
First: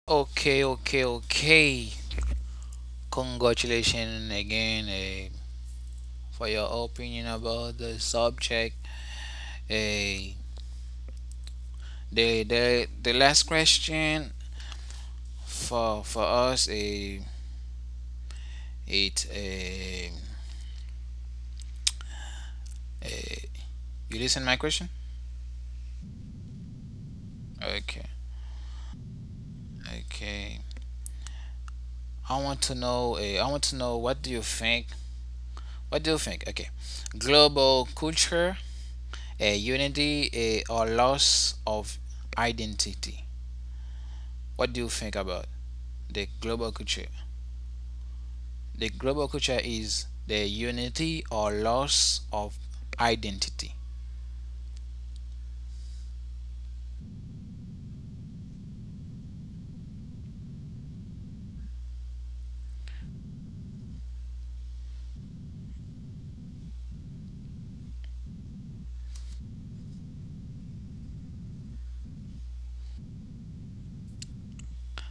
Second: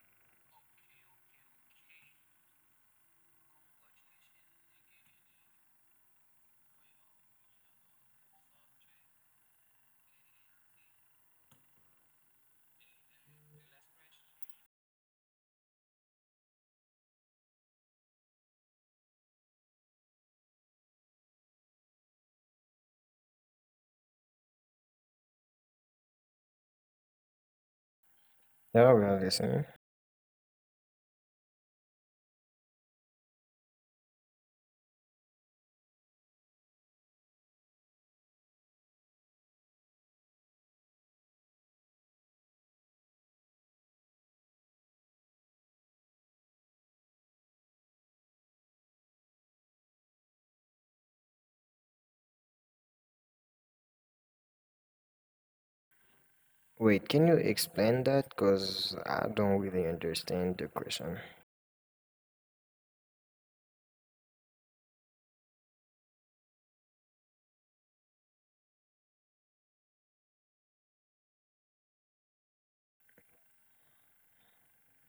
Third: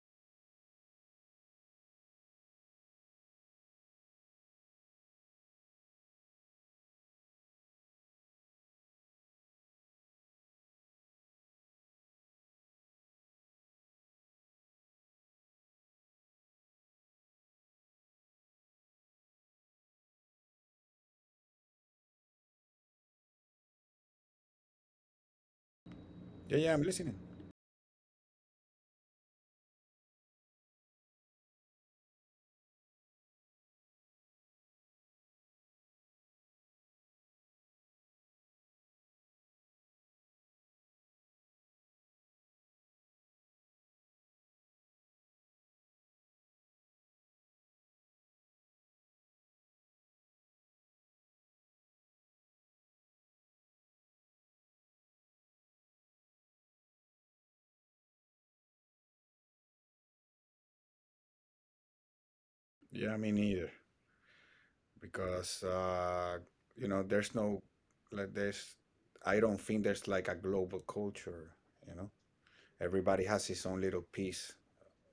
Speaker 1: Okay, okay, okay. Congratulations again, for your opinion about the subject. Eh, the, the last question for us, it eh, eh, you listen my question?
Speaker 2: Yeah, yeah. I'm listening.
Speaker 1: Okay,
Speaker 3: Yeah, well, listen.
Speaker 1: okay. I want to know. I want to know, what do you think? What do you think? Okay, global culture, unity, or loss of identity. What do you think about the global culture? The global culture is the unity or loss of identity.
Speaker 3: Wait, can you explain that? Because I don't really understand the question.
Speaker 2: Yeah, me neither. Because you know there's no like there's I don't think there's like a global culture. You know, everybody has his own little piece.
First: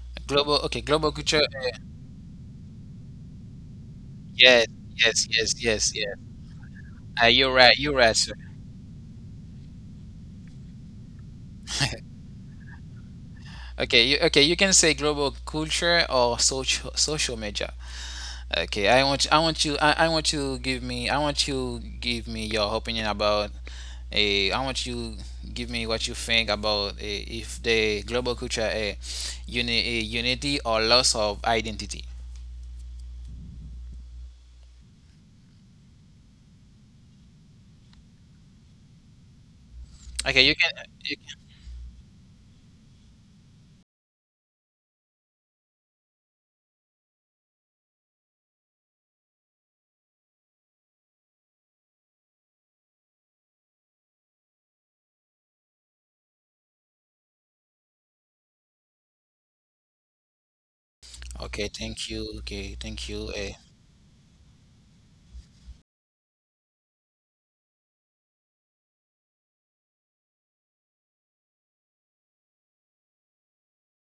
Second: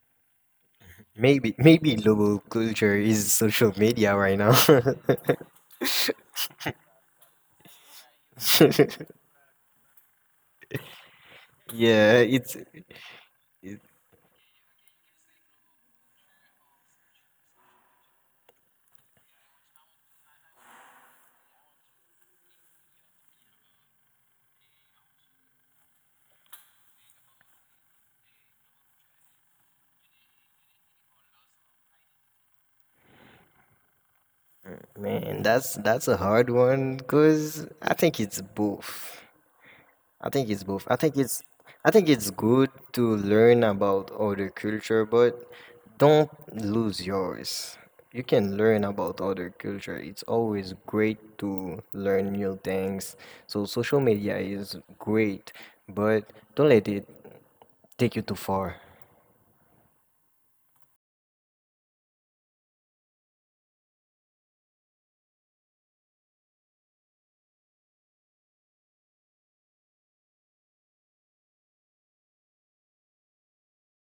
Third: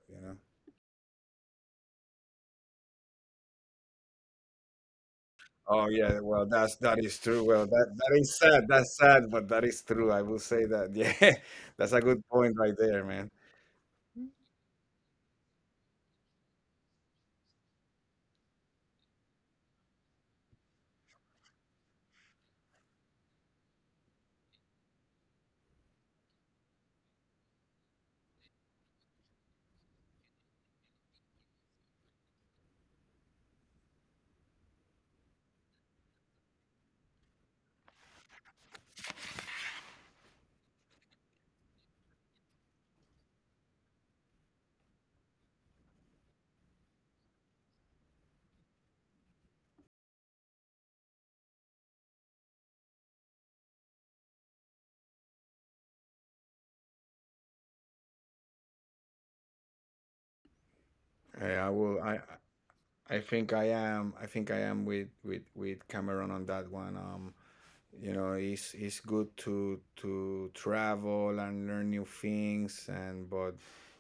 Speaker 2: You know.
Speaker 1: Global, okay, global culture.
Speaker 3: Maybe, maybe global culture is social media right now.
Speaker 1: Yes, yes, yes,
Speaker 2: Oh
Speaker 1: yes, yes.
Speaker 2: yeah, well that's that is true.
Speaker 1: You're
Speaker 2: Well
Speaker 1: right.
Speaker 2: that
Speaker 1: You're right,
Speaker 2: that
Speaker 1: sir.
Speaker 2: is sad. That's sad, but that is true. I will say that. Yeah, that's a
Speaker 3: Yeah,
Speaker 2: good point
Speaker 3: it's,
Speaker 2: right there, man.
Speaker 3: it,
Speaker 1: Okay. You can say global culture or social social media. Okay, I want you give me, I want you give me your opinion about a I want you give me what you think about, if the global culture uni, a unity or loss of identity.
Speaker 3: man, that's a hard one. Because I think it's both. I
Speaker 1: Okay,
Speaker 3: think
Speaker 1: you.
Speaker 3: it's both. I think it's good to learn about other culture, but don't lose yours. You can learn about other culture. It's always great to learn new things. So social media is great, but don't let it take you too far.
Speaker 2: Hey,
Speaker 1: Okay,
Speaker 2: I will.
Speaker 1: thank you. Okay, thank
Speaker 2: I
Speaker 1: you.
Speaker 2: think
Speaker 1: Eh.
Speaker 2: I am. I think I am with Cameron on that one. You know it's good to travel and learn new things, and but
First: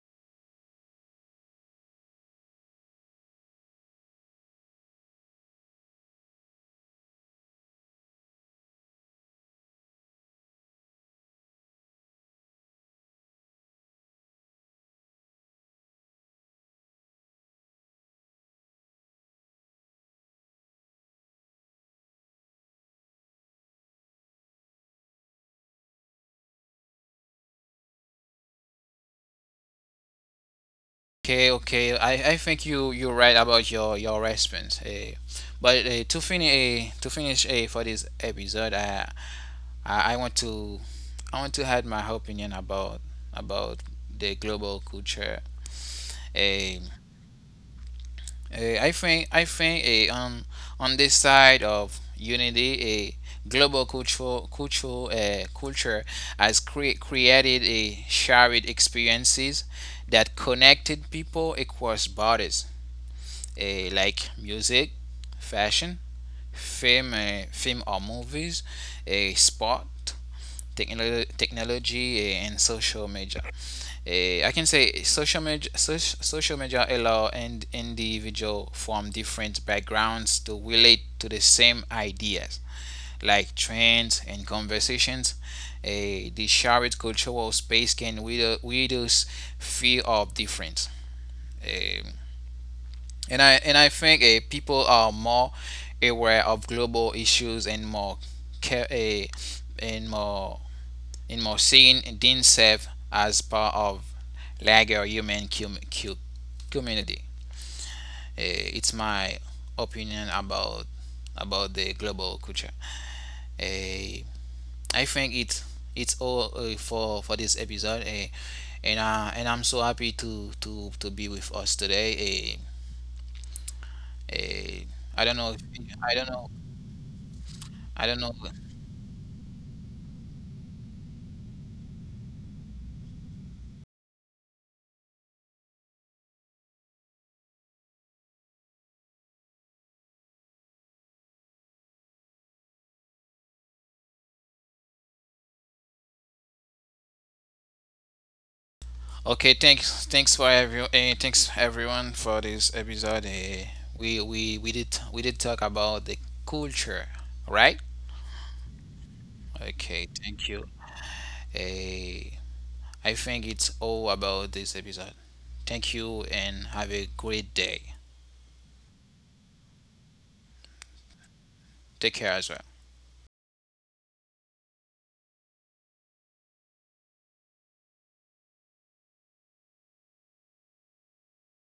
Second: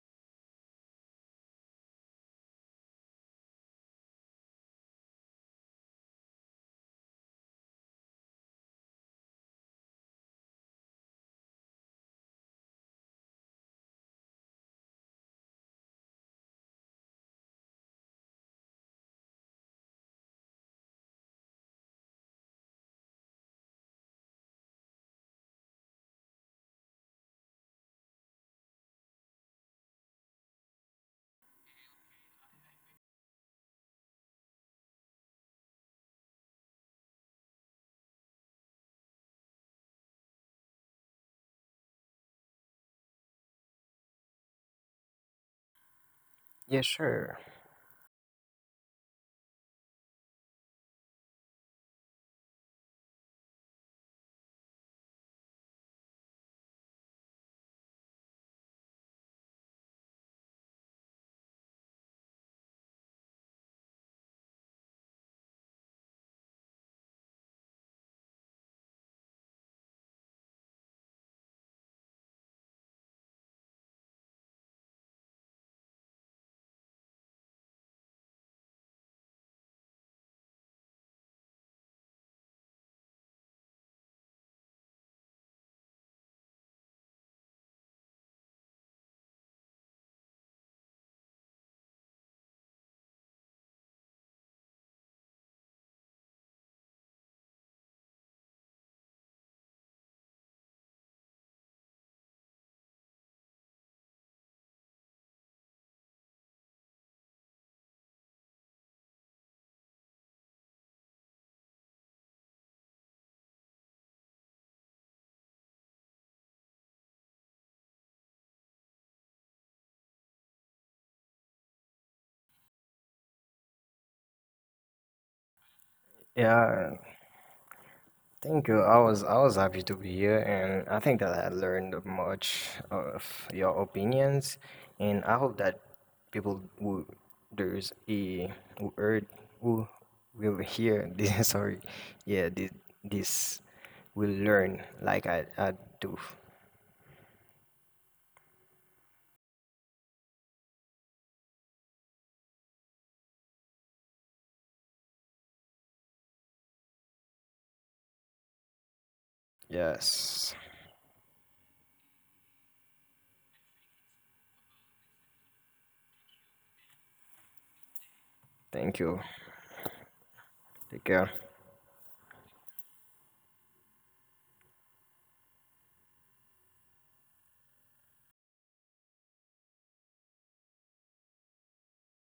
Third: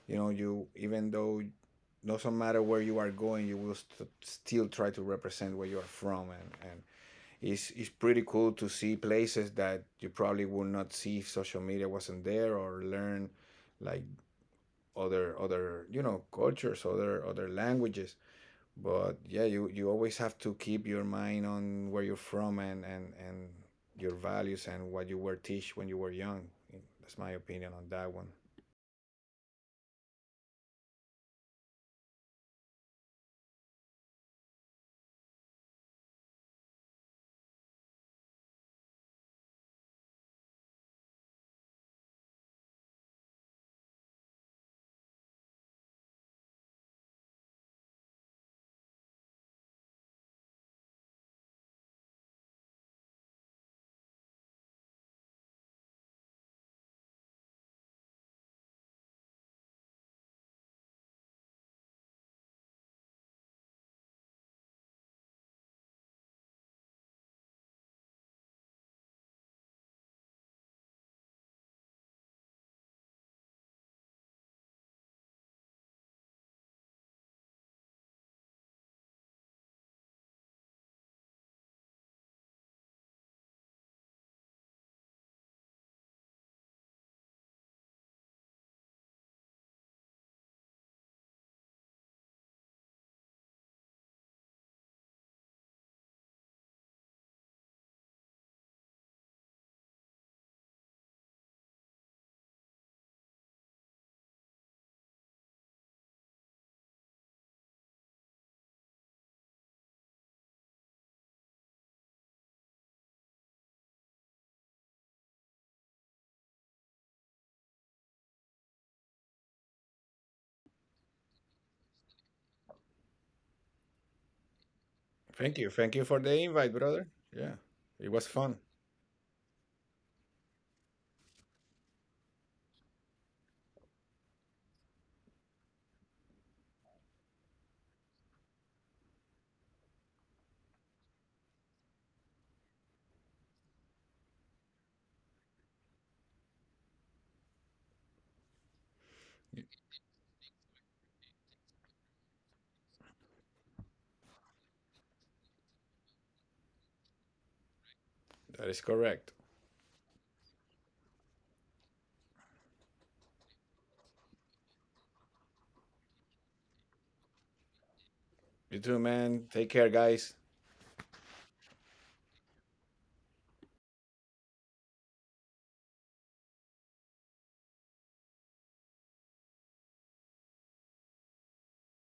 Speaker 2: you know you even though doesn't matter where you are going, you will st- still try to represent where you are from, and it's pretty cool to see places that you probably would not see if social media wasn't there, or learn like other, you know, cultures, other languages. But yeah, you always have to keep your mind on where you're from, and your values and what you were teach when you were young. That's my opinion on that one.
Speaker 1: Okay, okay. I think you you're right about your response. Eh. But, to finish, for this episode, I want to, I want to add my opinion about the global culture.
Speaker 3: Yeah,
Speaker 1: Eh.
Speaker 3: sure.
Speaker 1: I think on this side of unity, a global cultural cultural culture has created a shared experiences that connected people across borders, like music, fashion, film, film or movies, a sport, technology, and social media. Social media allow and individual from different backgrounds to relate to the same ideas, like trends and conversations. The shared cultural space can reduce fear of difference. Eh, and I think, people are more aware of global issues and more care, and more and more seeing themselves as part of larger human community. It's my opinion about the global culture. Uh, I think it's all for this episode, and I'm so happy to be with us today. Uh, uh, I don't
Speaker 2: Thank
Speaker 1: know.
Speaker 2: you,
Speaker 1: If,
Speaker 2: thank you for
Speaker 1: I
Speaker 2: the
Speaker 1: don't know.
Speaker 2: invite,
Speaker 3: Yeah.
Speaker 2: brother. Yeah, it
Speaker 1: I
Speaker 2: was
Speaker 1: don't know.
Speaker 2: fun.
Speaker 3: Thank you. I was happy to be here, and I think that I learned much of your opinions, and I hope that people who, there's a, who heard, who will hear this. Sorry, yeah, this, this will learn like I do.
Speaker 1: Okay, thanks. Thanks for every. Thanks everyone for this episode. We did talk about the culture, right?
Speaker 2: That is correct.
Speaker 1: Okay.
Speaker 3: Yes.
Speaker 1: Thank you. Eh, I think it's all about this episode. Thank you and have a great day.
Speaker 2: You too,
Speaker 3: Thank you.
Speaker 2: man. Take care, guys.
Speaker 3: Take care.
Speaker 1: Take care as well.